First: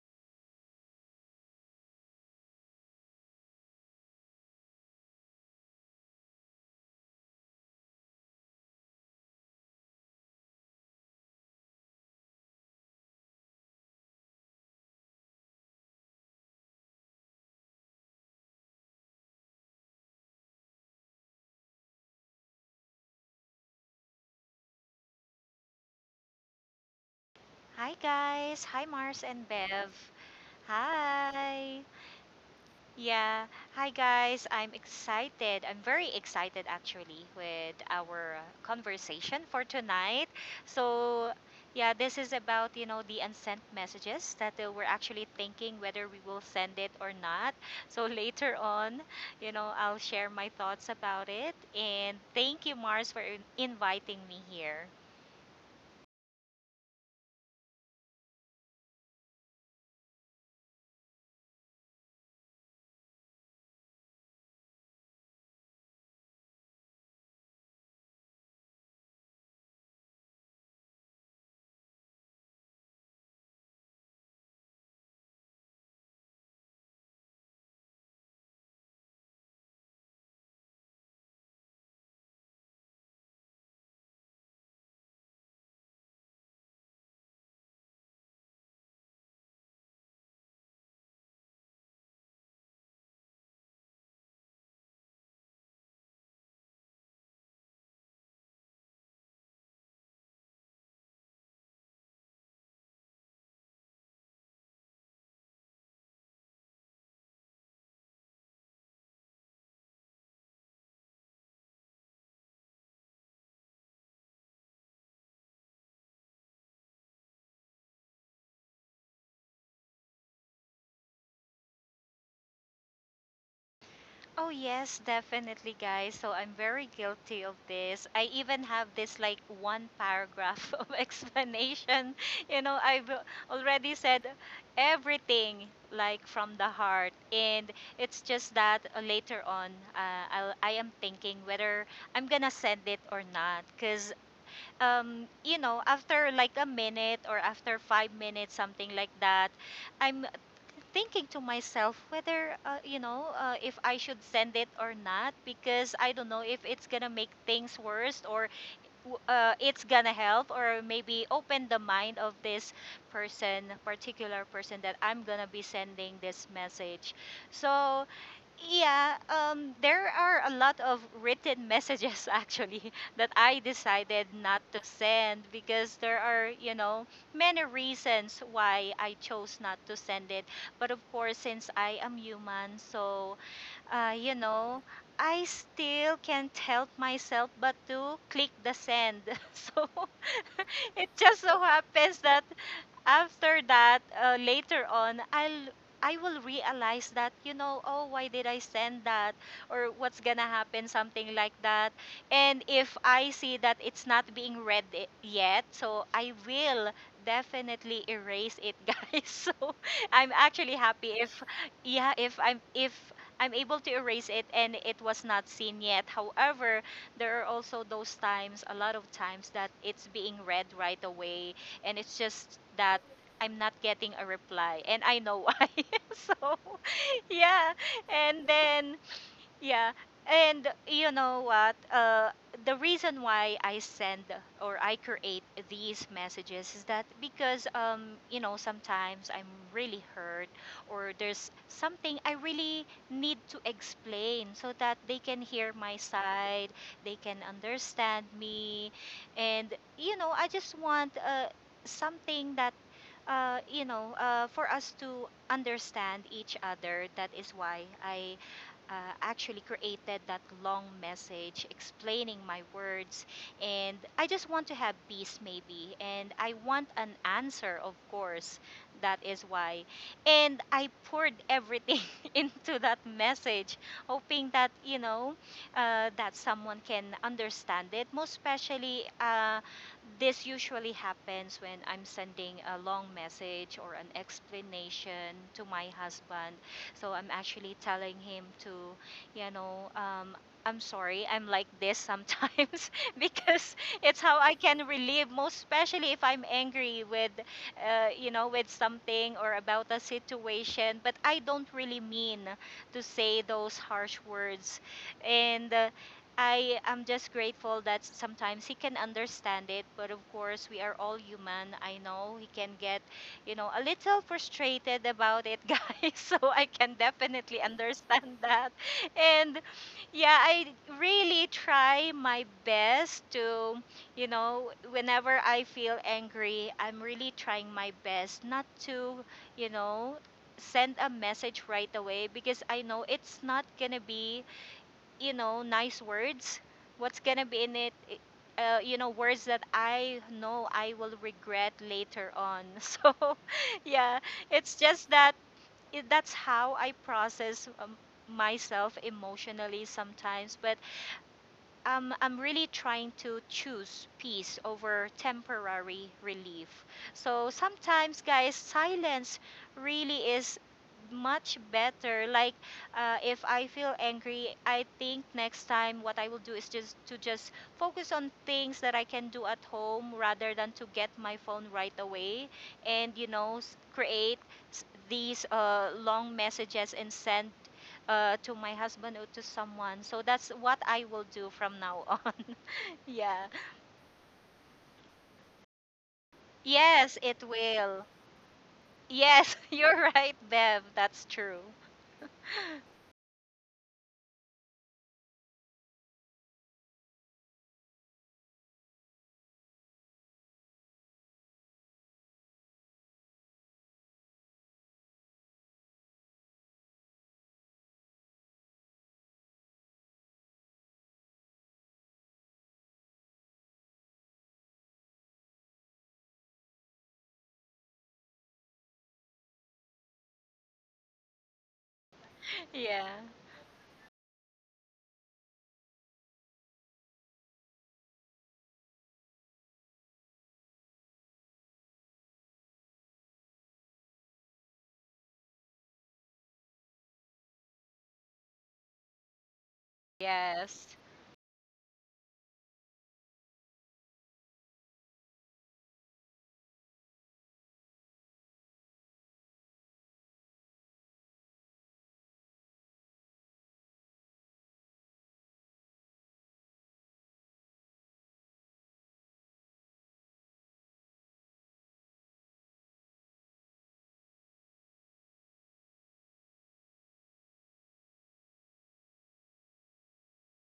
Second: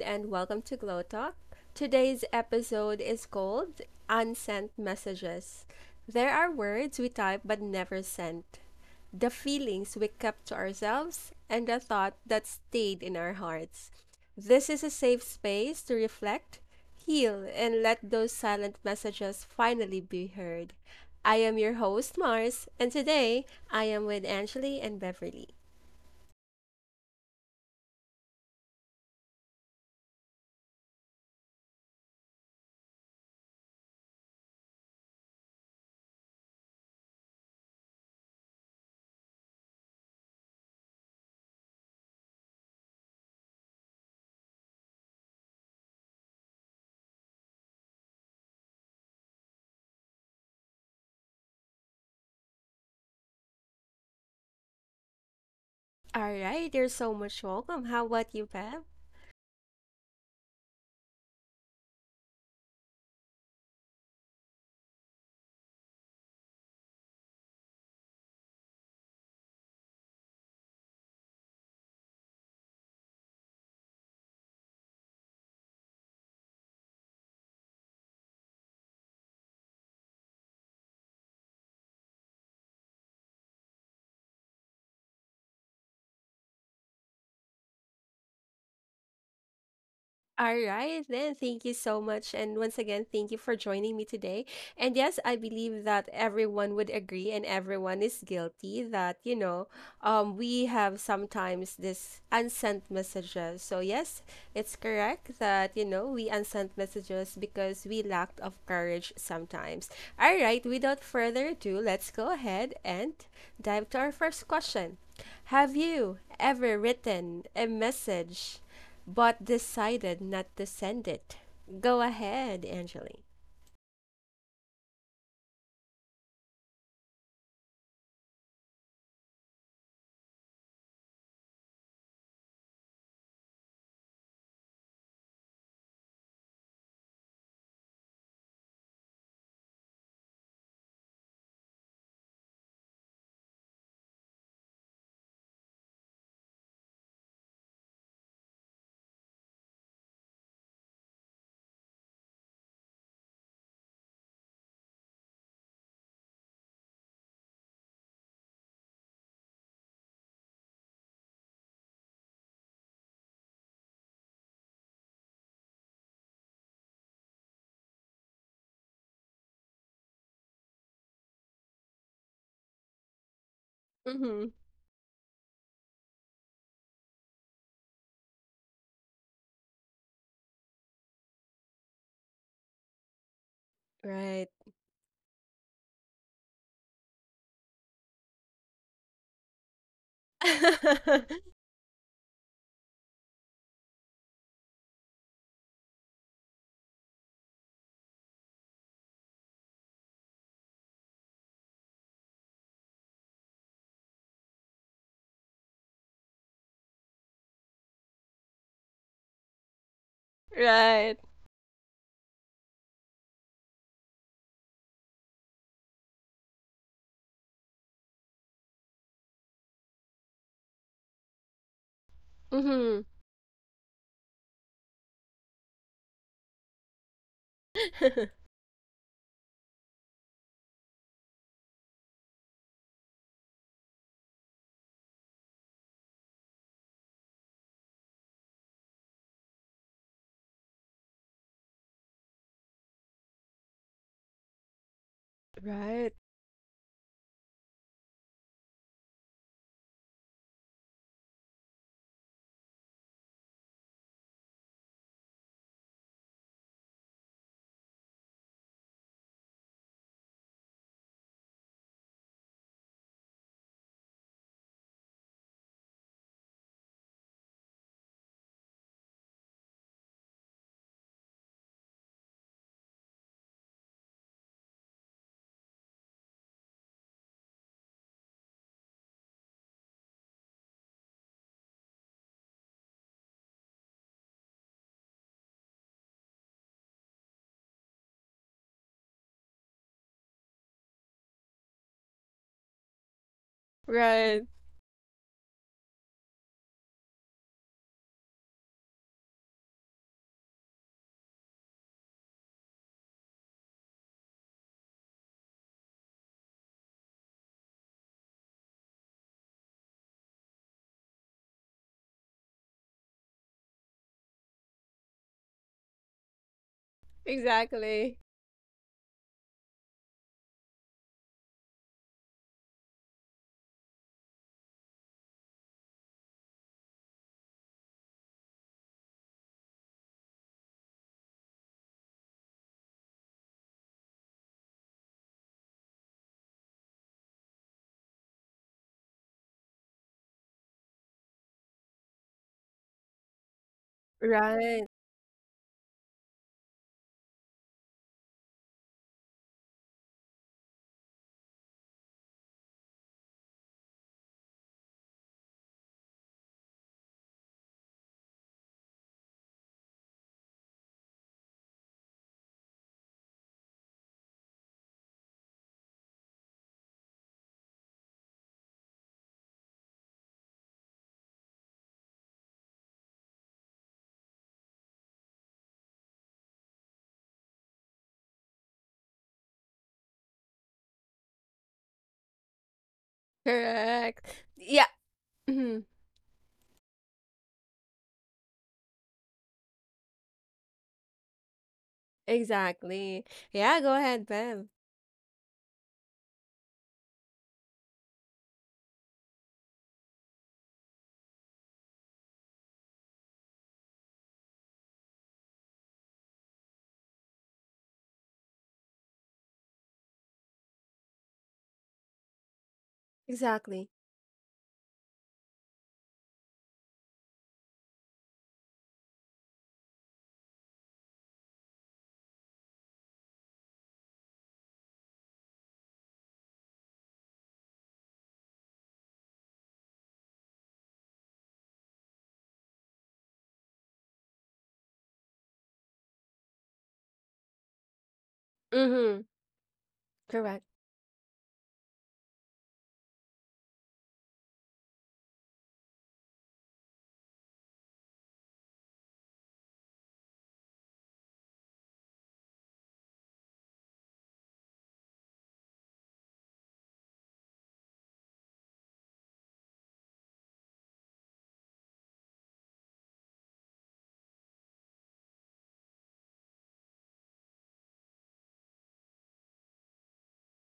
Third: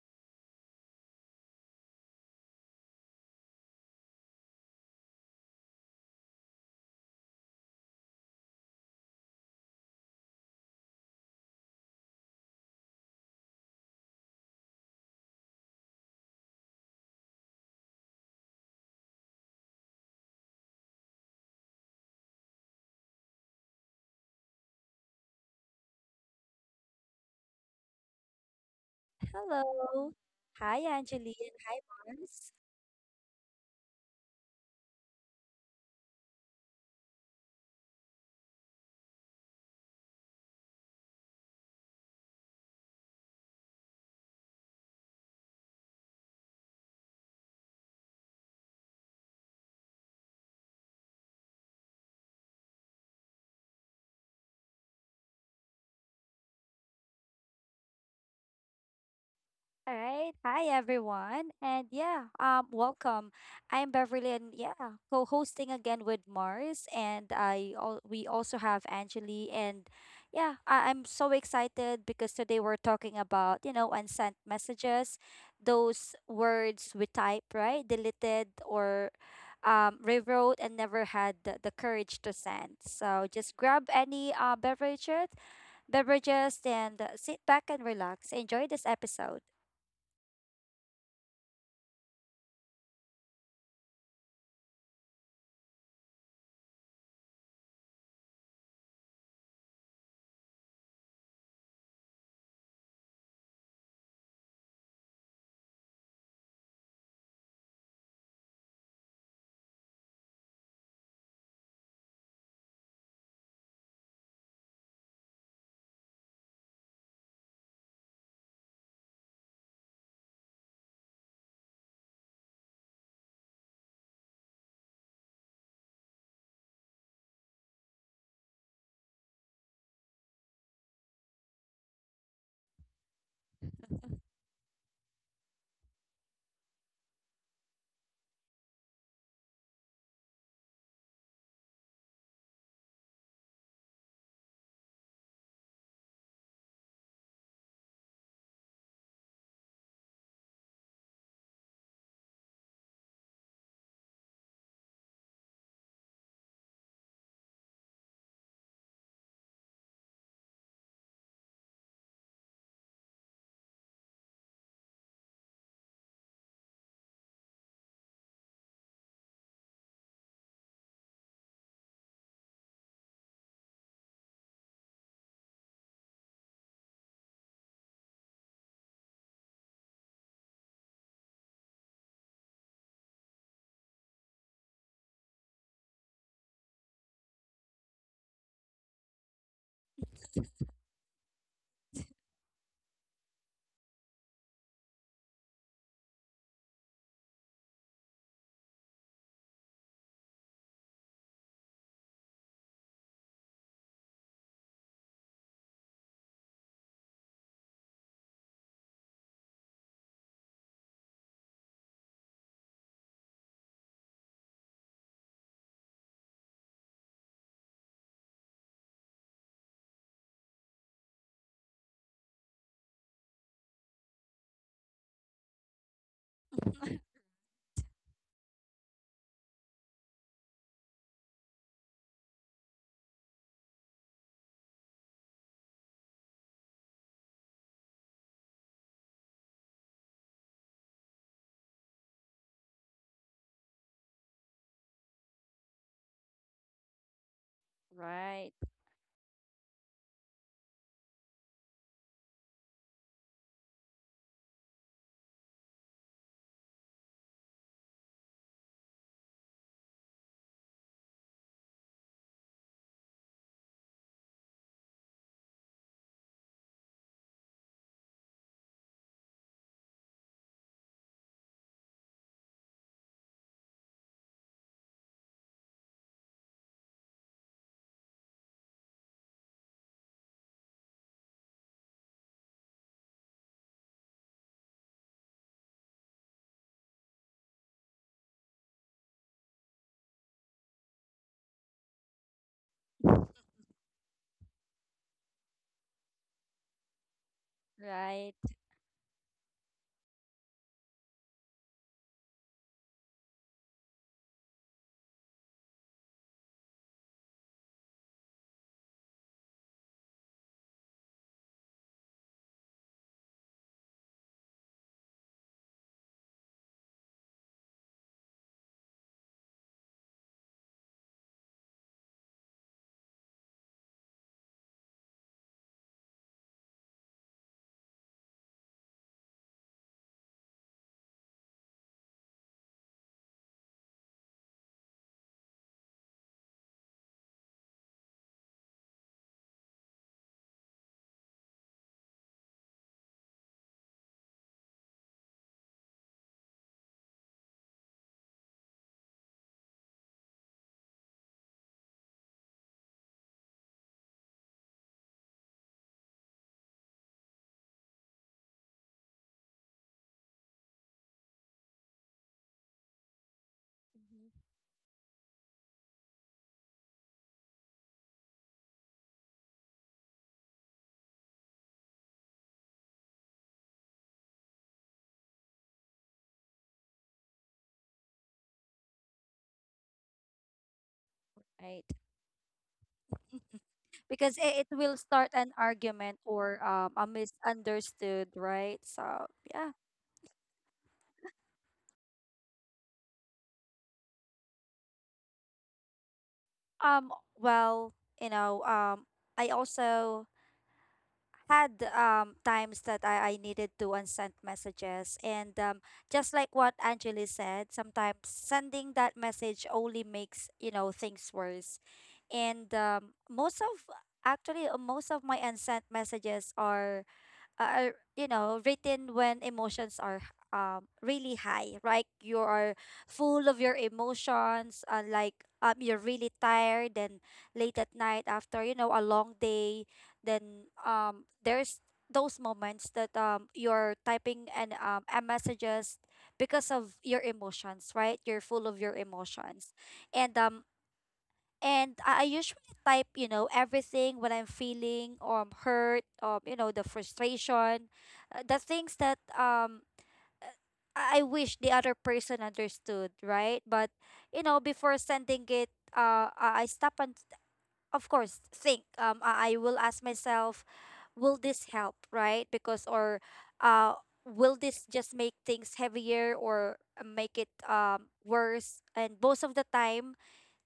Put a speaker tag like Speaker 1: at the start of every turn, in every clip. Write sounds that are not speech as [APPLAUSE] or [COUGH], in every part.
Speaker 1: and welcome to Glow Talk. Today's episode is called Unsent Messages. There are words we type but never sent, the feelings we kept to ourselves, and the thought that stayed in our hearts. This is a safe space to reflect, heal, and let those silent messages finally be heard. I am your host, Mars, and today I am with Angeli and Beverly.
Speaker 2: Hi guys, hi Mars and Bev.
Speaker 3: Hello. Hi, Angeline. Hi,
Speaker 2: Hi.
Speaker 3: Mons.
Speaker 2: Yeah, hi guys. I'm excited. I'm very excited actually with our conversation for tonight. So, yeah, this is about, the unsent messages that we're actually thinking whether we will send it or not. So, [LAUGHS] later on, I'll share my thoughts about it. And thank you Mars for inviting me here.
Speaker 1: All right, you're so much welcome. How about you, Bev?
Speaker 3: All right. Hi, everyone. And yeah, welcome. I'm Beverly and yeah, co-hosting again with Mars. And we also have Angeli. And yeah, I'm so excited because today we're talking about, you know, unsent messages, those words we type, right? Deleted or rewrote and never had the courage to send. So just grab any beverages and sit back and relax. Enjoy this episode.
Speaker 1: All right, then. Thank you so much. And once again, thank you for joining me today. And yes, I believe that everyone would agree and everyone is guilty that, we have sometimes this unsent messages. So, yes, it's correct that, we unsent messages because we lacked of courage sometimes. All right, without further ado, let's go ahead and dive to our first question. Have you ever written a message but decided not to send it? Go ahead, Angeli.
Speaker 2: Oh yes, definitely guys. So I'm very guilty of this. I even have this like one paragraph [LAUGHS] of explanation. You know, I've already
Speaker 3: [LAUGHS]
Speaker 2: said everything like from the heart, and it's just that later on I am thinking whether I'm going to send it or not, cuz you know, after like a minute or after 5 minutes something like that, I'm thinking to myself whether you know, if I should send it or not, because I don't know if it's gonna make things worse or it's gonna help, or maybe open the mind of this person particular person that I'm gonna be sending this message. so yeah, there are a lot of written messages [LAUGHS] actually that I decided
Speaker 1: Mm-hmm.
Speaker 2: not to send because there are, many reasons why I chose not to send it. But of course, since I am human, uh, you
Speaker 1: Right.
Speaker 2: know, I still can't help myself but to click the send. [LAUGHS] So [LAUGHS] it
Speaker 1: [LAUGHS]
Speaker 2: just so happens that after that, later on, I will realize that, you know, oh, why did I send that, or what's gonna happen, something like that. And if I see that it's not being read yet, so I will definitely erase it, [LAUGHS] guys. So I'm actually happy
Speaker 1: Right.
Speaker 2: if, yeah, if I'm able to erase it and it was not seen yet. However, there are also those times, a lot of times that it's being read right away, and it's just that
Speaker 1: Mm-hmm.
Speaker 2: I'm not getting a reply and I know why. [LAUGHS] So, yeah. And
Speaker 1: [LAUGHS]
Speaker 2: then yeah. And you know what? The reason why I send or I create these messages is that because, you know, sometimes I'm really hurt, or there's something I really need to explain so that they can hear my
Speaker 1: Right.
Speaker 2: side, they can understand
Speaker 3: Right,
Speaker 2: me. And, you know, I just want something that, for us to understand each other. That is why I uh, actually created that long message explaining my words, and I just want to have peace maybe, and I want an answer, of course. That is why. And I poured everything [LAUGHS] into that message, hoping that, you know, that someone can understand it, most especially this usually happens when I'm sending a long message or an explanation to my husband. So I'm actually telling him to, you know, um, I'm sorry, I'm like this sometimes [LAUGHS] because it's how
Speaker 1: Right.
Speaker 2: I can relieve, most especially if I'm angry with,
Speaker 3: right,
Speaker 2: with something or about a situation. But I don't really mean to say those harsh words. And I am just grateful that sometimes he can understand it, but of course, we are all human. I know he can get, you know, a little frustrated about it, [LAUGHS] guys. So I can definitely
Speaker 1: Exactly.
Speaker 2: understand that. And yeah, I really try my best to, you know, whenever I feel angry, I'm really trying my best not to, you know, send a message right away because I know it's not gonna be, you know, nice words. What's gonna be in it? I- You know, words that I know I will regret later on. [LAUGHS] So, yeah, it's
Speaker 1: Right.
Speaker 2: just that that's how I process myself emotionally sometimes. But I'm really trying to choose peace over temporary relief. So sometimes, guys, silence really is much better. Like, if I feel
Speaker 3: mhm,
Speaker 2: angry, I think next time what I will do is just to just focus on things that I can do at home rather than to get my phone right away and create s- these long messages and send to my husband or to someone. So that's what I will do from
Speaker 3: right.
Speaker 2: now on. [LAUGHS] Yeah.
Speaker 1: Correct.
Speaker 3: Because it
Speaker 1: Yeah.
Speaker 3: will start an
Speaker 1: Hmm.
Speaker 3: argument or a
Speaker 2: Yes, it will.
Speaker 3: misunderstood, right? So
Speaker 2: Yes, [LAUGHS]
Speaker 3: yeah.
Speaker 2: you're right, Bev. That's true. [LAUGHS]
Speaker 1: Exactly. Yeah, go ahead, Bev.
Speaker 3: Well, you know. I also had times that I needed to unsend messages, and just like what Angeli said, sometimes sending that message only makes, you know, things worse. And most of
Speaker 1: Exactly.
Speaker 3: actually most of my unsent messages are, you know, written when emotions are really high, right? You are
Speaker 2: Yeah.
Speaker 3: full of your emotions, like you're really tired and late at night after, you know, a long day. Then there's those moments that you're typing and messages because of your emotions, right? You're full of your
Speaker 1: Mm-hmm.
Speaker 3: emotions, and
Speaker 1: Correct.
Speaker 2: Yes.
Speaker 3: I usually type, you know, everything when I'm feeling hurt, you know, the frustration, the things that uh, I wish the other person understood, right? But you know, before sending it, I stop and, of course, think, I will ask myself, will this help, right? Because or will this just make things heavier or make it worse? And most of the time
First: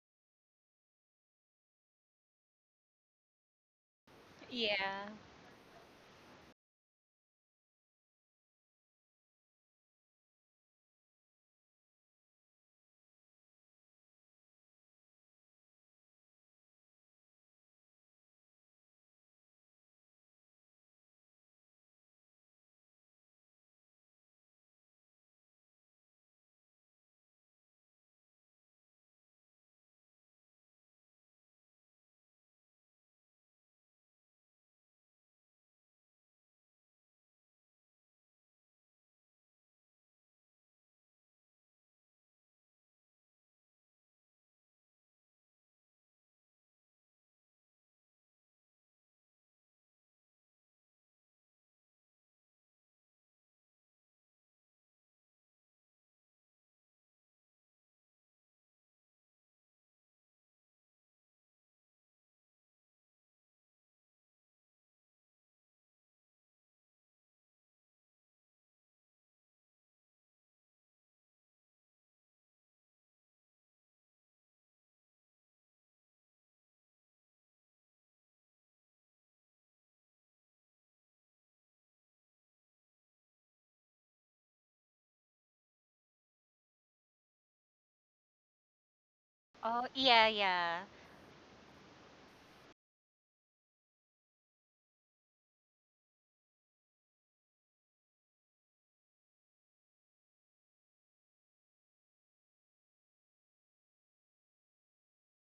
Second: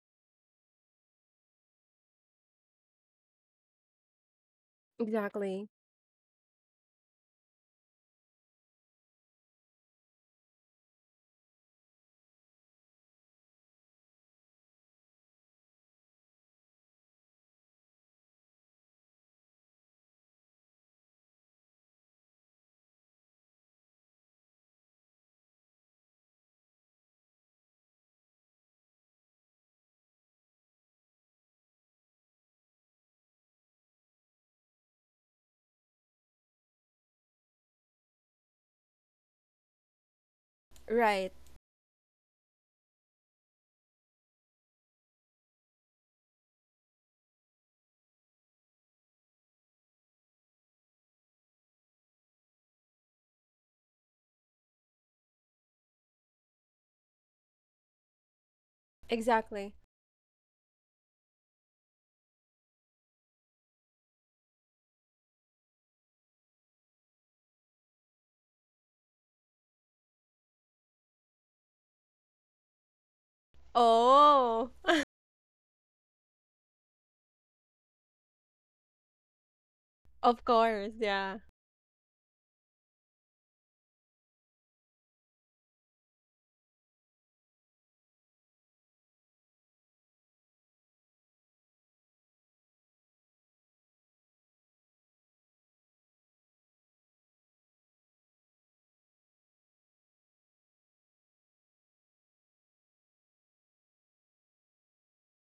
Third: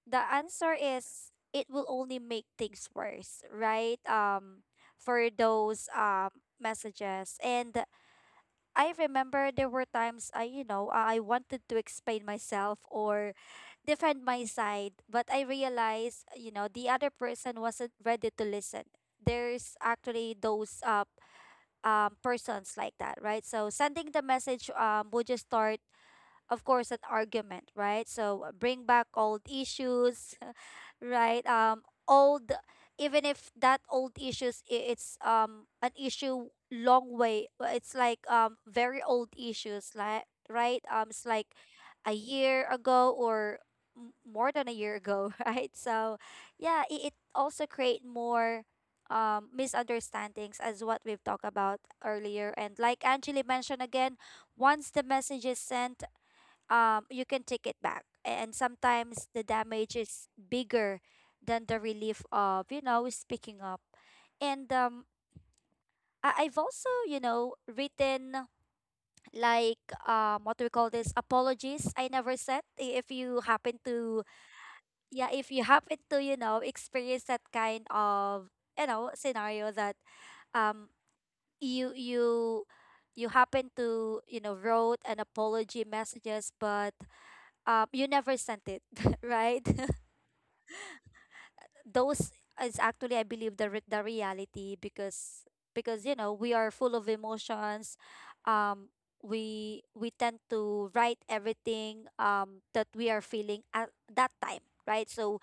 Speaker 3: the answer is it will only make things worse, right?
Speaker 2: Yeah.
Speaker 3: For
Speaker 1: Exactly.
Speaker 3: those messages, and I remember there were times I, you know, I wanted to explain myself or defend my side, but I realized, you know, the other person wasn't ready to listen. There's actually those persons like that, right? So sending the message would just start, of course, an argument, right? So bring back old issues [LAUGHS] right. Old Even if that old issues, it's an issue long way, it's like very old issues like, right, it's
Speaker 1: Right.
Speaker 3: like a year ago or more than a year ago. [LAUGHS] Right, so yeah, it also create more misunderstandings, as what we've talked about earlier. And like Angeli mentioned, again, once the message is sent, you can take it back, and sometimes the
Speaker 1: Exactly.
Speaker 3: damage is bigger than the relief of, you know, speaking up. And I've also, you know, written like what do we call this, apologies I never said. If you happen to,
Speaker 1: Oh. [LAUGHS]
Speaker 3: yeah, if you [LAUGHS] happen to, you know, experience that kind of, you know, scenario that
Speaker 1: Of
Speaker 3: um
Speaker 1: course. Yeah.
Speaker 3: you you you happen to, you know, wrote an apology messages, but you never sent it. [LAUGHS] Right,
Speaker 2: Oh, yeah, yeah.
Speaker 3: those is actually, I believe, the the reality, because you know we are full of emotions. um we tend to write everything, that we are feeling at that time, right? So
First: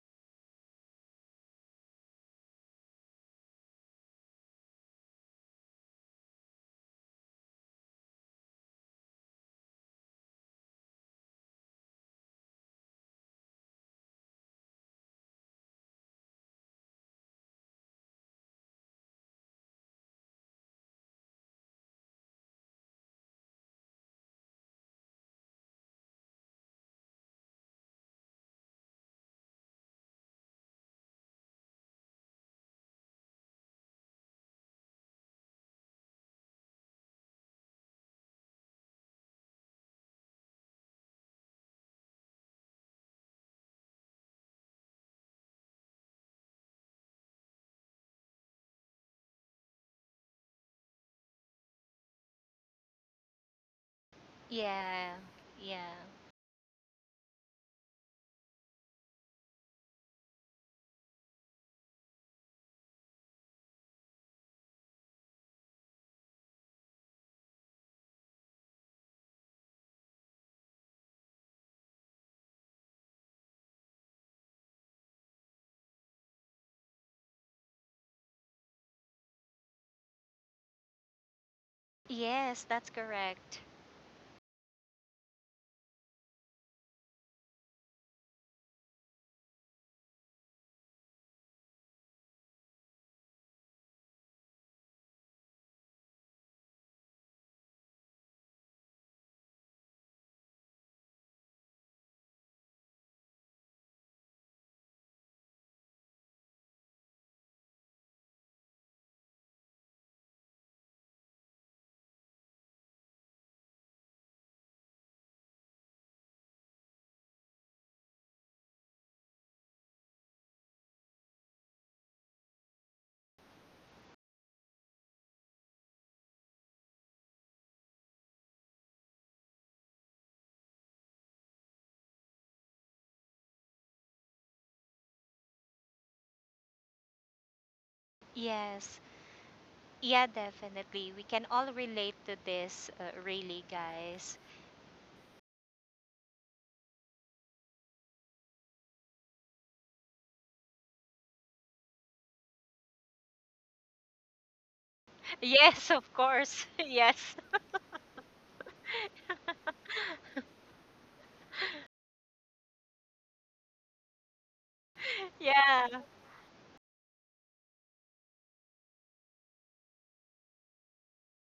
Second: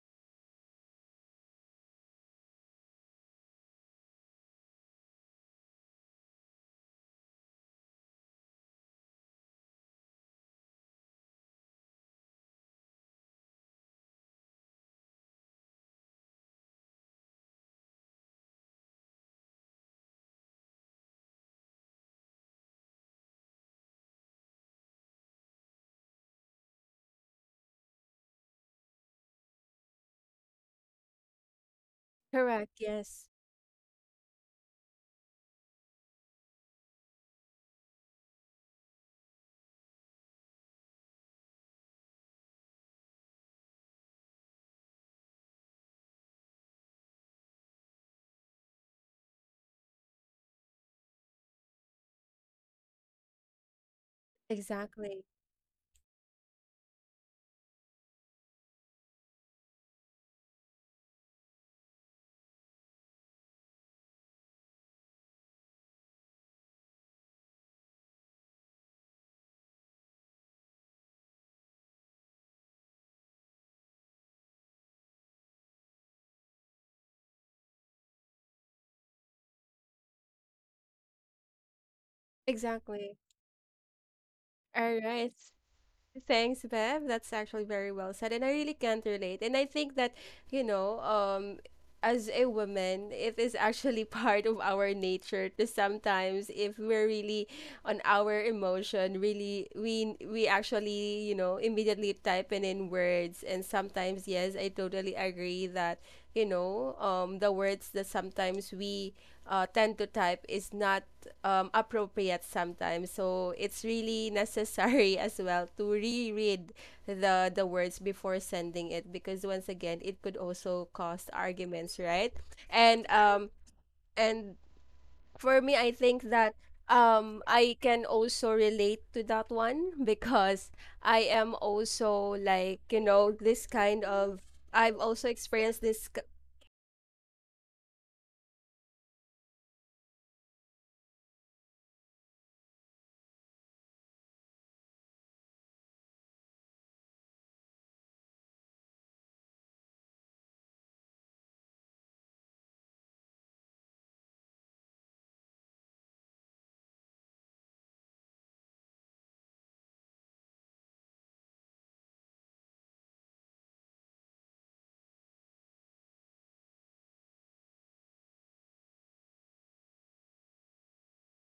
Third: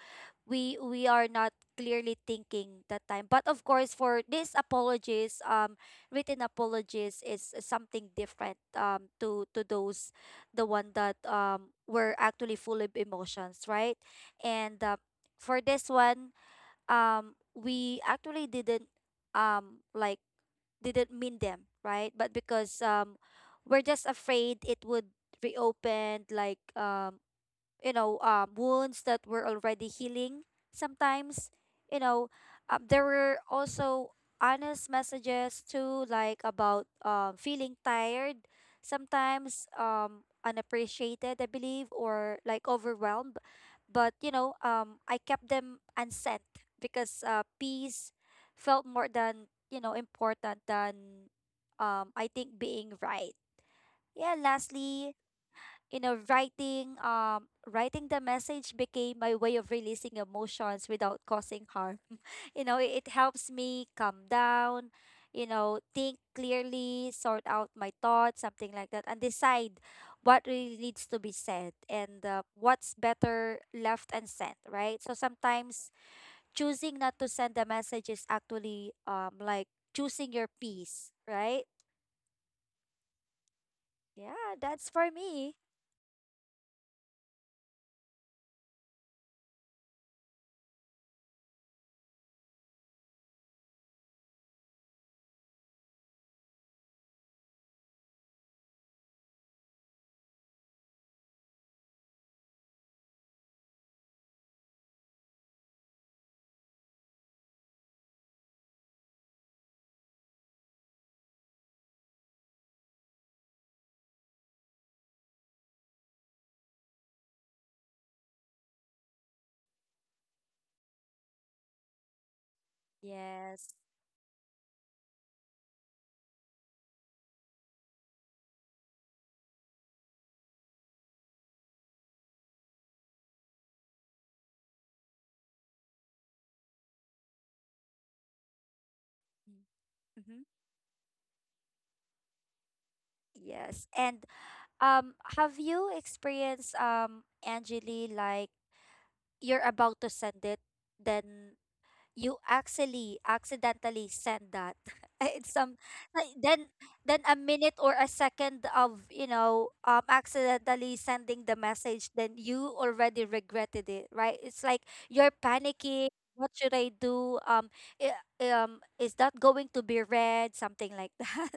Speaker 3: we are not clearly thinking that time. But of course, for these apologies, written apologies is something different, to those, the one that were actually full of emotions, right? And for this one, we actually didn't, um like didn't mean them, right? But because we're just afraid it would reopen like, you know, wounds that were already healing. Sometimes, you know,
Speaker 1: Correct.
Speaker 3: there
Speaker 1: Yes.
Speaker 3: were also honest messages too, like about feeling tired, sometimes unappreciated, I believe, or like overwhelmed. But you know, I kept them unsent because peace felt more than, you know, important than I think being right. Yeah,
Speaker 2: Yeah.
Speaker 3: lastly,
Speaker 1: Exactly.
Speaker 2: Yeah.
Speaker 3: you know, writing the message became my way of releasing emotions without causing harm. [LAUGHS] You know, it helps me calm down, you know, think clearly, sort out my thoughts, something like that, and decide what really needs to be said, and what's better left unsent, right? So sometimes choosing not to send the message is actually choosing your peace, right?
Speaker 2: Yes, that's
Speaker 1: Exactly.
Speaker 2: correct.
Speaker 3: Yeah, that's
Speaker 1: All
Speaker 3: for
Speaker 1: right.
Speaker 3: me.
Speaker 1: Thanks, Bev. That's actually very well said. And I really can't relate. And I think that, you know, um, as a woman, it is actually [LAUGHS] part of our nature to sometimes, if we're really on our emotion, really, we actually, you know, immediately type in words. And sometimes, yes, I totally agree that, the words that sometimes we tend to type is not appropriate sometimes. So it's really necessary [LAUGHS] as well to reread the words before sending it because once again it could also cause arguments, right? And um
Speaker 3: Yes.
Speaker 1: and for me I think that I can also relate to that one because I am also like, you know, this kind of I've also experienced this k-
Speaker 2: Yes. Yeah,
Speaker 3: Mm-hmm.
Speaker 2: definitely. We can all relate to this, really,
Speaker 3: Yes. And
Speaker 2: guys.
Speaker 3: have you experienced, Angeli, like you're about to send it, then you actually accidentally send that? [LAUGHS]
Speaker 2: [LAUGHS]
Speaker 3: It's some
Speaker 2: Yes, of
Speaker 3: like,
Speaker 2: course. [LAUGHS]
Speaker 3: then
Speaker 2: Yes.
Speaker 3: a minute or a second of, you know,
Speaker 2: [LAUGHS]
Speaker 3: accidentally sending the message, then you already regretted it, right? It's like you're
Speaker 2: Yeah.
Speaker 3: panicking, what should I do? Is that going to be read? Something like that.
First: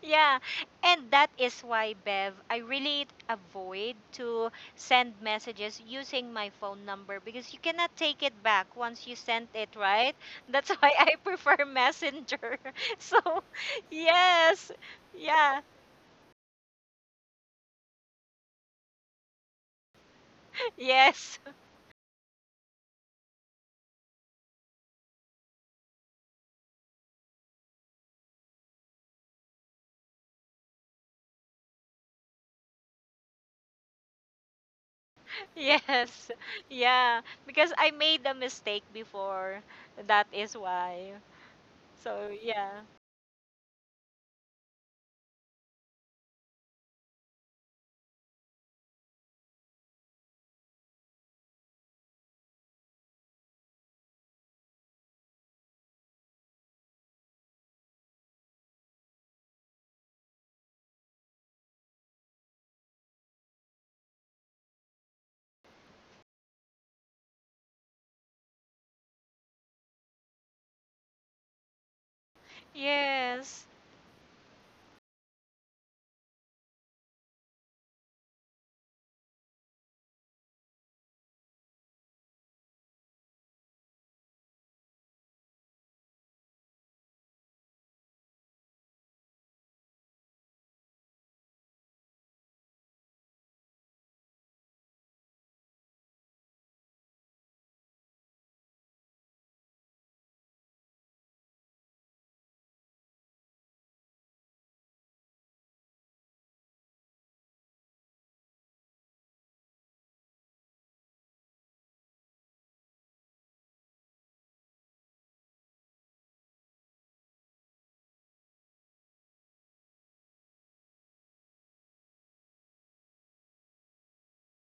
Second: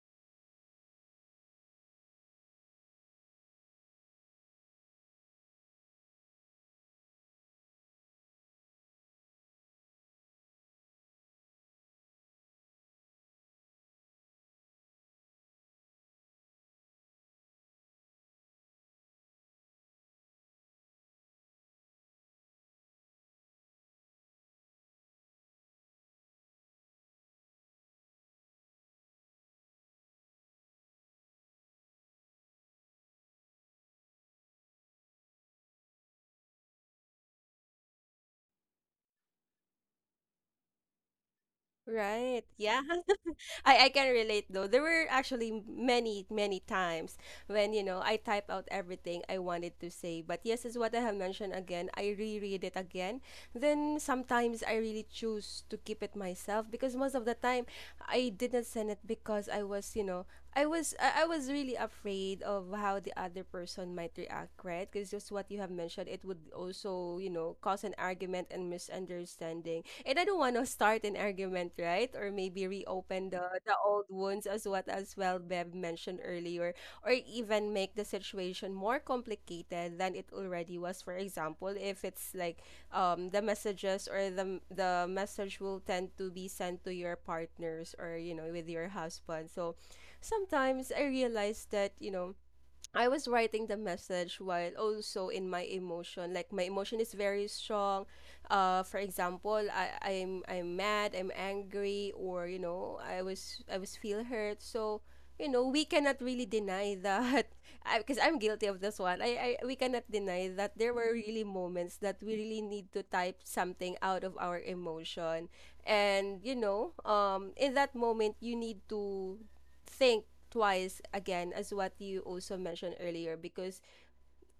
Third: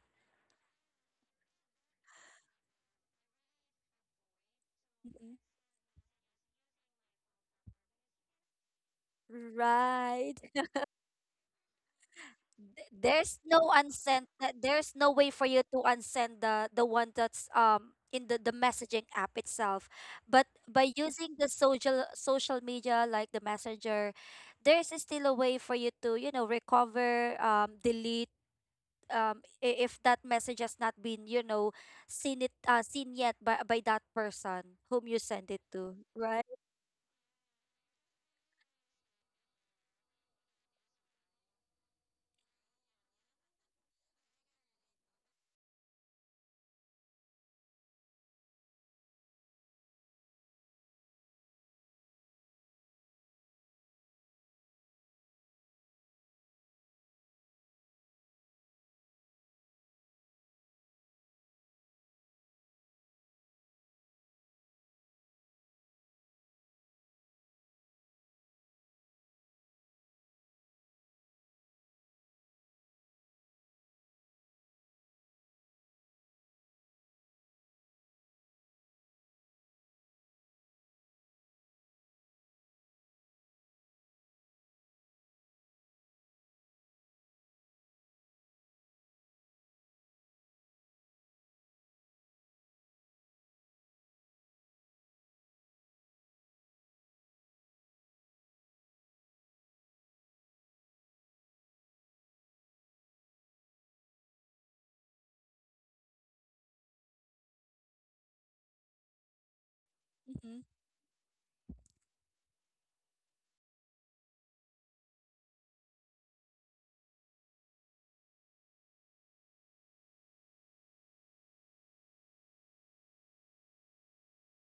Speaker 2: Yeah, and that is why, Bev, I really avoid to send
Speaker 3: [LAUGHS]
Speaker 2: messages using my phone number because you cannot take it back once you sent
Speaker 3: Mhm.
Speaker 2: it, right?
Speaker 3: Right.
Speaker 2: [LAUGHS] That's why I prefer Messenger. [LAUGHS] So,
Speaker 3: There's no unsend that,
Speaker 2: yes,
Speaker 3: there's no way for
Speaker 2: yeah,
Speaker 3: you to unsend the one that's in the messaging app itself, but by using
Speaker 2: yes,
Speaker 3: the social media like the messenger, there's still a way for you to, you know, recover, delete, if that message has not been, you know, seen yet by that person whom you send
Speaker 2: [LAUGHS]
Speaker 3: it to,
Speaker 2: yes,
Speaker 3: right?
Speaker 2: yeah, because I made a mistake before. That is why. So,
Speaker 1: right.
Speaker 2: yeah,
Speaker 1: Yeah. I can relate though. There were actually many, many times when, you know, I type out everything I wanted to say. But yes, is what I have mentioned again. I reread it again. Then sometimes I really choose to keep it myself because most of the time I didn't send it because I was, you know, I was really afraid of how the other person might react, right? Because just what you have mentioned, it would also, you know, cause an argument and misunderstanding and I don't want to start an argument, right? Or maybe reopen the
Speaker 2: yes,
Speaker 1: the old wounds as what as well Bev mentioned earlier, or even make the situation more complicated than it already was. For example, if it's like the messages or the message will tend to be sent to your partners or you know with your husband. So sometimes I realize that you know I was writing the message while also in my emotion. Like my emotion is very strong. For example, I'm mad, I'm angry, or you know, I was feel hurt. So, you know, we cannot really deny that [LAUGHS] because I'm guilty of this one. I we cannot deny
Speaker 3: Mm-hmm.
Speaker 1: that there were really moments that we really need to type something out of our emotion. And, you know, in that moment you need to think twice again as what you also mentioned earlier because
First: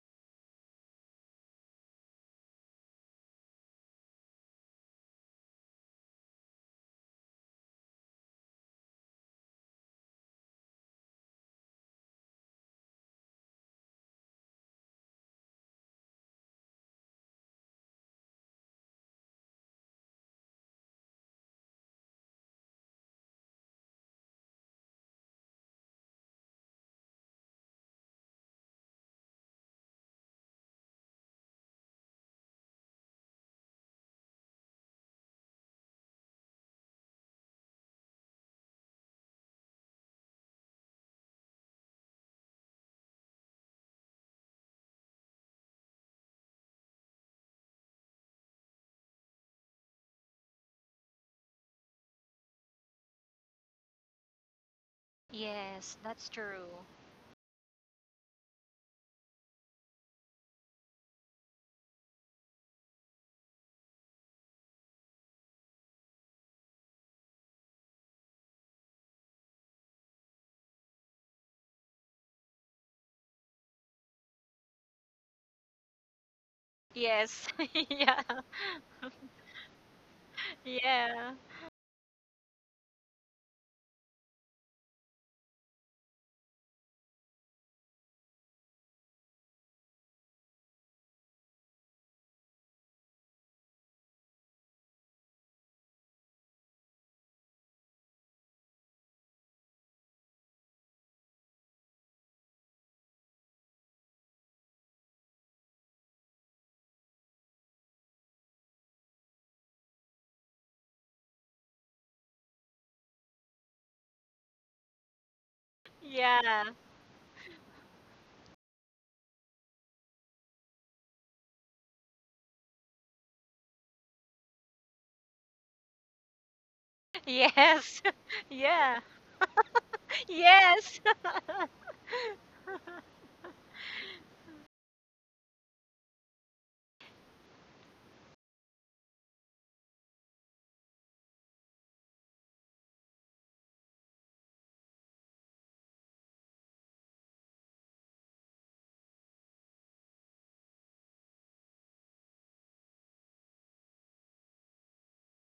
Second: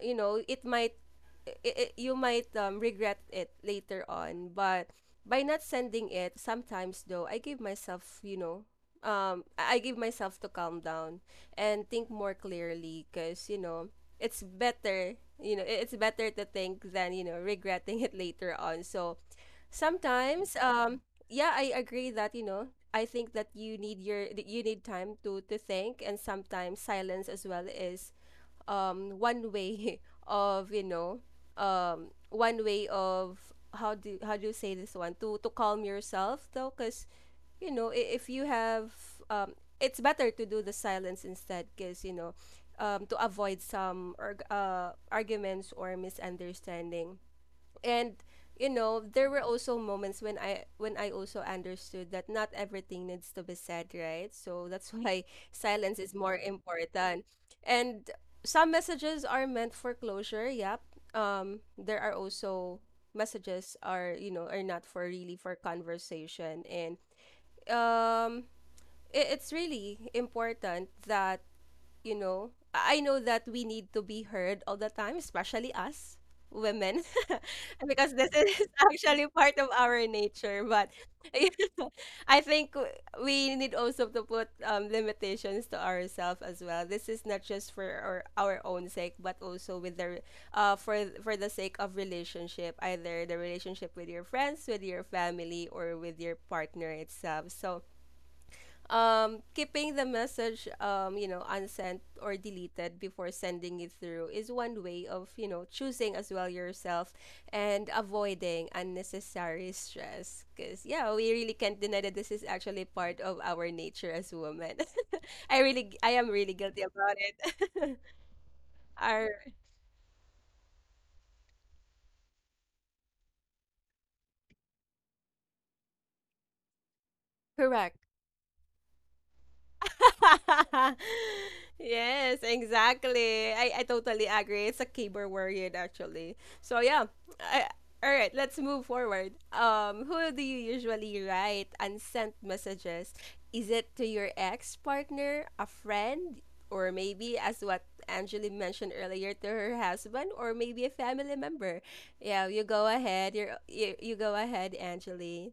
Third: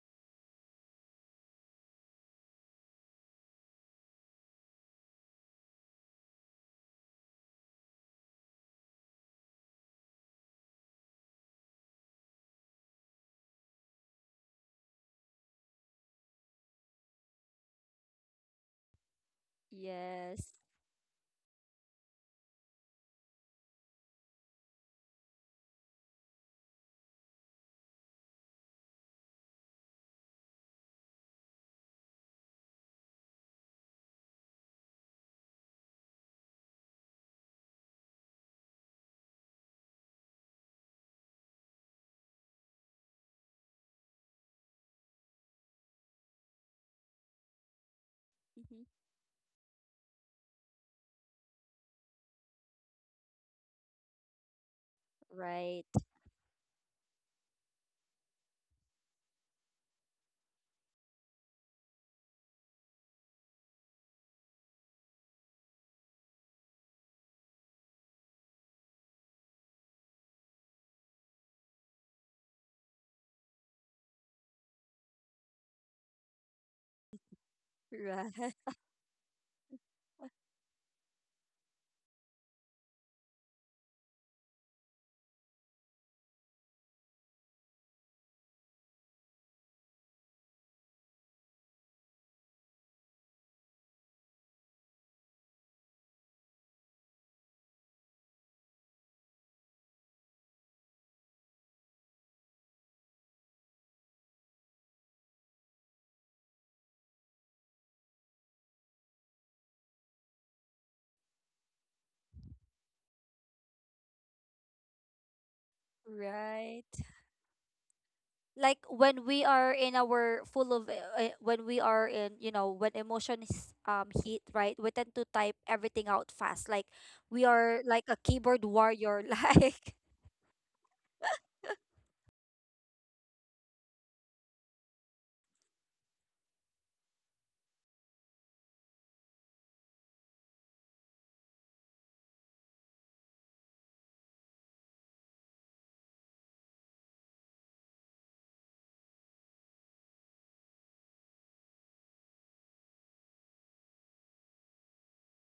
Speaker 1: you know it might I you might regret it later on, but by not sending it sometimes though I give myself you know I give myself to calm down and think more clearly because you know it's better to think than you know regretting [LAUGHS] it later on. So sometimes,
Speaker 3: Yes.
Speaker 1: yeah, I agree that, you know, I think that you need time to think, and sometimes silence as well is one way [LAUGHS] of, you know, one way of how do you say this one to calm yourself though, because you know if you have um it's better to do the silence instead because you know to avoid some arguments or misunderstanding. And you
Speaker 3: Mm-hmm.
Speaker 1: know there were also moments when I also understood that not everything needs to be said, right? So that's [LAUGHS] why
Speaker 3: Right.
Speaker 2: yes,
Speaker 1: silence is
Speaker 2: that's
Speaker 1: more
Speaker 2: true.
Speaker 1: important, and some messages are meant for closure. Yep. There are also messages are you know are not for really for conversation, and um it, it's really important that you know, I know that we need to be heard all the time, especially us women, [LAUGHS]
Speaker 2: Yes, [LAUGHS]
Speaker 3: [LAUGHS]
Speaker 1: because
Speaker 2: yeah.
Speaker 1: this
Speaker 3: Right,
Speaker 1: is [LAUGHS] actually part of our nature. But
Speaker 2: Yeah.
Speaker 1: [LAUGHS] I think we need also to put limitations to ourselves as well. This is not just for our own sake, but also with uh for for the sake of relationship, either the relationship with your friends, with your family, or with your partner itself. So keeping the message you know unsent or deleted before sending it through is one way of you know choosing as well yourself and avoiding unnecessary stress because yeah we really can't deny that this is actually part of our nature as women. [LAUGHS] I am really
Speaker 2: Yeah.
Speaker 1: guilty
Speaker 3: right.
Speaker 1: about it.
Speaker 3: Like,
Speaker 1: [LAUGHS]
Speaker 3: when
Speaker 1: Are
Speaker 3: we are in our full of when we are in, you know, when emotions hit, right, we tend to type everything out fast, like we are
Speaker 1: correct.
Speaker 2: Yes.
Speaker 3: like a
Speaker 2: [LAUGHS]
Speaker 3: keyboard
Speaker 2: Yeah.
Speaker 3: warrior. [LAUGHS] Like.
Speaker 1: [LAUGHS]
Speaker 2: Yes. [LAUGHS]
Speaker 1: Yes, exactly. I totally agree. It's a keyboard warrior actually. So yeah. I, all right, let's move forward. Who do you usually write unsent messages? Is it to your ex partner, a friend, or maybe as what Angeli mentioned earlier to her husband, or maybe a family member? Yeah, you go ahead. You go ahead, Angeli.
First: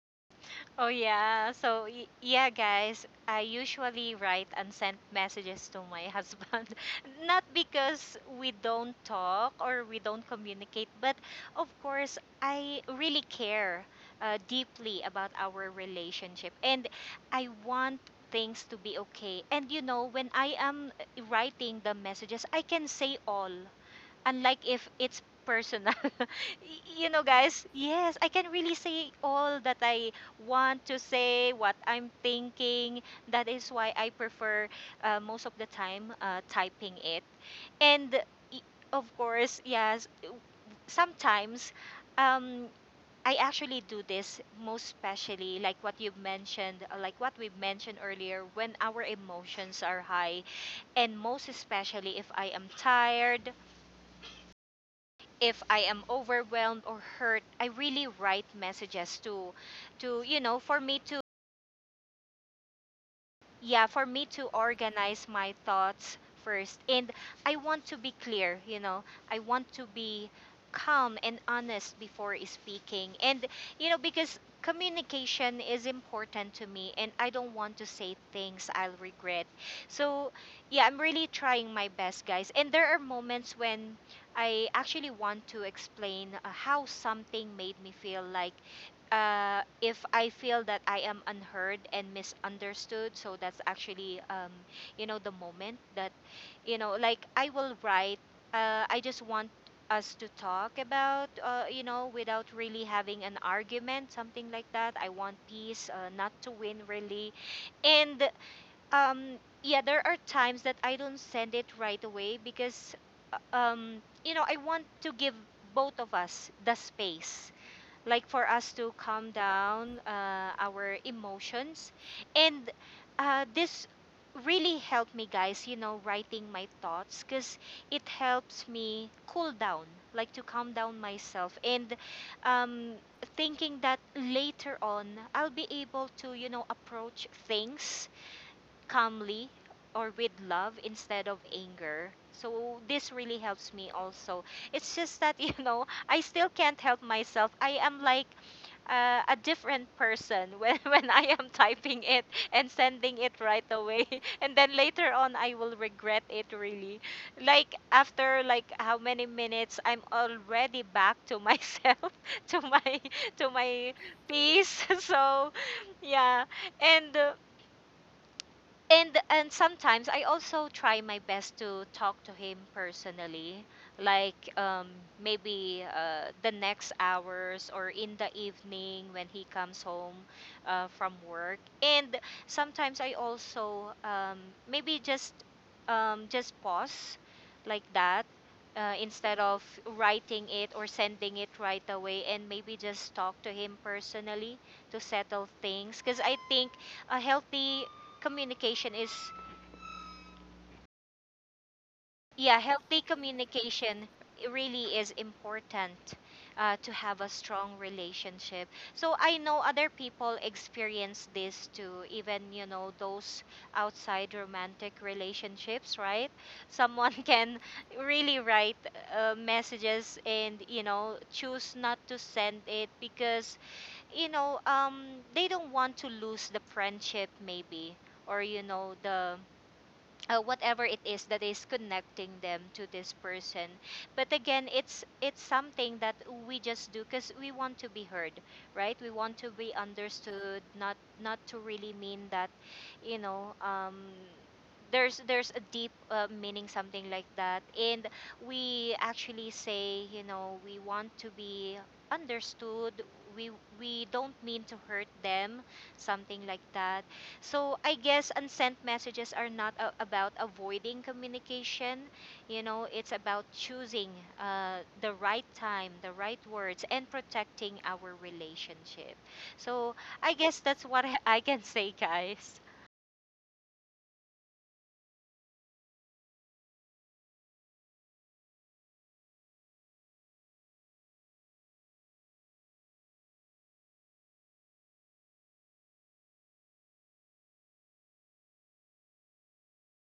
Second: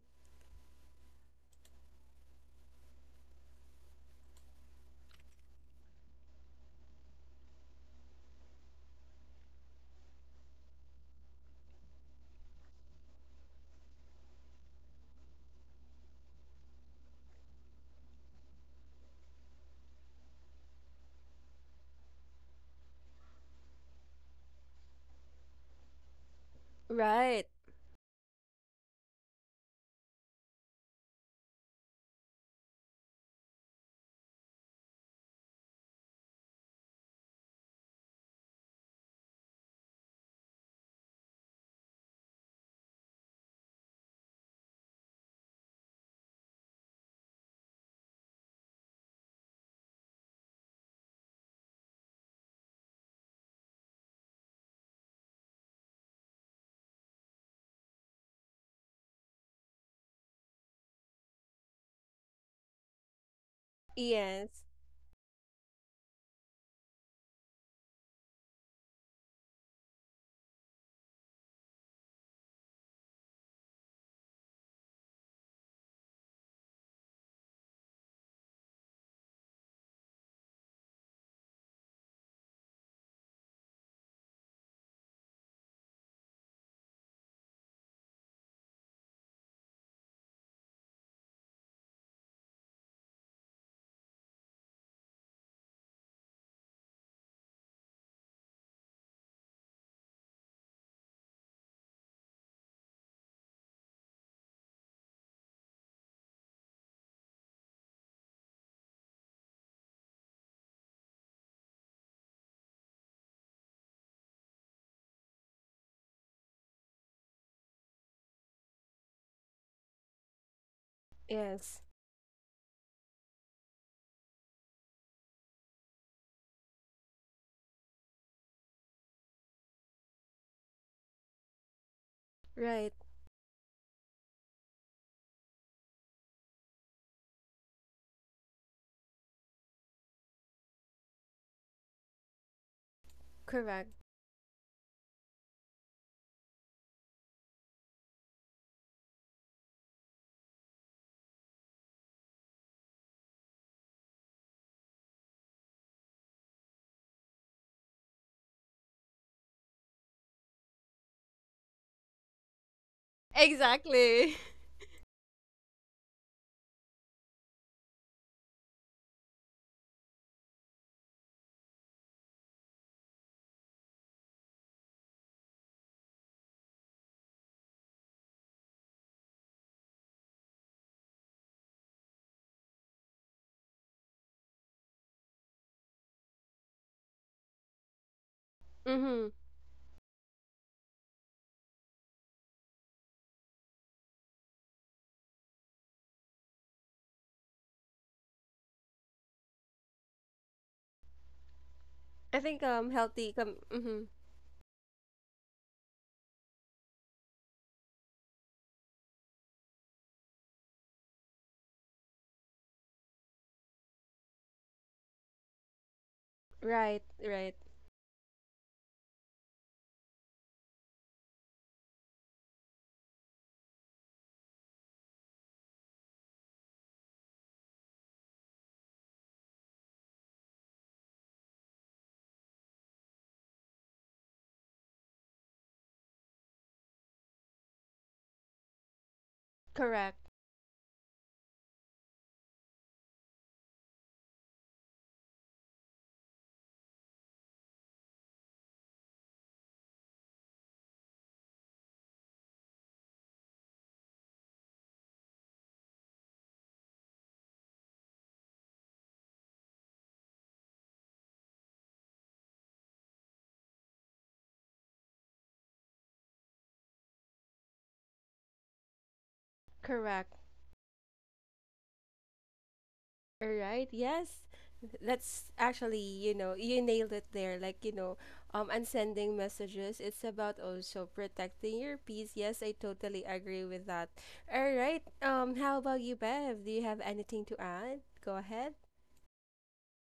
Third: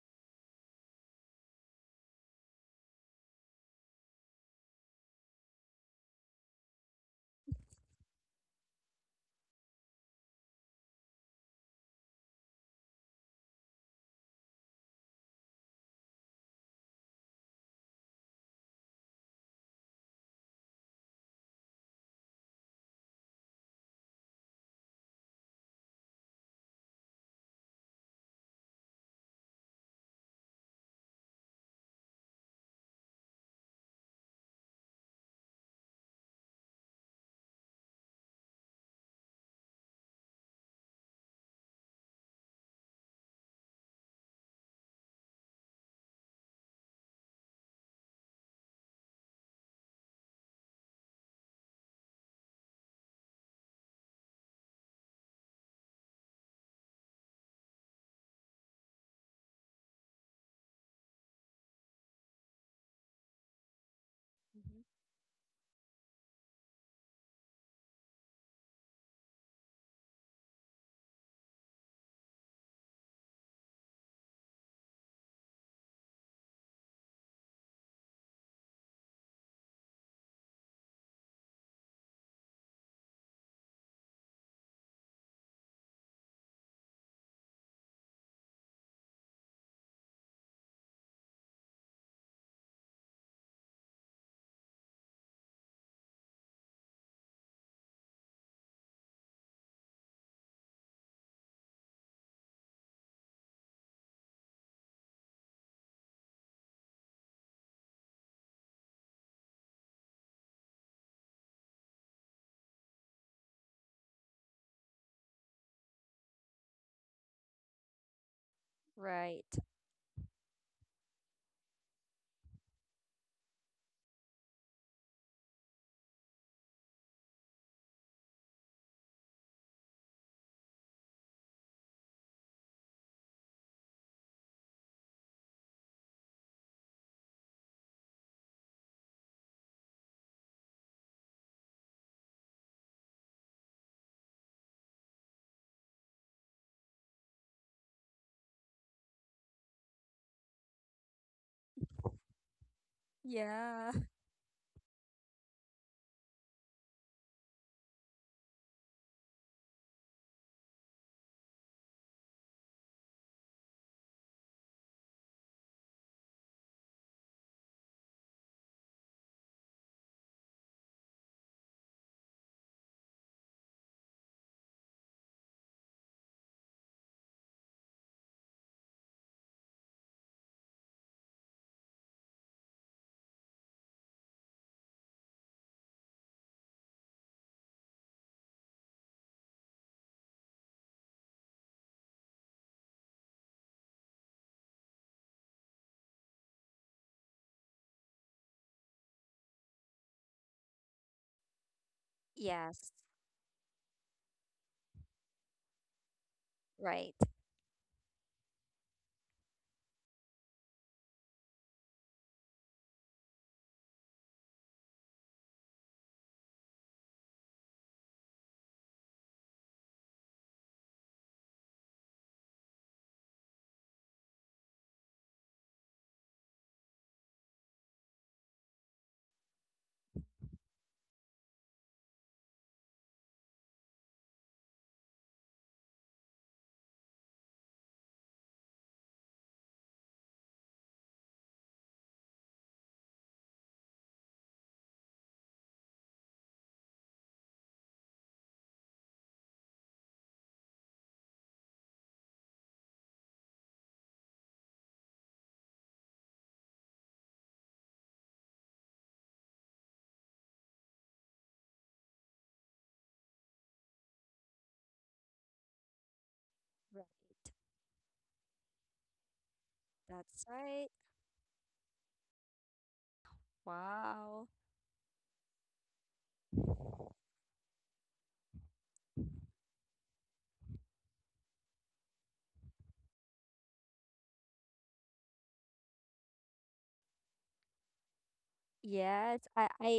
Speaker 2: Oh yeah. So yeah, guys, I usually write and send messages to my husband. [LAUGHS] Not because we don't talk or we don't communicate, but of course, I really care deeply about our relationship, and I want things to be okay. And you know, when I am writing the messages, I can say all, unlike if it's personal. [LAUGHS] You know,
Speaker 1: Right.
Speaker 2: guys, yes, I can really say all that I want to say, what I'm thinking. That is why I prefer, most of the time, typing it. And y- of course, yes, sometimes um, I actually do this, most especially like what you've mentioned, like what we've mentioned earlier, when our emotions are high, and most especially if I am tired, if I am overwhelmed or hurt, I really write messages to you know, for me to
Speaker 1: Yes.
Speaker 3: Mhm.
Speaker 2: organize my thoughts first, and I want to be clear, you know, I want to be calm and honest before speaking. And you know, because communication is important to me, and I don't want to say things I'll regret. So yeah, I'm really trying my best, guys, and there are moments when I actually want to explain how something made me feel, like if I feel that I am unheard and misunderstood. So that's actually, the moment that, you know, like I will write. I just want us to talk about, without really having an argument, something like that. I want peace, not to win, really. And um, yeah, there are times that I don't send it right away because, you know, I want to give both of us the space, like for us to calm
Speaker 3: Right.
Speaker 2: down our
Speaker 1: Yes.
Speaker 2: emotions. And this really helped me, guys, you know, writing my thoughts, because it helps me cool down, like to calm down myself. And
Speaker 1: Right.
Speaker 2: um, thinking that later on, I'll be able to, you know, approach things calmly or with love instead of anger. So this really helps
Speaker 1: Correct.
Speaker 2: me also. It's just that, [LAUGHS] you know, I still can't help myself. I am like a different person when, [LAUGHS] when I am typing it and sending it right
Speaker 3: Yeah.
Speaker 2: away. [LAUGHS] And then later on, I will regret it really. Like after like how many minutes, I'm already back to myself, [LAUGHS] to my [LAUGHS] to my
Speaker 1: Exactly. [LAUGHS]
Speaker 2: peace. [LAUGHS] So yeah, and uh, and and sometimes I also try my best to talk to him personally, like maybe the next hours or in the evening when he comes home from work. And sometimes I also, maybe just pause like that.
Speaker 1: Mm-hmm.
Speaker 2: Instead of writing it or sending it right away, and maybe just talk to him personally to settle things, because I think a healthy communication is
Speaker 1: I
Speaker 2: yeah
Speaker 1: think
Speaker 3: Yes.
Speaker 2: healthy
Speaker 1: mm-hmm.
Speaker 2: communication really is important to
Speaker 3: Right,
Speaker 2: have a strong relationship. So I know other people experience this too, even you know those outside romantic relationships, right?
Speaker 1: Right,
Speaker 2: Someone [LAUGHS]
Speaker 1: right.
Speaker 2: can really write messages and you know choose not to send it because, you know um, they don't want to lose the friendship maybe, or you know the whatever it is that is connecting them to this person. But again, it's something that we just do because we want to be heard, right? We want to be
Speaker 1: Correct.
Speaker 2: understood, not to really mean that, you know um there's a deep meaning, something like that. And we actually say, you know, we want to be understood. we we don't mean to hurt them, something like that. So I guess unsent messages are not about avoiding communication. You know, it's about choosing the right time, the right words,
Speaker 3: right.
Speaker 2: and protecting our relationship. So I
Speaker 1: Correct.
Speaker 3: That's
Speaker 2: guess that's
Speaker 3: right.
Speaker 2: what [LAUGHS] I can say, guys.
Speaker 1: All right. Yes.
Speaker 3: Wow.
Speaker 1: That's actually, you know, you nailed it there. Like, you know, and sending messages, it's about also protecting your peace. Yes, I totally agree with that. All right. Um, how about you, Bev? Do you have anything to add? Go ahead.
Speaker 3: Yes, I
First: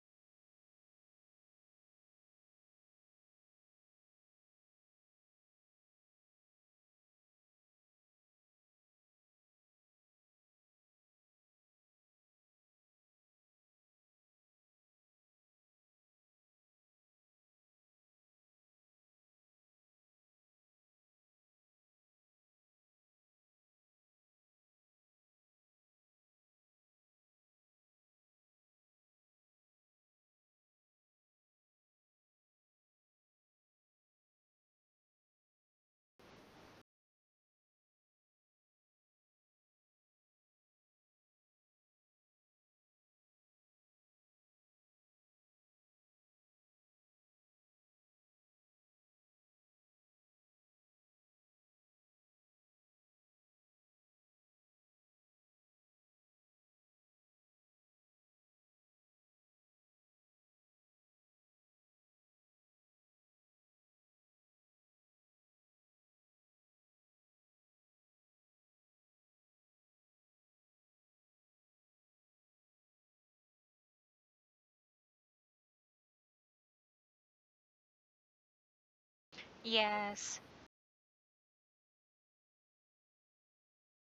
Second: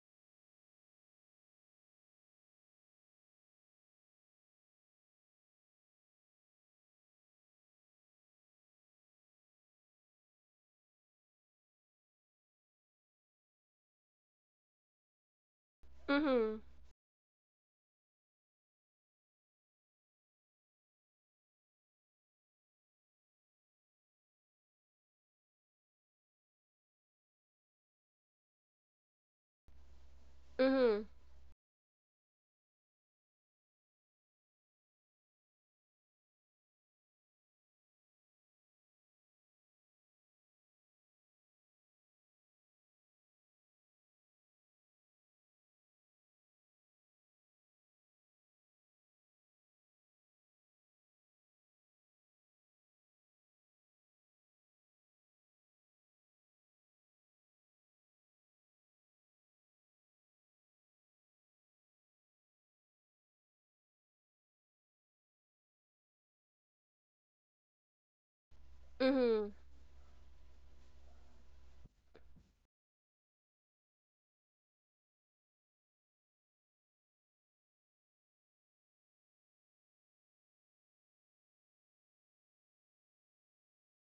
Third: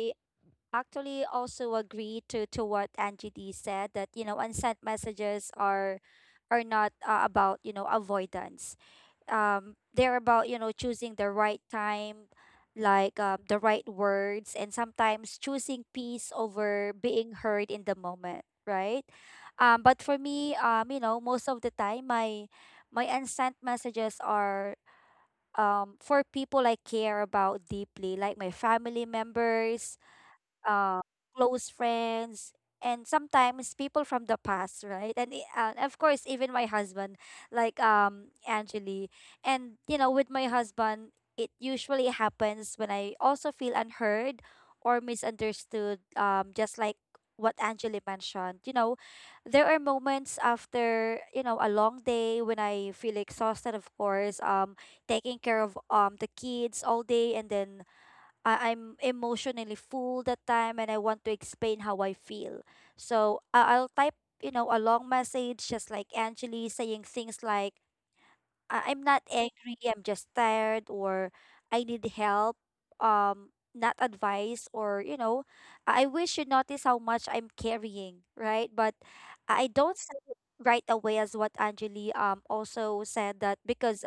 Speaker 3: actually also agree to what Angie D said, that you know, unsent messages are not, about, you know, avoidance. They're about, you know, choosing the right time, like, the right words, and sometimes choosing peace
Speaker 1: Mhm.
Speaker 3: over being heard in the moment, right? But for me, you know, most of the time my my unsent messages are for people I care about deeply, like my family members, uh,
Speaker 1: Mhm.
Speaker 3: close friends, and sometimes people from the past, right? And of course, even my husband, like Angeli, and you know, with my husband, it usually happens when I also feel unheard or misunderstood. Just like what Angeli mentioned, you know, there are moments after, you know, a long day when I feel exhausted. Of course, taking care of the kids all day, and then I'm emotionally full that time, and I want to explain how I feel. So I'll type, you know, a long message, just like Angeli, saying things like, I'm not
Speaker 1: Mhm.
Speaker 3: angry, I'm just tired, or I need help, not advice, or, you know, I wish you notice how much I'm carrying, right? But I don't say it
Speaker 2: Yes,
Speaker 3: right away, as what Angeli also said. That because,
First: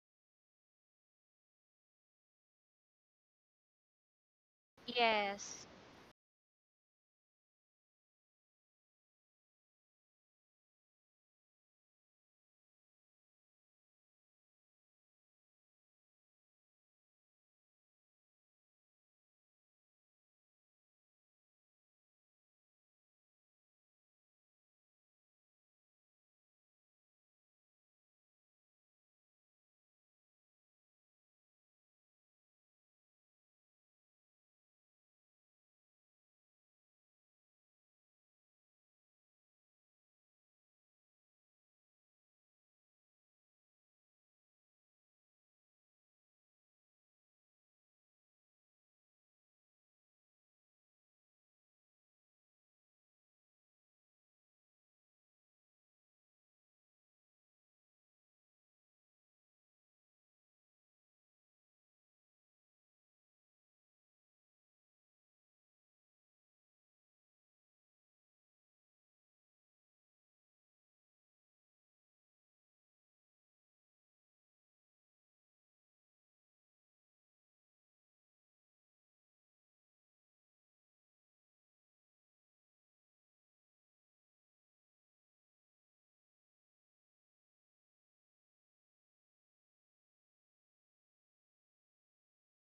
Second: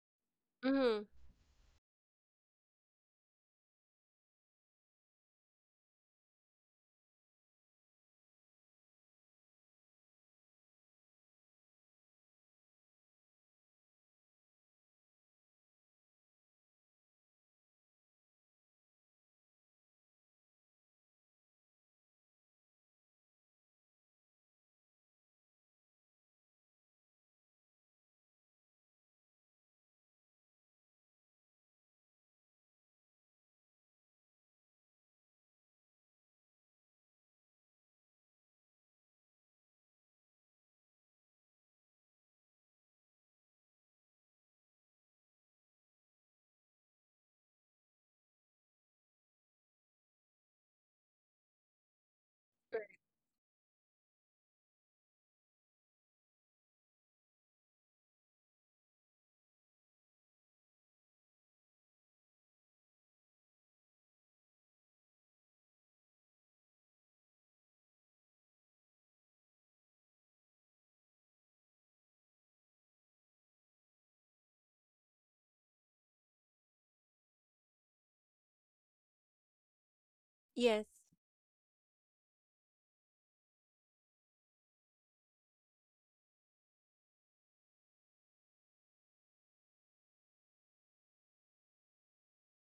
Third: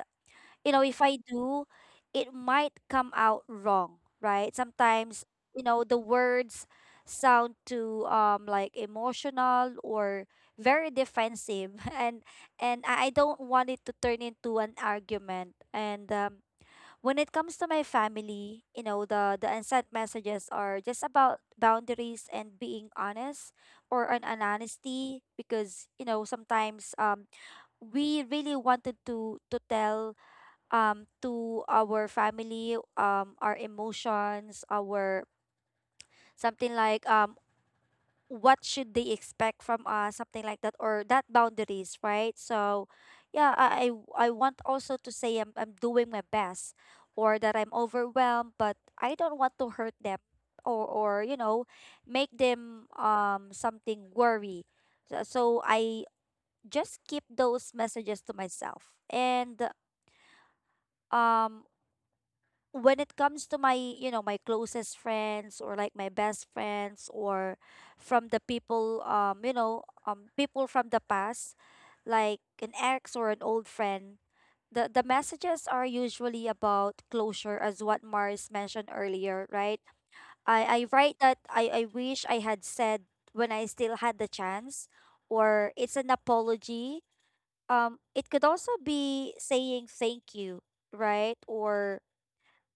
Speaker 3: you know, if
Speaker 1: Mhm.
Speaker 3: I do, it might come out wrong, right? Sometimes, you
Speaker 2: yes,
Speaker 3: know, the words sound too emotional or very defensive, [LAUGHS] and I don't want it to turn into an argument. And when it comes to my family, you know, the unsent messages are just about boundaries and being honest, or an honesty, because, you know, sometimes we really wanted to tell to our family our emotions, our something, like what should they expect from us, something like that, or that boundaries, right? So yeah, I want also to say I'm doing my best, or that I'm overwhelmed, but I don't want to hurt them, or, you know, make them something worry. So, so I just keep those messages to myself. And um when it comes to my, you know, my closest friends, or like my best friends, or from the people, you know, people from the past, like an ex or an old friend, the messages are usually about closure, as what Mars mentioned earlier, right? I
Speaker 1: Yes.
Speaker 3: write that I wish I had said when I still had the chance, or it's an apology, it could also be saying thank you, right? Or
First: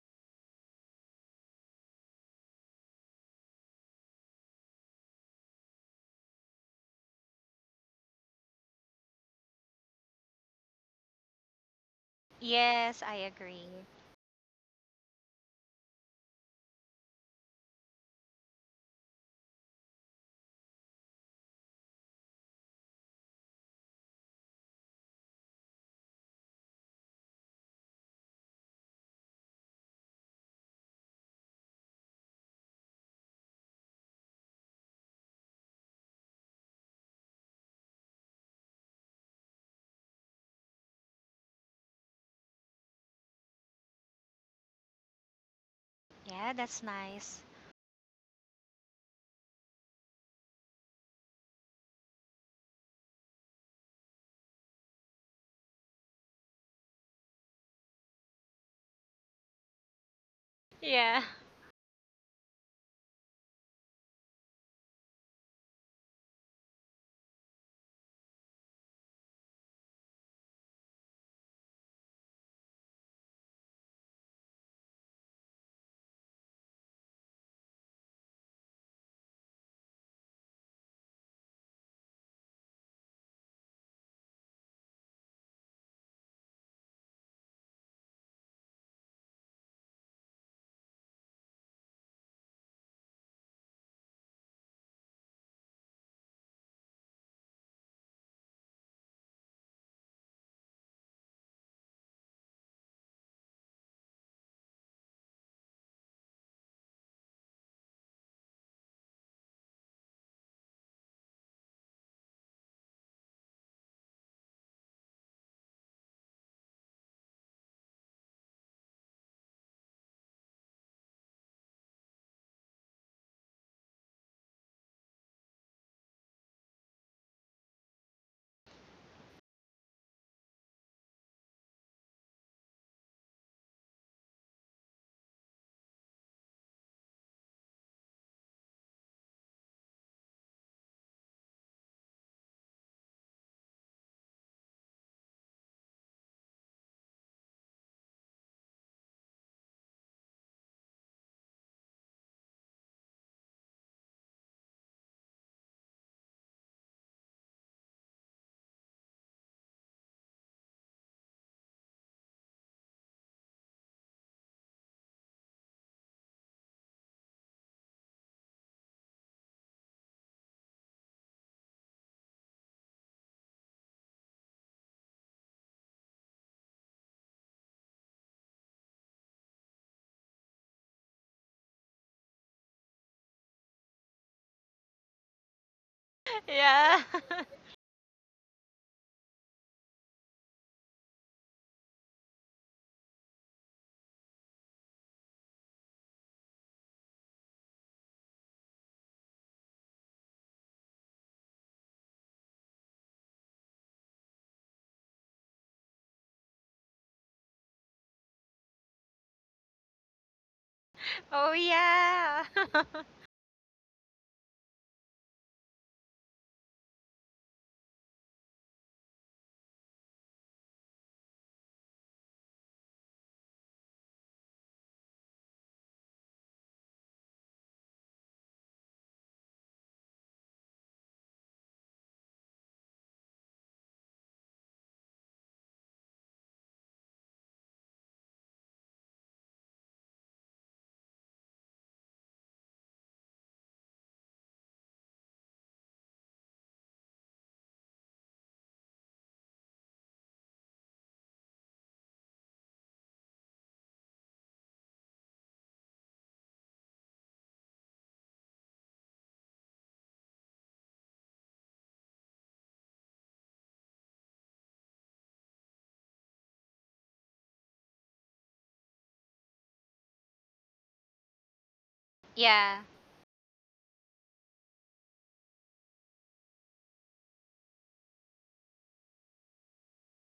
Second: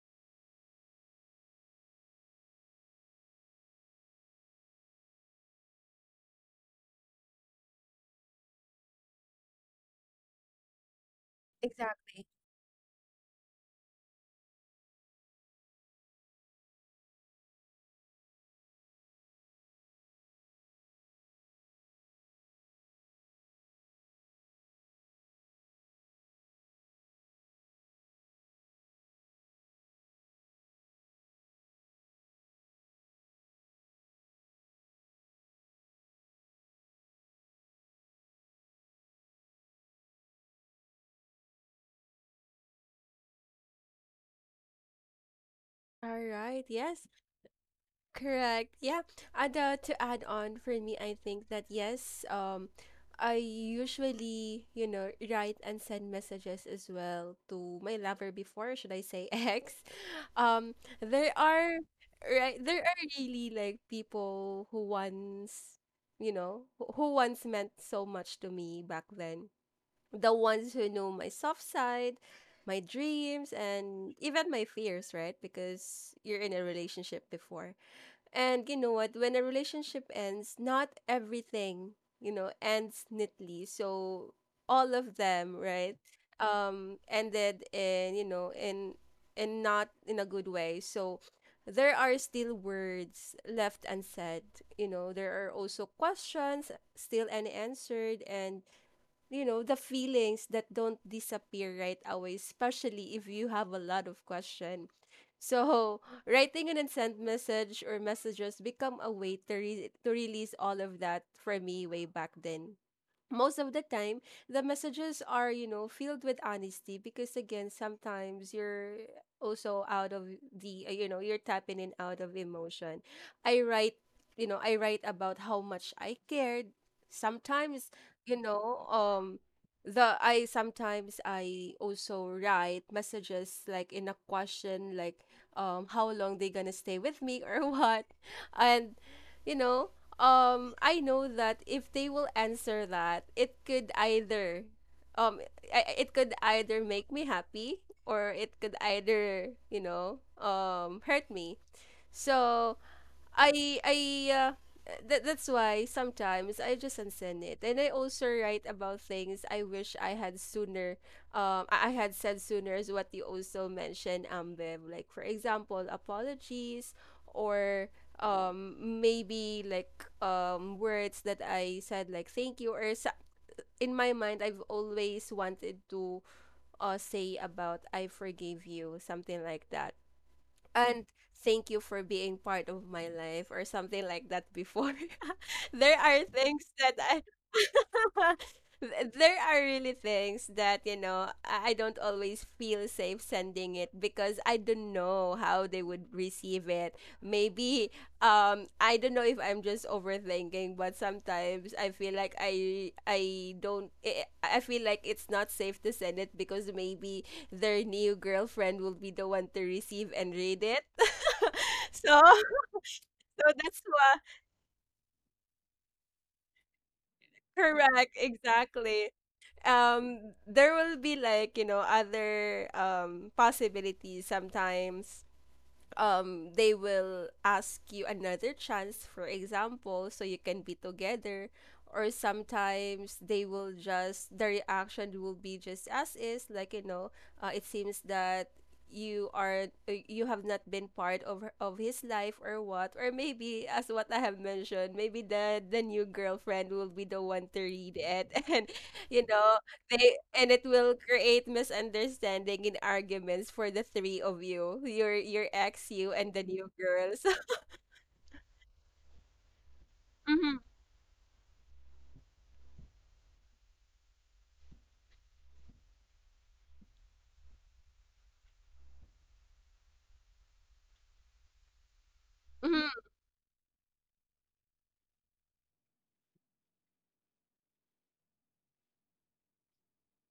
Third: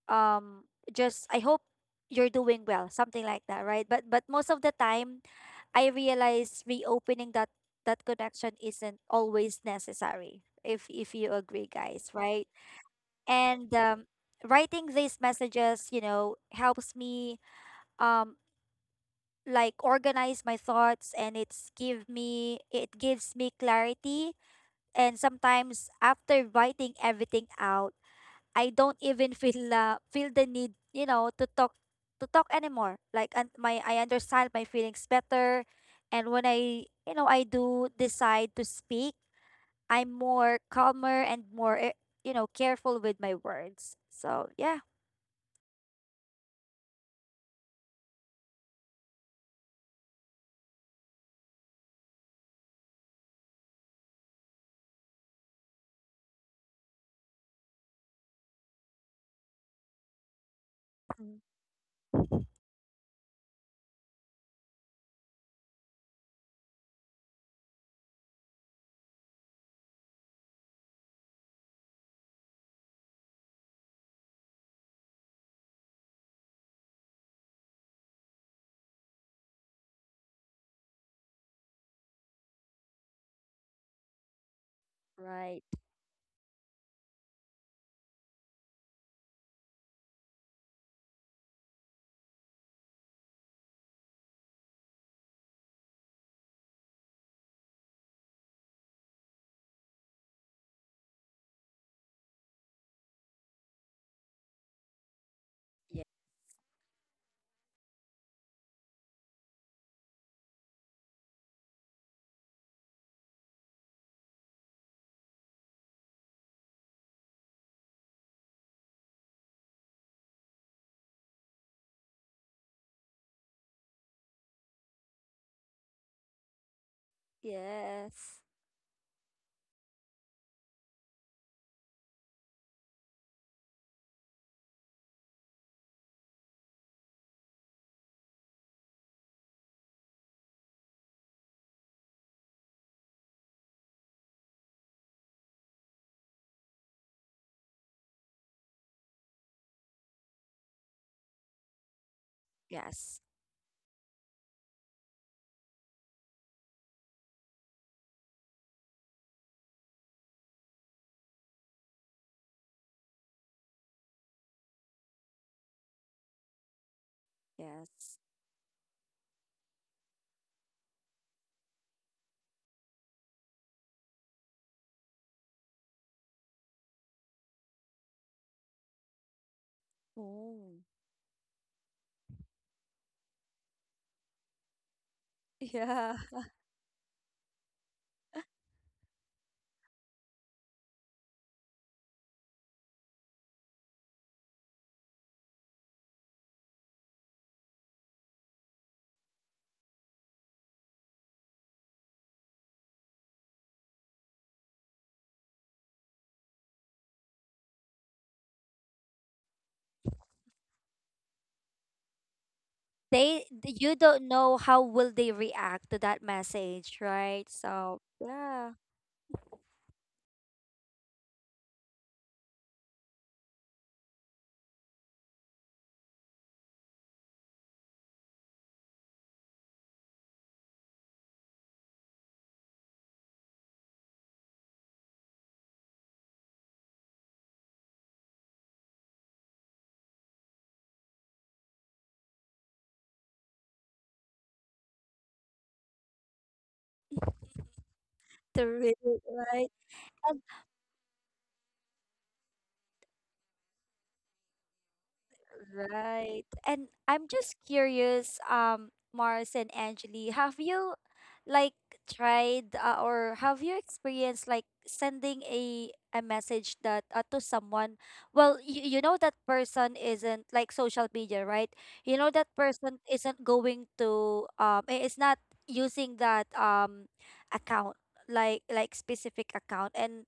Speaker 3: um just I hope you're doing well, something like that, right? But most of the time I realize reopening that that connection isn't always necessary, if you agree, guys,
Speaker 1: Exactly.
Speaker 3: right?
Speaker 2: yes, I agree.
Speaker 3: And writing these messages, you know, helps me um organize my thoughts, and it's give me, it gives me clarity. And sometimes after writing everything out, I don't even feel, the need, you know, to talk anymore. Like, and my, I understand my feelings better, and when I, you know, I do decide to speak, I'm more calmer and more you know, careful with my words. So yeah.
Speaker 1: All
Speaker 2: Yeah,
Speaker 1: right.
Speaker 2: that's
Speaker 1: Yes.
Speaker 2: nice.
Speaker 1: Correct. Yeah. And to add on for me, I think that yes, I usually, you know, write and send messages as well to my lover before, should I say [LAUGHS] ex. Um,
Speaker 2: Yeah,
Speaker 1: there
Speaker 3: Mm.
Speaker 1: are right there are really like people who once, you know, who once meant so much to me back then. The ones who know my soft side, my dreams, and even my fears, right? Because you're in a relationship before and you know what? When a relationship ends, not everything, you know, ends neatly. So all of them,
Speaker 3: Right.
Speaker 1: right, ended in, you know, in not in a good way. So there are still words left unsaid. You know, there are also questions still unanswered and you know, the feelings that don't disappear right away, especially if you have a lot of question. So,
Speaker 3: Yeah.
Speaker 1: [LAUGHS] writing an instant message or messages become a way to, to release all of that for me way back then. Most of the time the messages are you know filled with honesty because again sometimes you're also out of the you know you're tapping in out of emotion. I write you know I write about how much I cared sometimes. You
Speaker 3: Yes,
Speaker 1: know the I sometimes I also write messages like in a question like how long they gonna stay with me or [LAUGHS] what. And you know I know that if they will answer that, it could either, um, it could either make me happy or it could either, you know, hurt me. So
Speaker 3: yes,
Speaker 1: I that that's why sometimes I just unsend it, and I also write about things I wish I had sooner. I had said sooner is what you also mentioned, Ambev. Like for example, apologies, or
Speaker 3: yes.
Speaker 1: maybe like words that I said like thank you or in my mind I've always wanted to say about I forgive you something like that,
Speaker 3: Oh.
Speaker 1: and thank you for being part of my life or something like that before. [LAUGHS]
Speaker 3: [LAUGHS]
Speaker 1: There
Speaker 3: Yeah.
Speaker 1: are
Speaker 2: [LAUGHS]
Speaker 1: things that
Speaker 2: yeah.
Speaker 1: I [LAUGHS] there are really things that, you know, I don't always feel safe sending it because I don't know how they would receive it. Maybe I don't know if I'm just overthinking, but sometimes I feel like I don't I feel like it's not safe to send it because maybe their new girlfriend will be the one to receive and read it.
Speaker 2: [LAUGHS]
Speaker 1: [LAUGHS]
Speaker 2: Oh,
Speaker 1: So,
Speaker 2: yeah.
Speaker 3: They,
Speaker 1: so that's
Speaker 3: you
Speaker 1: why
Speaker 3: don't know how will they react to that message, right? So
Speaker 1: correct,
Speaker 3: yeah.
Speaker 1: exactly. There will be, like, other possibilities sometimes they will ask you another chance, for example, so you can be together. Or sometimes they will just, the reaction will be just as is, like it seems that you are, you have not been part of of his life or what. Or maybe, as what I have mentioned, maybe the new girlfriend will be the one to read it [LAUGHS] and
Speaker 3: To read it,
Speaker 1: you know
Speaker 3: right?
Speaker 1: they, and it will create misunderstanding and arguments for the three of you, your ex, you, and the
Speaker 3: Right.
Speaker 1: new
Speaker 3: And
Speaker 1: girl.
Speaker 3: I'm
Speaker 1: So
Speaker 3: just curious, Mars and
Speaker 1: [LAUGHS]
Speaker 3: Angeli,
Speaker 1: hmm,
Speaker 3: have you like tried or have you experienced like sending a message that to someone? Well, you know that person isn't like social media, right? You know
Speaker 2: [LAUGHS]
Speaker 3: that
Speaker 2: Yeah.
Speaker 1: hmm,
Speaker 3: person isn't going to is not using that account like specific account, and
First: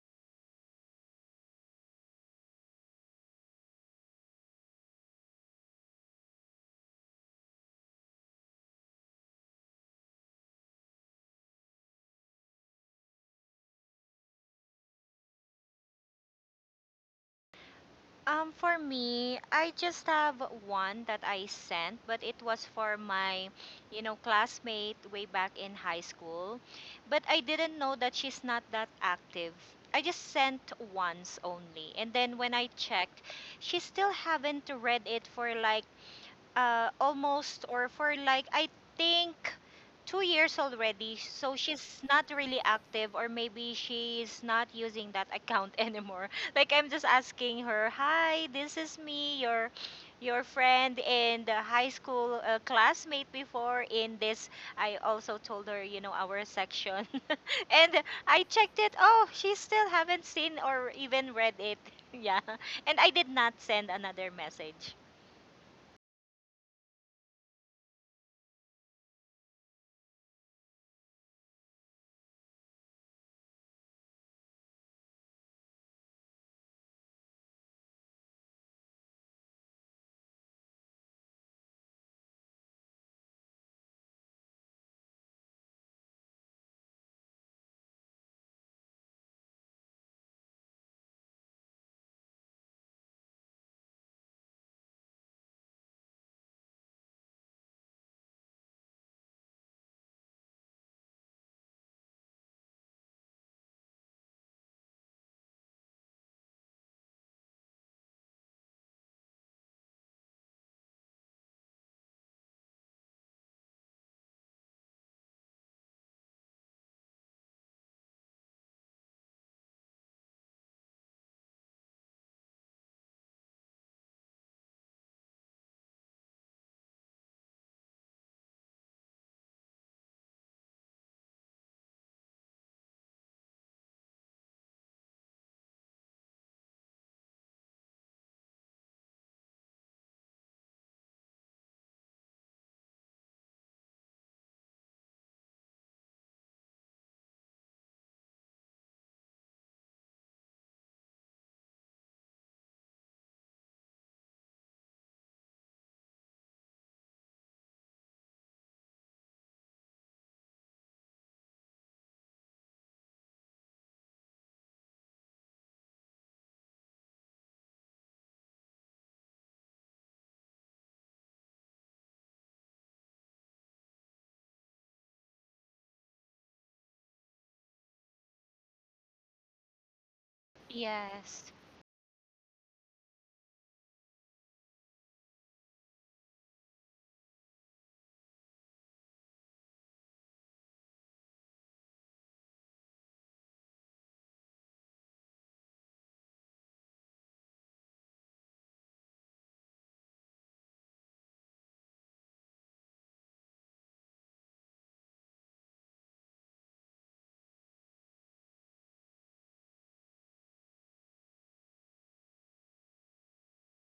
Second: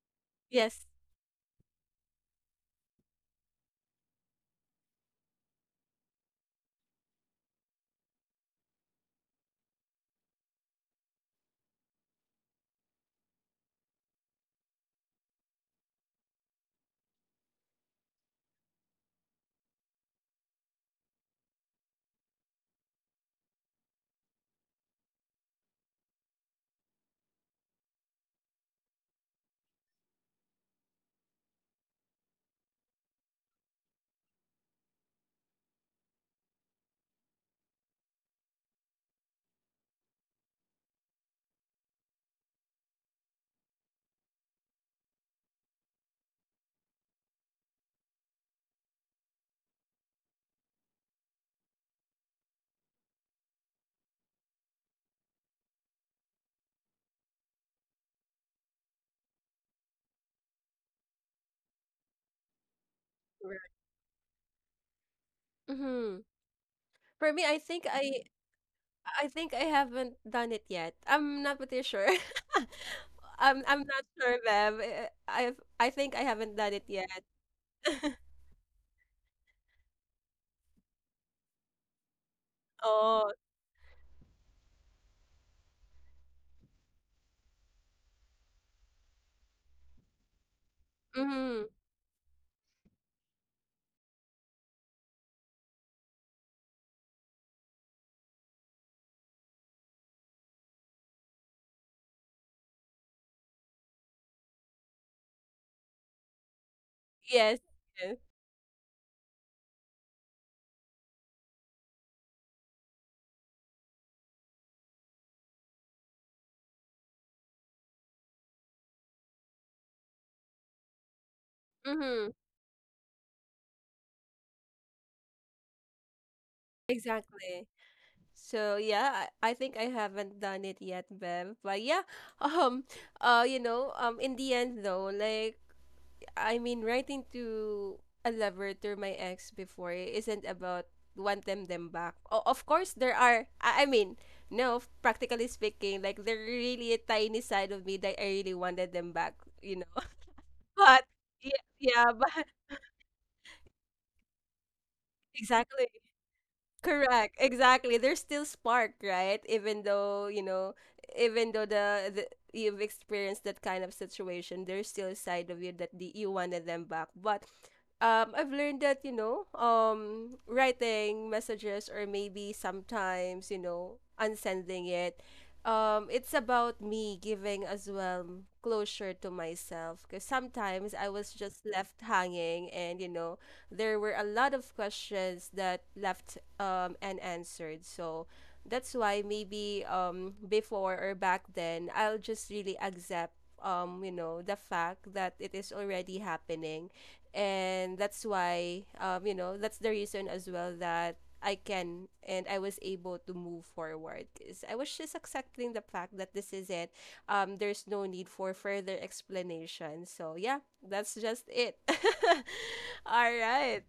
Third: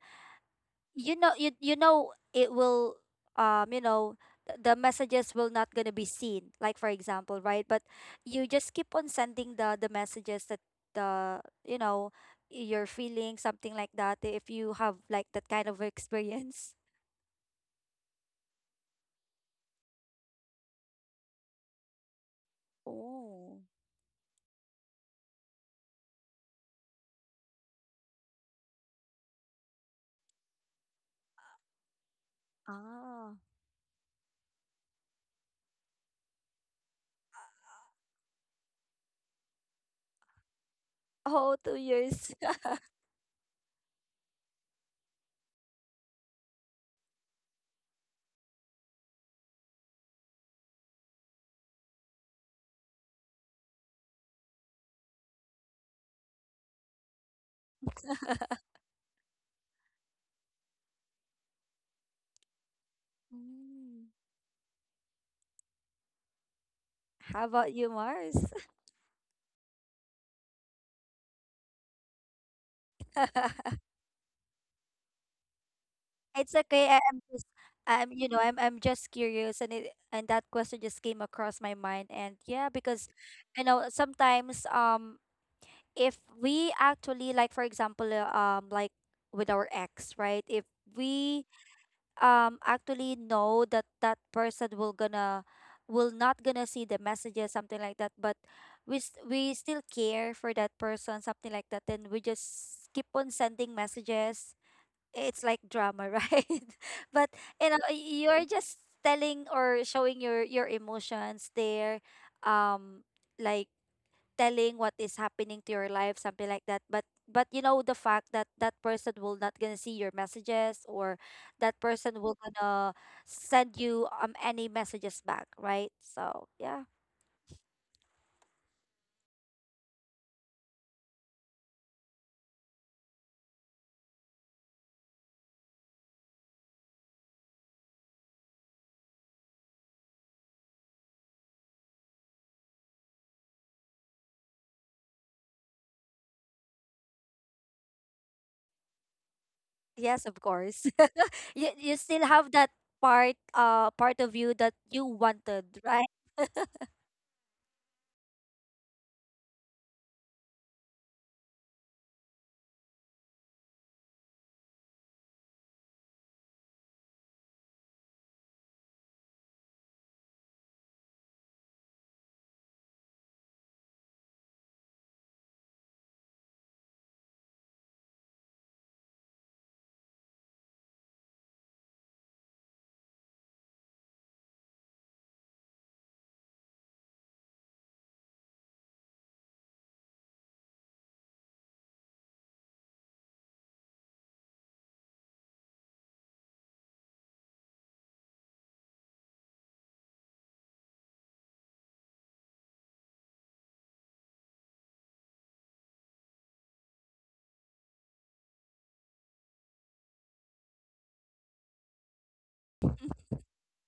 Speaker 1: yes,
Speaker 3: you know you know it will, um you know the messages will not gonna be seen, like for example, right? But you just keep on sending the messages that the you know you're feeling something like that if you have like that kind of experience.
Speaker 2: For me, I just have one that I sent, but it was for my,
Speaker 3: Oh.
Speaker 2: you know, classmate way back in high school. But I didn't know that she's not that active. I just sent once only. And then when I checked,
Speaker 3: Ah.
Speaker 2: she still haven't read it for like almost or for like I think 2 years already.
Speaker 3: Oh,
Speaker 2: So
Speaker 3: two
Speaker 2: she's not
Speaker 3: years
Speaker 2: really
Speaker 3: [LAUGHS]
Speaker 2: active, or maybe she's not using that account [LAUGHS] anymore. Like I'm just asking her, "Hi, this is me, your friend and the high school classmate before in this." I also told her, you know, our section, [LAUGHS] and I checked it. Oh, she still haven't seen or even read it. [LAUGHS] Yeah, and I did not send
Speaker 3: Mm.
Speaker 2: another message.
Speaker 1: mm-hmm. for me
Speaker 3: How
Speaker 1: i
Speaker 3: about
Speaker 1: think
Speaker 3: you,
Speaker 1: i
Speaker 3: Mars?
Speaker 1: I think I haven't done it yet, I'm not pretty sure. [LAUGHS] i'm
Speaker 3: [LAUGHS]
Speaker 1: i'm not sure, Bev. I think I
Speaker 3: It's
Speaker 1: haven't done it
Speaker 3: okay. I,
Speaker 1: yet.
Speaker 3: I'm just, I'm, I'm just curious, and it, and that question just came across my mind, and yeah, because,
Speaker 1: Oh,
Speaker 3: you know, sometimes, if we actually, like, for example, like with our ex, right? If we,
Speaker 1: mm-hmm,
Speaker 3: actually know that that person will gonna, will not gonna see the messages, something like that, but we, we still care for that person, something like that, then we just keep on sending messages. It's like drama, right? [LAUGHS] But
Speaker 1: yes,
Speaker 3: you know
Speaker 1: yes,
Speaker 3: you're just telling or showing your emotions there, um like telling what is happening to your life, something like that. But you know the fact that that person will not gonna see your messages, or that person
Speaker 1: mm-hmm,
Speaker 3: will gonna send you any messages back, right? So yeah.
Speaker 1: exactly. So yeah, I think I haven't done it yet, Bev. But yeah, [LAUGHS] um, in the end though, like writing to a lover through my ex before, it isn't about want them back. O- of course, there are. No, practically speaking, like there really a tiny side of me that I really wanted them back. You know,
Speaker 3: Yes, of
Speaker 1: [LAUGHS]
Speaker 3: course.
Speaker 1: but
Speaker 3: [LAUGHS]
Speaker 1: yeah,
Speaker 3: You
Speaker 1: yeah,
Speaker 3: still
Speaker 1: but
Speaker 3: have
Speaker 1: [LAUGHS]
Speaker 3: that part, uh, part of you that you wanted,
Speaker 1: exactly.
Speaker 3: right?
Speaker 1: Correct. Exactly. There's still spark, right? Even though, you know, even though the you've experienced that kind of situation, there's still a side of you that the, you wanted them back. But I've learned that, you know, writing messages or maybe sometimes, you know, unsending it. It's about me giving as well closure to myself, because sometimes I was
Speaker 2: Yes.
Speaker 1: just left hanging and, you know, there were a lot of questions that left unanswered. So that's why maybe, before or back then, I'll just really accept you know the fact that it is already happening. And that's why, you know, that's the reason as well that I can, and I was able to move forward because I was just accepting the fact that this is it, there's no need for further explanation. So, yeah, that's just it. [LAUGHS] All right.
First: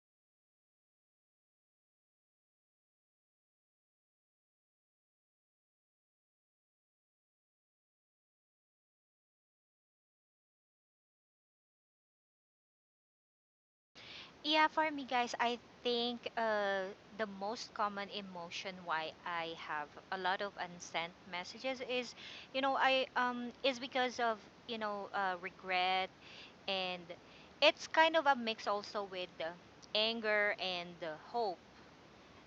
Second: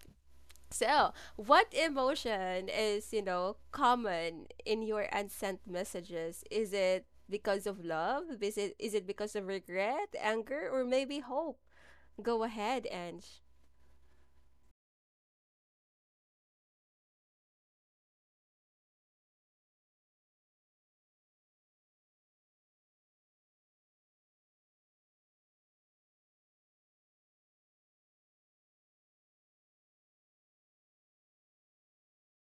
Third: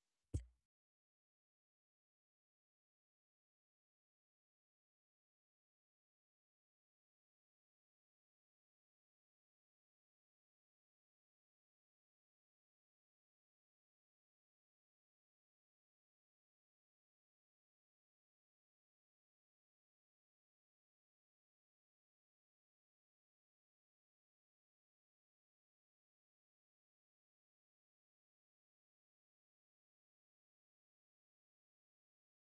Speaker 1: So, what emotion is, you know, common in your unsent messages? Is it because of love? Is it because of regret, anger, or maybe hope? Go ahead, Ange.
Speaker 2: Yeah, for me, guys, I think the most common emotion why I have a lot of unsent messages is, you know, I is because of regret, and it's kind of a mix also with anger and hope.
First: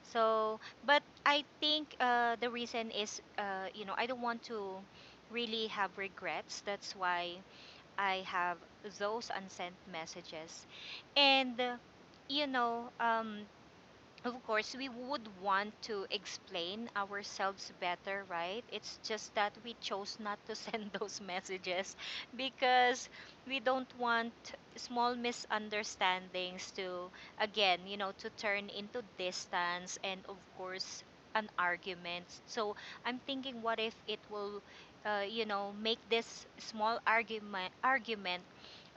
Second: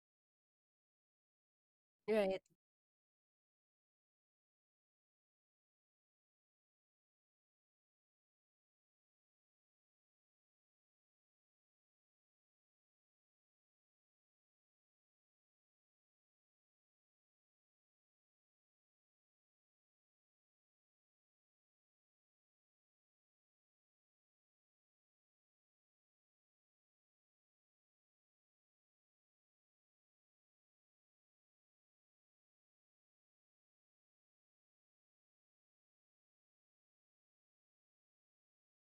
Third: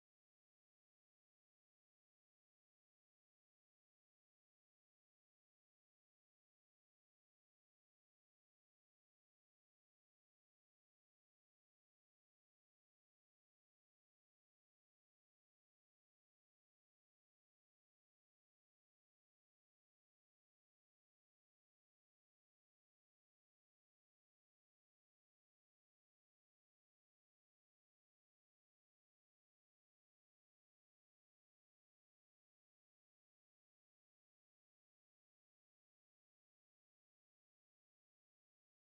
Speaker 2: So, but I think
Speaker 1: Right,
Speaker 2: the reason is, you know, I don't want to really have regrets. That's why I have those unsent messages. And, you know, of course we would want to explain ourselves better, right? It's just that we chose not to send [LAUGHS] those messages, because we don't want small misunderstandings to again, you know, to turn into distance and of course an argument. So I'm thinking, what if it will you know, make this small argument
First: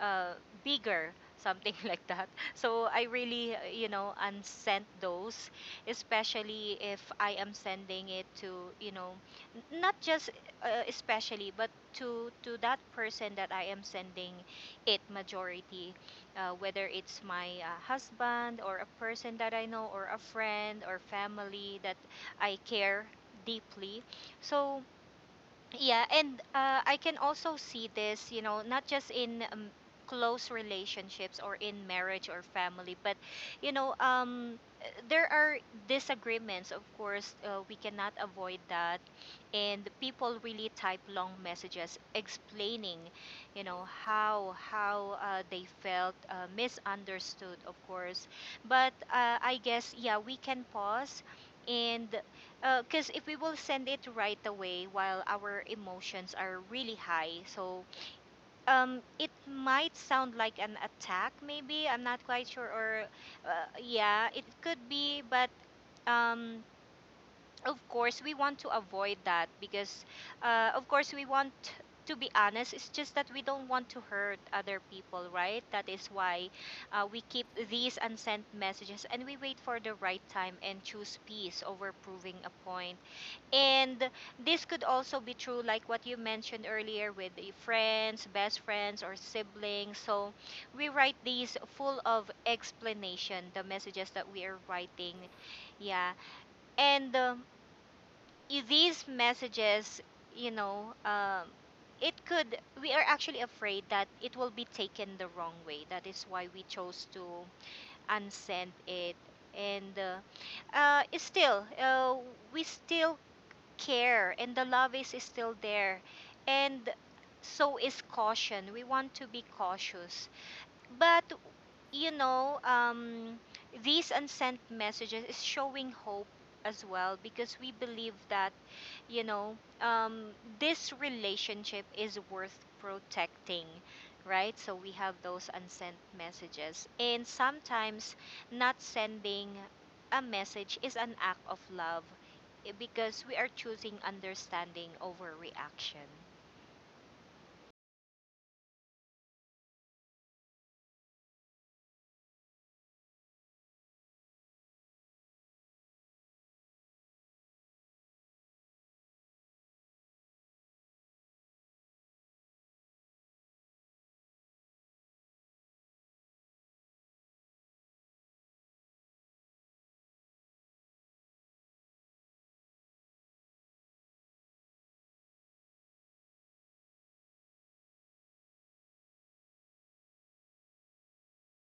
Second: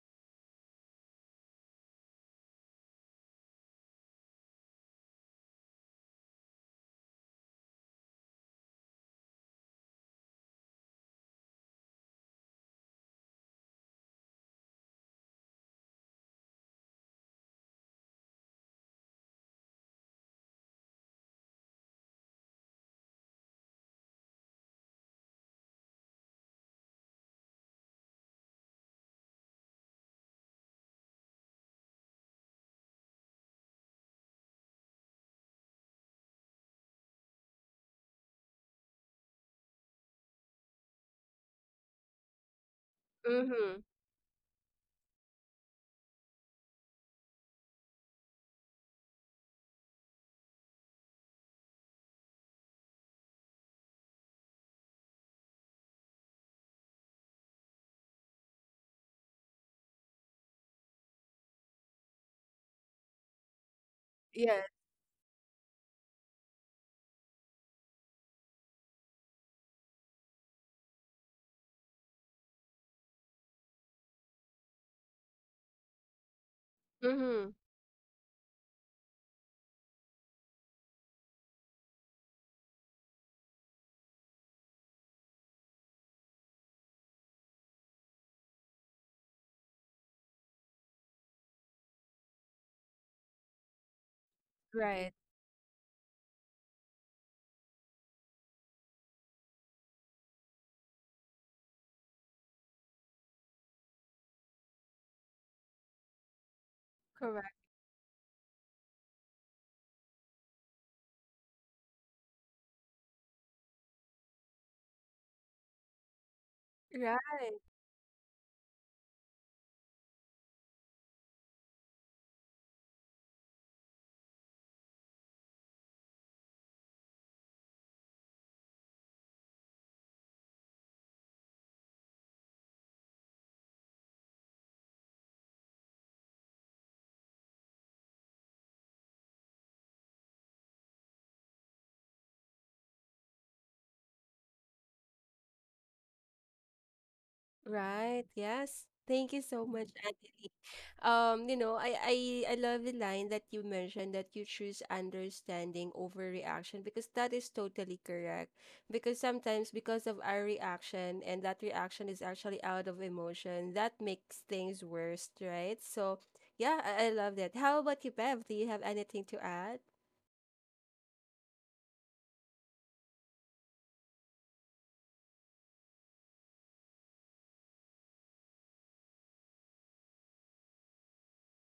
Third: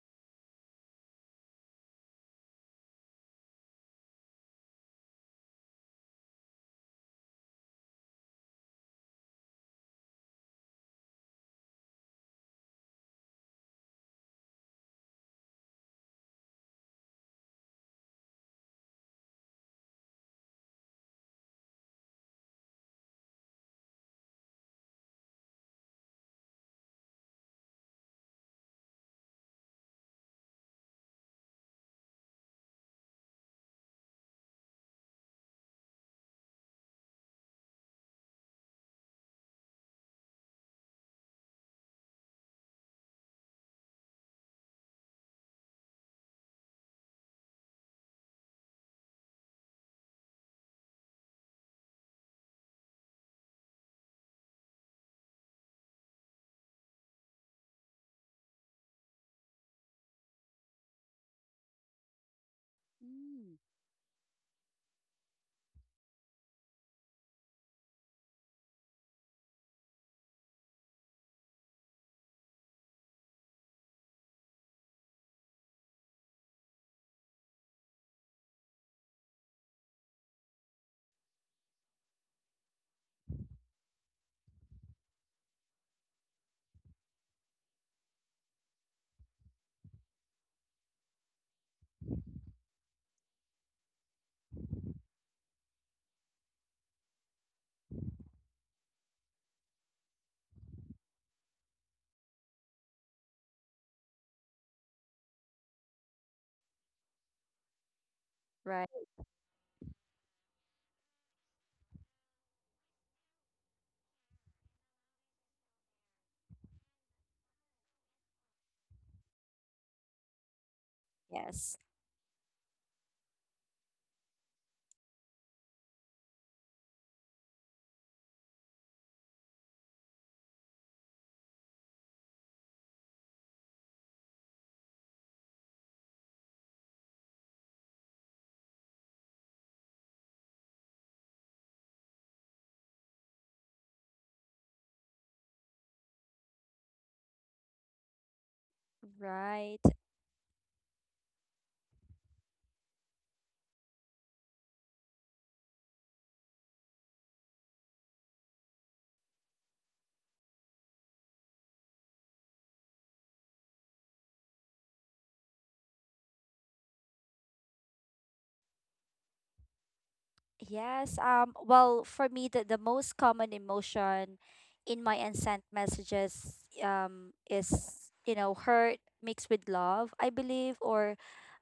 Speaker 2: uh, bigger, something [LAUGHS] like that. So I really, you know, unsent those, especially if I am sending it to, you know, not just especially, but to that person that I am sending it majority, whether it's my husband or a person that I know or a friend or family that I care deeply. So yeah, and I can also see this, you know, not just in close relationships or in marriage or family, but, you know, there are disagreements, of course. We cannot avoid that. And people really type long messages explaining, you
Speaker 1: mm-hmm,
Speaker 2: know, how they felt misunderstood, of course. But I guess, yeah, we can pause and because if we will send it right away while our emotions are really high, so it might sound like an attack, maybe I'm not quite sure, or uh, yeah, it
Speaker 1: yeah,
Speaker 2: could be, but um, of course we want to avoid that, because of course we want to be honest. It's just that we don't want to hurt other people, right? That is why we keep
Speaker 1: mm-hmm,
Speaker 2: these unsent messages, and we wait for the right time and choose peace over proving a point. And this could also be true, like what you mentioned earlier, with the friends, best friends, or siblings. So we write these full of explanation, the messages that we are
Speaker 1: right,
Speaker 2: writing. Yeah. And I- these messages, you know, it could, we are actually afraid that it will be taken the wrong way. That is why we chose to
Speaker 1: correct,
Speaker 2: unsend
Speaker 3: Right.
Speaker 2: it. And still, we still care, and the love is still there. And
Speaker 1: right.
Speaker 2: so is caution. We want to be cautious. But
Speaker 3: Yes.
Speaker 2: you know, these unsent messages is showing hope as well, because we believe that, you know, this relationship is worth protecting, right? So we have those unsent messages, and sometimes not sending a message is an act of love, eh, because we are choosing understanding over reaction.
Speaker 1: Right. Yes. Thank you so
Speaker 3: Right.
Speaker 1: much, Angeline. You know, I love the line that you mentioned that you choose understanding over reaction, because that is totally correct. Because sometimes because of our reaction, and that reaction is actually out of emotion, that makes things worse, right? So yeah, I love that. How about you, Bev? Do you have anything to add?
Speaker 3: Yes. Well, for me, the most common emotion in my unsent messages, is, you know, hurt mixed with love, I believe, or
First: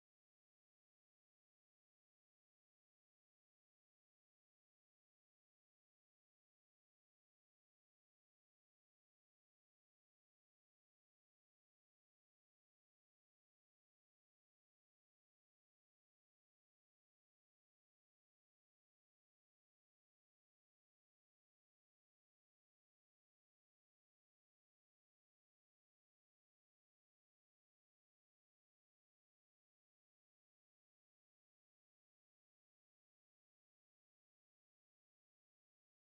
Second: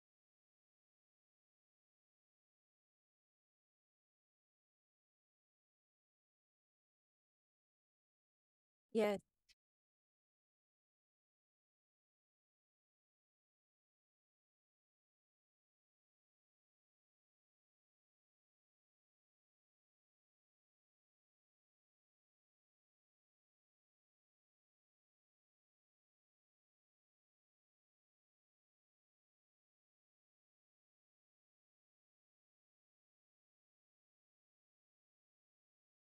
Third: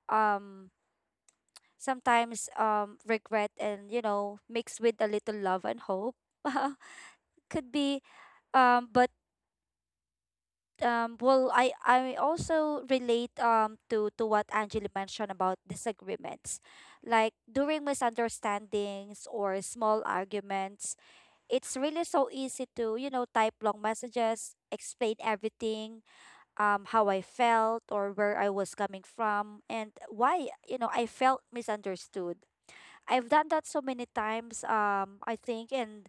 Speaker 3: um, sometimes regret and, you know, mixed with a little love and hope. [LAUGHS] Could be. But
Speaker 1: Yes,
Speaker 3: well, I also relate, to what Angela mentioned about disagreements, like during misunderstandings or small arguments. It's really so easy to, you know, type long messages, explain everything, how I felt or where I was coming from and why, you know, I felt misunderstood. I've done that so many times, I think. And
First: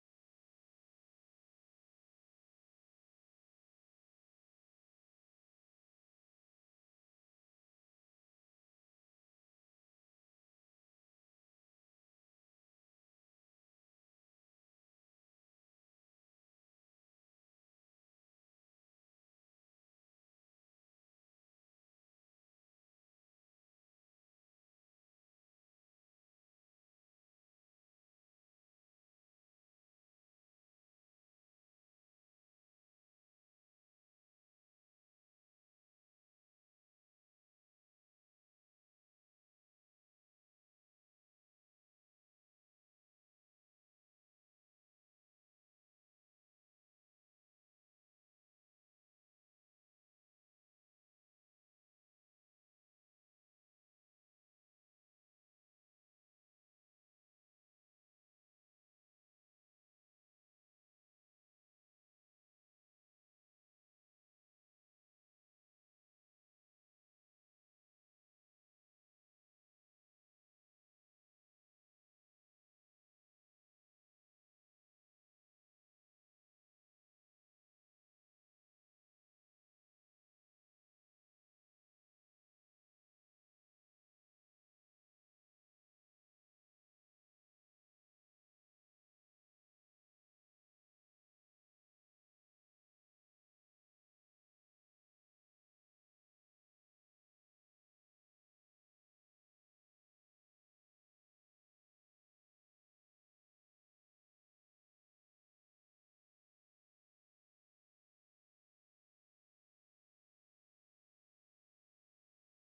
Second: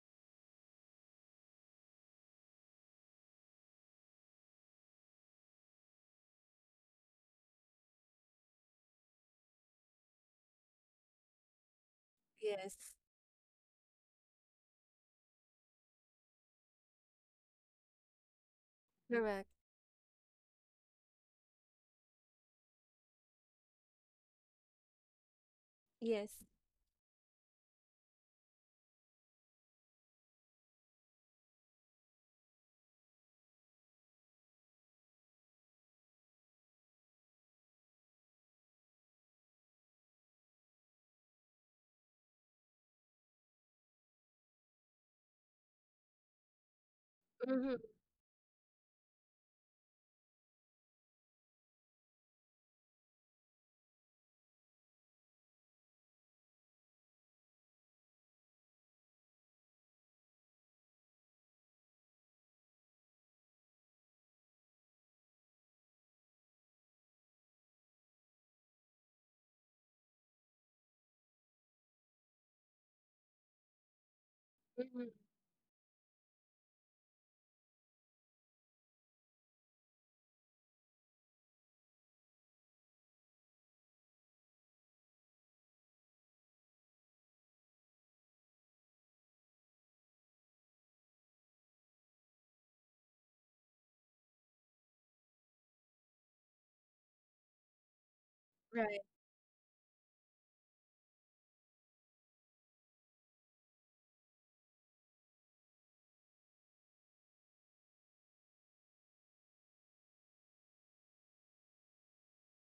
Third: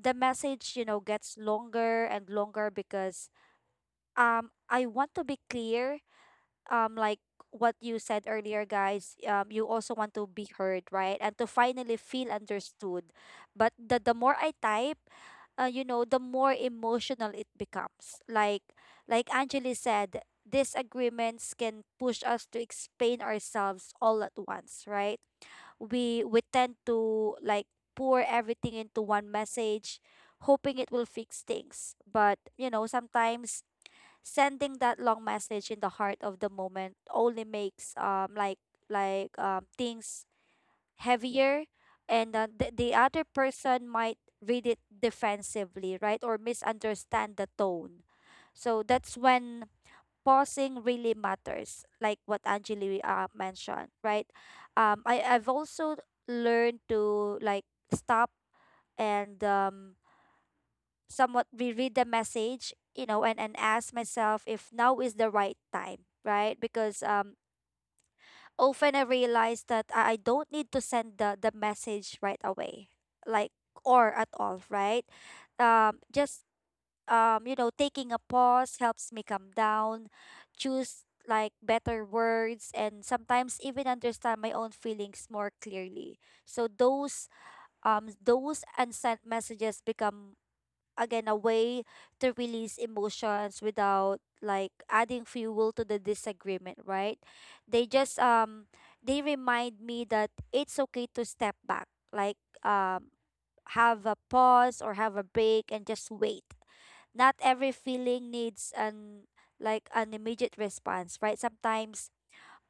Speaker 3: the message, you know, gets longer and longer because I want to be clear, um like what you said earlier, guys, you also want to be heard, right, and to finally feel
Speaker 1: yes.
Speaker 3: understood. But the more I type, you know, the more emotional it becomes. Like
Speaker 1: Correct.
Speaker 3: Angeli said, disagreements can push us to explain ourselves all at once, right?
Speaker 1: Yes.
Speaker 3: We tend to like pour everything into one message, hoping it will fix things. But, you know, sometimes sending that long message in the heart of the moment only makes things heavier. And the other person might read it defensively, right, or misunderstand the
Speaker 1: Mm-hmm,
Speaker 3: tone. So that's when pausing really matters, like what Angeli, mentioned, right? I've also learned to like stop and somewhat reread the message, you know, and ask myself if now is the right time, right? Because often I realize that I don't need to send the message right away, like, or at all, right?
Speaker 1: mm-hmm,
Speaker 3: Just you know, taking a pause helps me calm down, choose like better words, and sometimes even understand my own feelings more clearly. So those unsent messages become, again, a way to release emotions without like adding fuel to the disagreement, right? They just
Speaker 1: right,
Speaker 3: they remind me that it's okay to step back, like um have a pause or have a break and just wait. Not every feeling needs an, like an immediate response, right? Sometimes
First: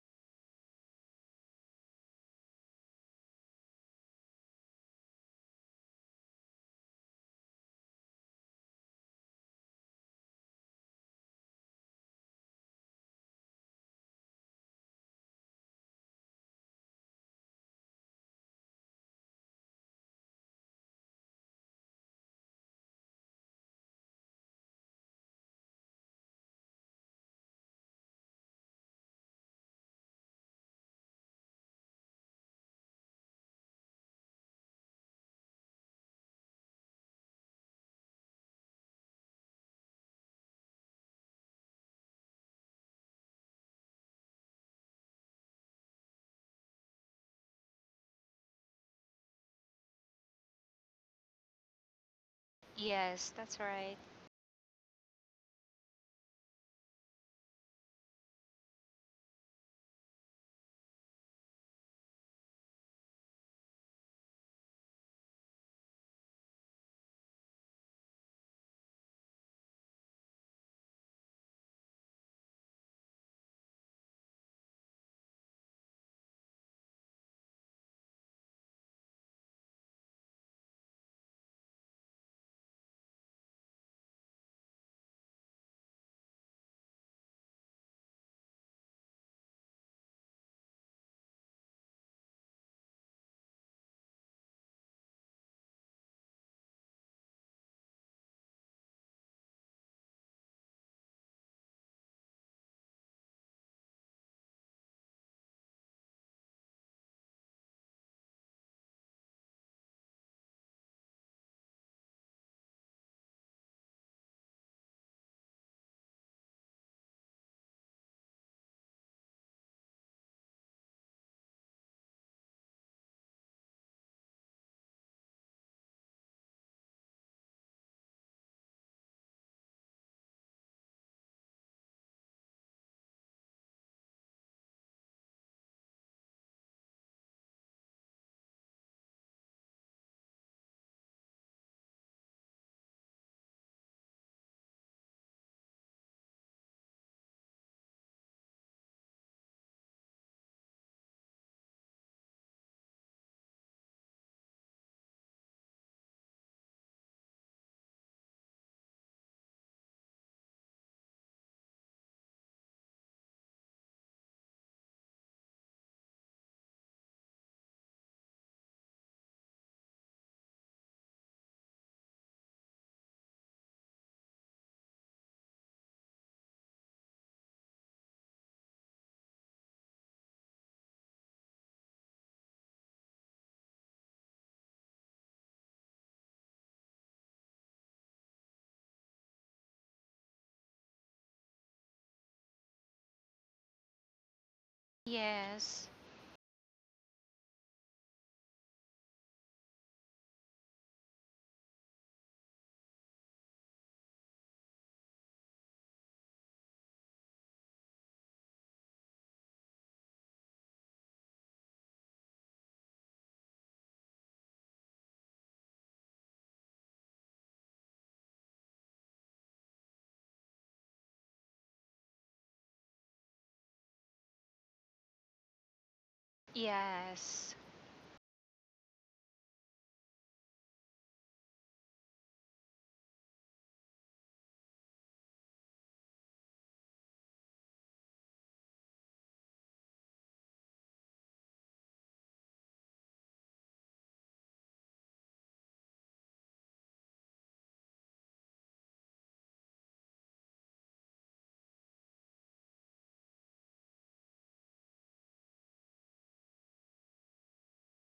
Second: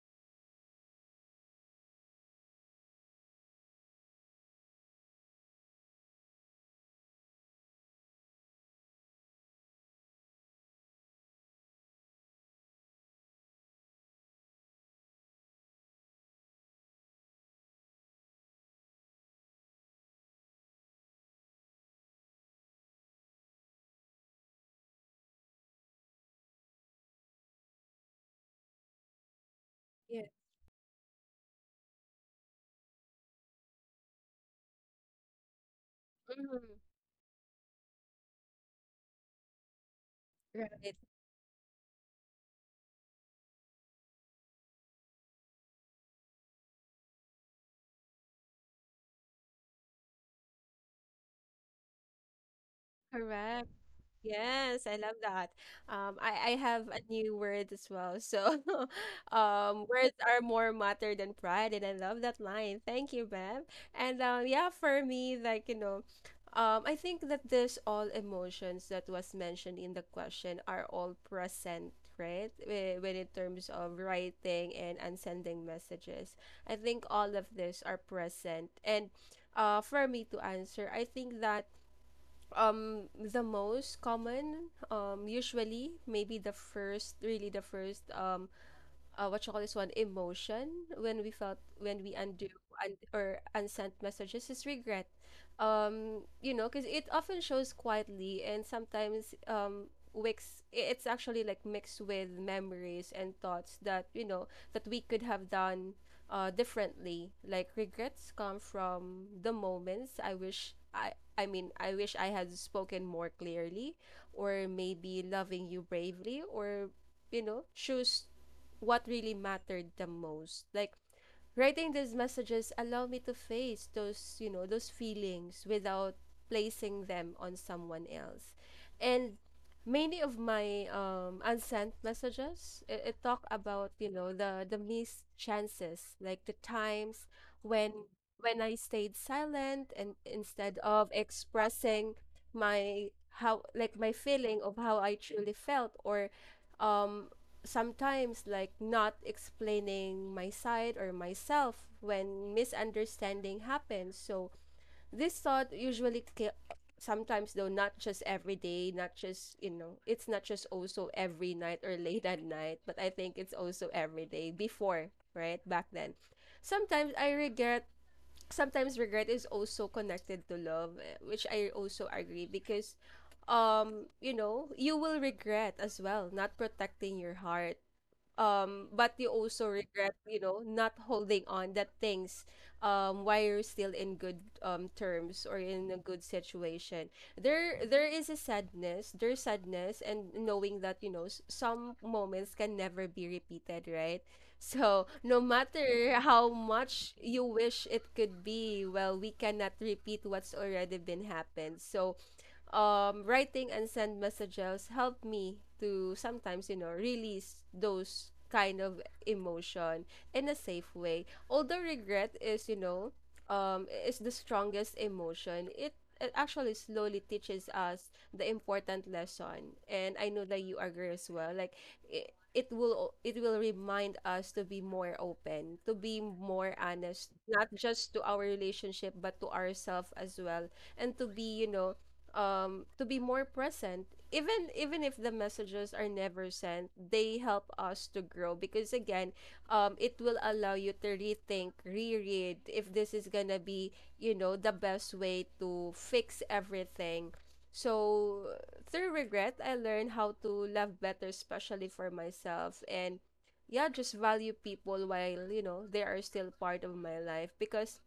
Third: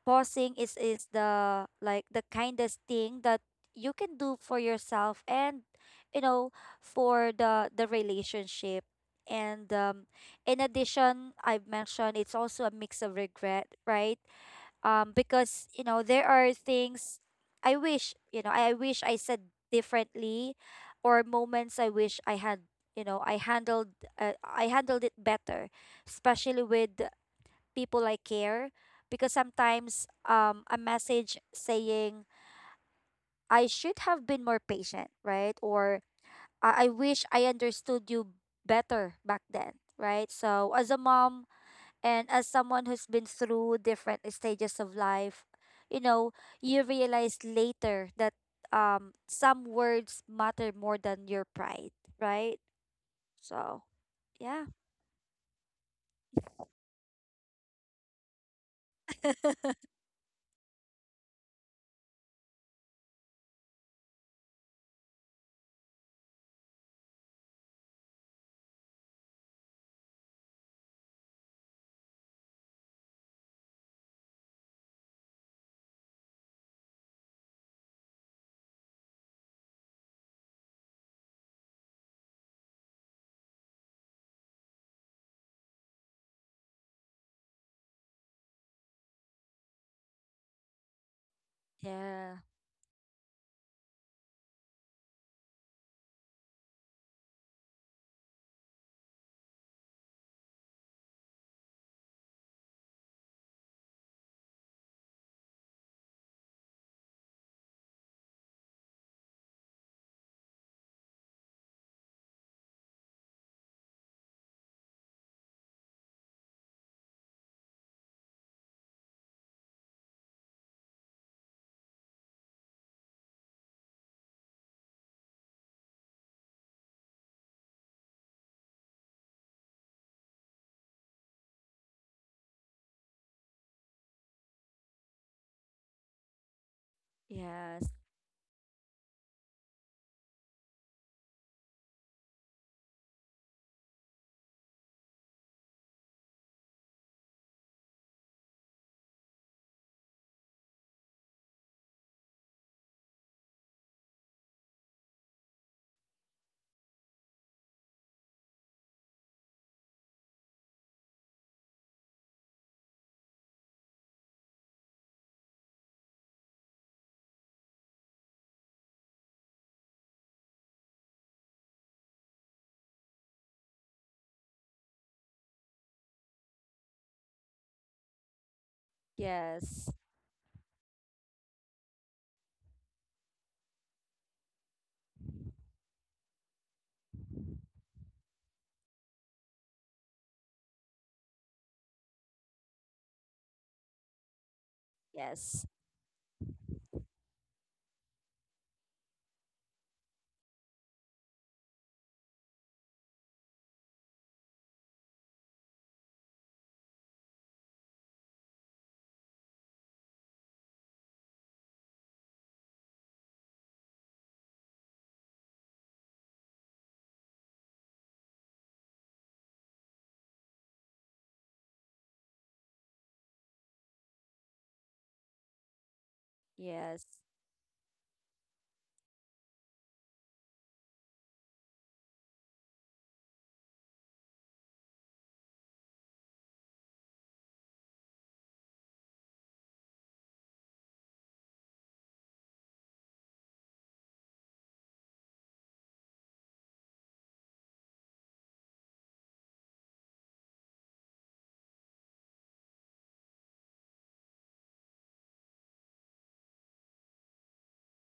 Speaker 3: pausing is the, like the kindest thing that you can do for yourself and, you know, for the relationship. And in addition, I've mentioned it's also a mix of regret, right? Because, you know, there are things I wish, you know, I wish I said differently, or moments I wish I had, you know, I handled, I handled it better, especially with people I care. Because sometimes
Speaker 1: yeah,
Speaker 3: a message saying I should have been more patient, right? Or
Speaker 1: mm-hmm,
Speaker 3: I wish I understood you better back then, right? So as
Speaker 1: right,
Speaker 3: a mom and as someone who's been through different stages of life, you know, you realize later that some words matter more than your pride, right?
Speaker 2: Yes, that's
Speaker 1: correct.
Speaker 3: So
Speaker 2: right.
Speaker 3: yeah.
Speaker 1: Yes, I love that. I have a new word as well. So, [LAUGHS]
Speaker 3: [LAUGHS]
Speaker 1: words are more matter than pride, and I love that line. Thank you, Bev. And yeah, for me, like you know, I think that this all emotions that was mentioned in the question are all present, right? When in terms of writing and sending messages, I think all of this are present. And for me to answer, I think that the most common usually maybe the first what you call this one, emotion when we felt when we
Speaker 3: Yeah.
Speaker 1: undo and or unsent messages is regret. You know, because it often shows quietly and sometimes wicks it's actually like mixed with memories and thoughts that, you know, that we could have done differently. Like regrets come from the moments I wish I had spoken more clearly, or maybe loving you bravely, or you know, choose what really mattered the most. Like writing these messages allowed me to face those, you know, those feelings without placing them on someone else. And many of my unsent messages it talk about, you know, the missed chances, like the times
Speaker 3: Yes.
Speaker 1: when when I stayed silent and instead of expressing my how like my feeling of how I truly felt, or um sometimes like not explaining my side or myself when misunderstanding happens. So this thought usually sometimes though, not just every day, not just you know, it's not just also every night or late at night, but I think it's also every day before, right? Back then, sometimes I regret, sometimes regret is also connected to love, eh, which I also agree, because you know, you will regret as well not protecting your heart, but you also
Speaker 3: Yes.
Speaker 1: regret, you know, not holding on that things while you're still in good terms or in a good situation. There is a sadness, there's sadness and knowing that you know some moments can never be repeated, right? So no
Speaker 3: Yes.
Speaker 2: Yes.
Speaker 1: matter how much you wish it could be, well, we cannot repeat what's already been happened. So writing and send messages help me to sometimes, you know, release those kind of emotion in a safe way. Although regret is, you know, is the strongest emotion, it actually slowly teaches us the important lesson. And I know that you agree as well. Like, it will remind us to be more open, to be more
Speaker 3: Yes.
Speaker 1: honest,
Speaker 2: Yes.
Speaker 1: not just to our relationship but to ourselves as well. And to be you know, to be more present. Even if the messages are never sent, they help us to grow, because again, it will allow you to rethink, reread if this is gonna be you know the best way to fix everything. So through regret, I learned how to love better, especially for myself, and yeah, just value people while you know they are still part of my life. Because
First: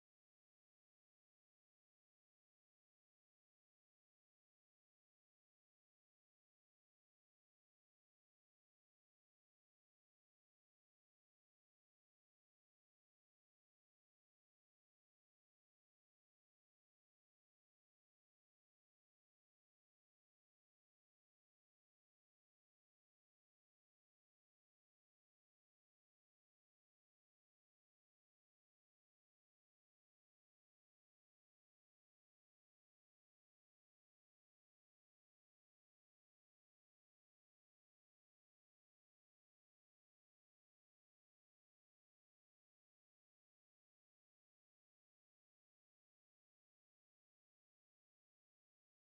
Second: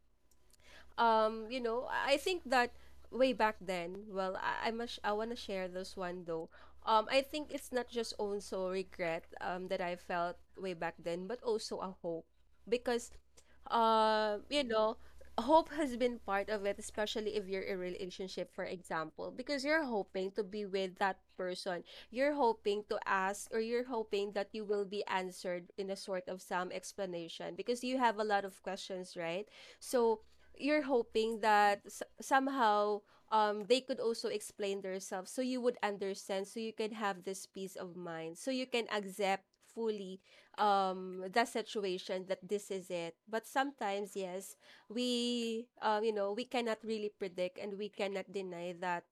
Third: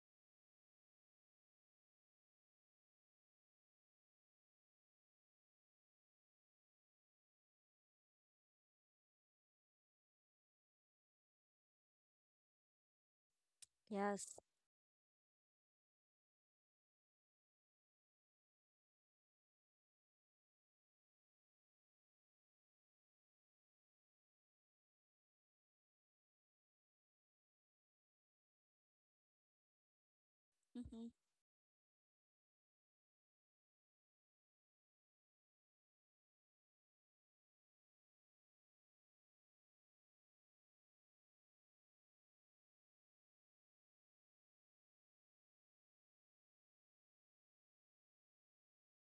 Speaker 1: you know I think that way back then, I must I want to share this one though, I think it's not just also regret that I felt way back then, but also a hope. Because
Speaker 3: Yes.
Speaker 1: you know, hope has been part of it, especially if you're in a relationship, for example, because you're hoping to be with that person, you're hoping to ask, or you're hoping that you will be answered in a sort of some explanation, because you have a lot of questions, right? So you're
Speaker 3: Hmm.
Speaker 1: hoping that somehow they could also explain themselves, so you would understand, so you can have this peace of mind, so you can accept fully the situation that this is it. But sometimes, yes, we you know, we cannot really predict and we cannot deny that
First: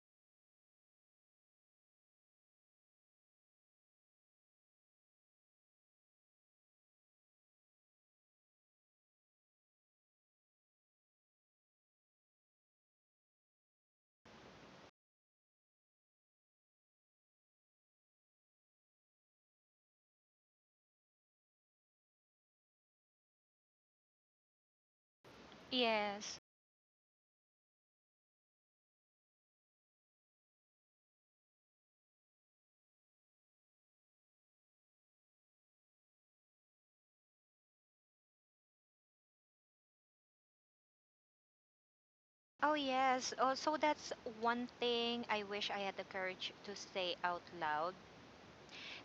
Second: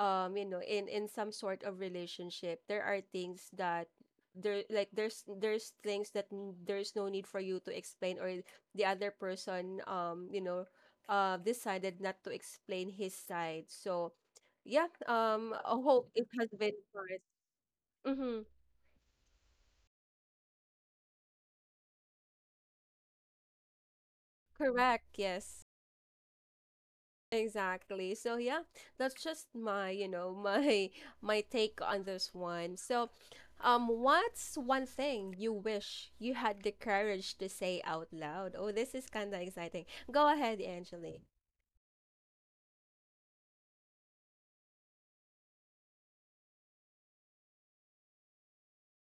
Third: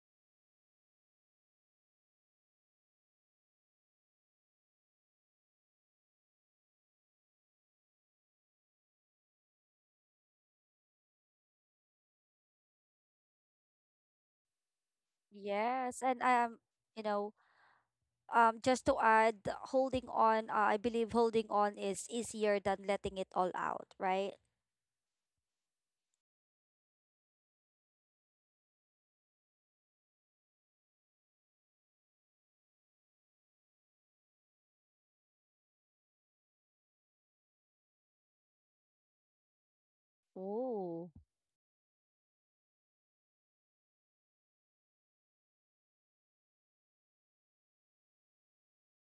Speaker 1: you know, in some sort of relationship, there are things that there's things that there's no need for you to explain, or the other person you know, decided not to explain his side. So yeah, I
Speaker 3: Yes,
Speaker 1: hope
Speaker 3: and
Speaker 1: it has been
Speaker 3: you
Speaker 1: correct.
Speaker 3: know,
Speaker 1: Mm-hmm.
Speaker 3: just to add, holding on, I believe holding on is easier than letting it all out, right?
Speaker 1: Correct. Yes.
Speaker 2: Yes.
Speaker 1: Exactly. So yeah, that's just my, you know, my [LAUGHS] my take on this one. So, what's one thing you wish you had the courage to say out loud? Oh, this is kind of exciting. Go ahead,
Speaker 3: Oh.
Speaker 1: Angeli.
Speaker 2: Oh, yes. Oh, so that's one thing I wish I had the courage to say out loud.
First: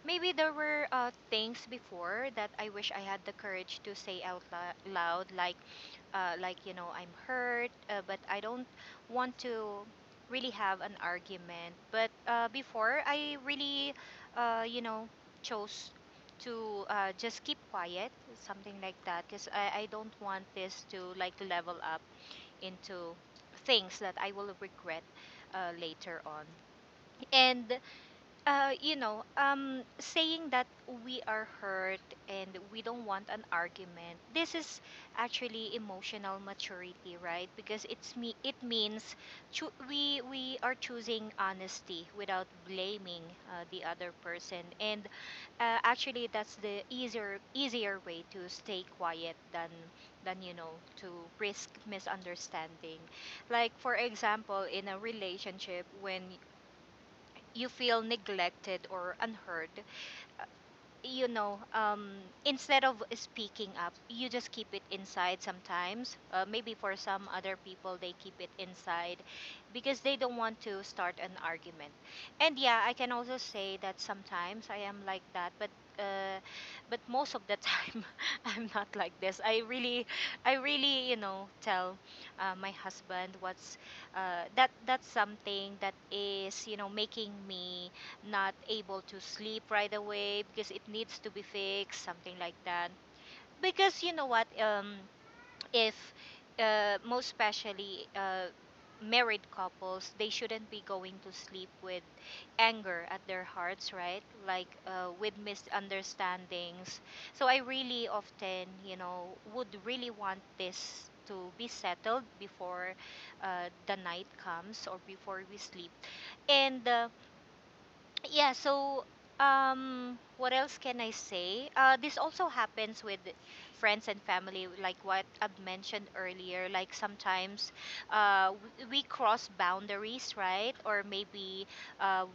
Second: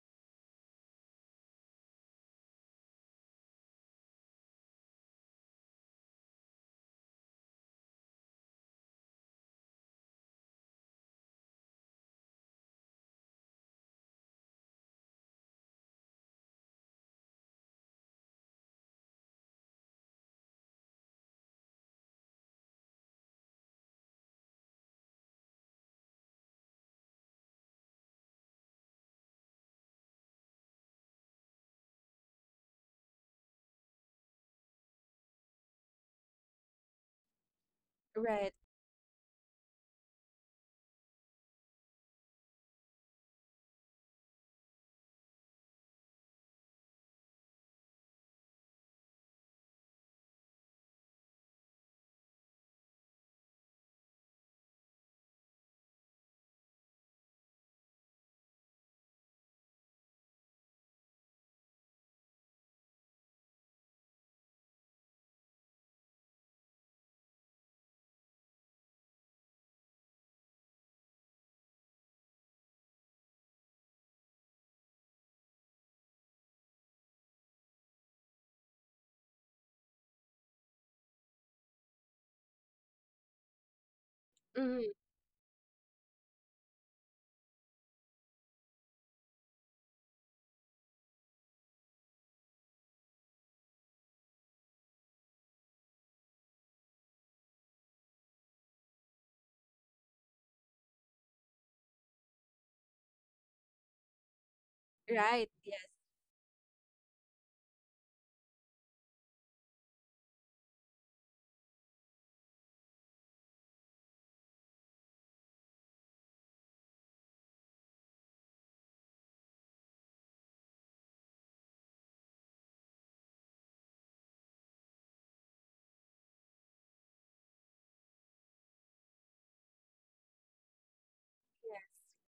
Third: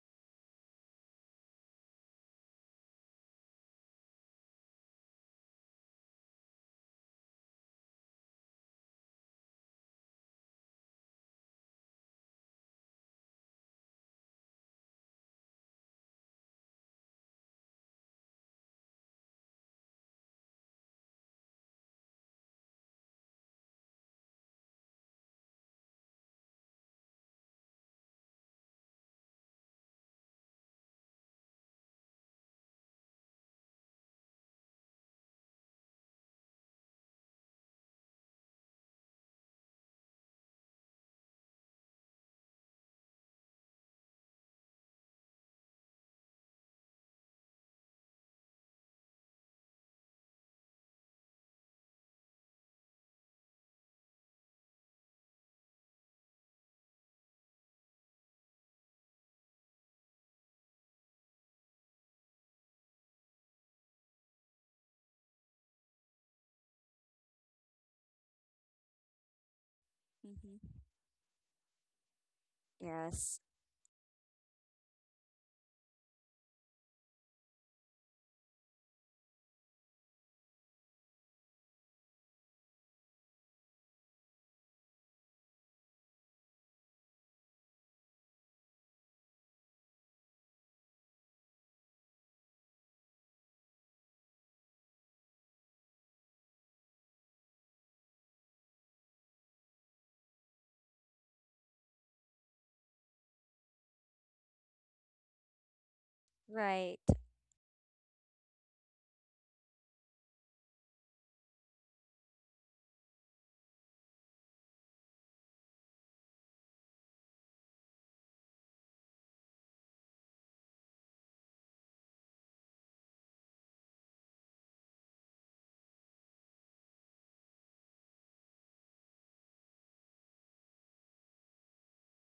Speaker 2: Maybe there were things before that I wish I had the courage to say loud, like you know, I'm hurt, but I don't want to really have an argument. But before, I really, you know, chose to just keep quiet, something like that, because I don't want this to like level up into things that I will regret later on. And you know, saying that we are hurt and we don't want an argument. This is actually emotional maturity, right? Because it's me.
Speaker 1: Right,
Speaker 2: It means we are choosing honesty without blaming the other person. And actually, that's the easier way to stay quiet than you know to risk misunderstanding. Like for example, in a relationship when you feel neglected or unheard, uh, you know, instead of speaking up, you just keep it inside sometimes. Maybe for some other people, they keep it inside because they don't want
Speaker 3: Mm-hmm.
Speaker 2: to start an argument. And yeah, I can also
Speaker 3: Yes.
Speaker 2: say that sometimes I am like that, but. Uh, but most of the time [LAUGHS] I'm not like this. I really, I really, you know, tell my husband what's that,
Speaker 1: mm-hmm,
Speaker 2: that's something that is, you know, making me not able to sleep right away, because it needs to be fixed, something like that. Because you know what, if most especially married couples, they shouldn't be going to sleep with anger at their hearts, right? Like with
Speaker 1: right, yes,
Speaker 3: Right.
Speaker 2: misunderstandings. So I really often, you know, would really want this to be settled before the night comes or before we sleep. And yeah, so what else can I say? This also happens with friends and family, like what I've mentioned earlier. Like sometimes uh, w- we cross boundaries, right? Or maybe uh,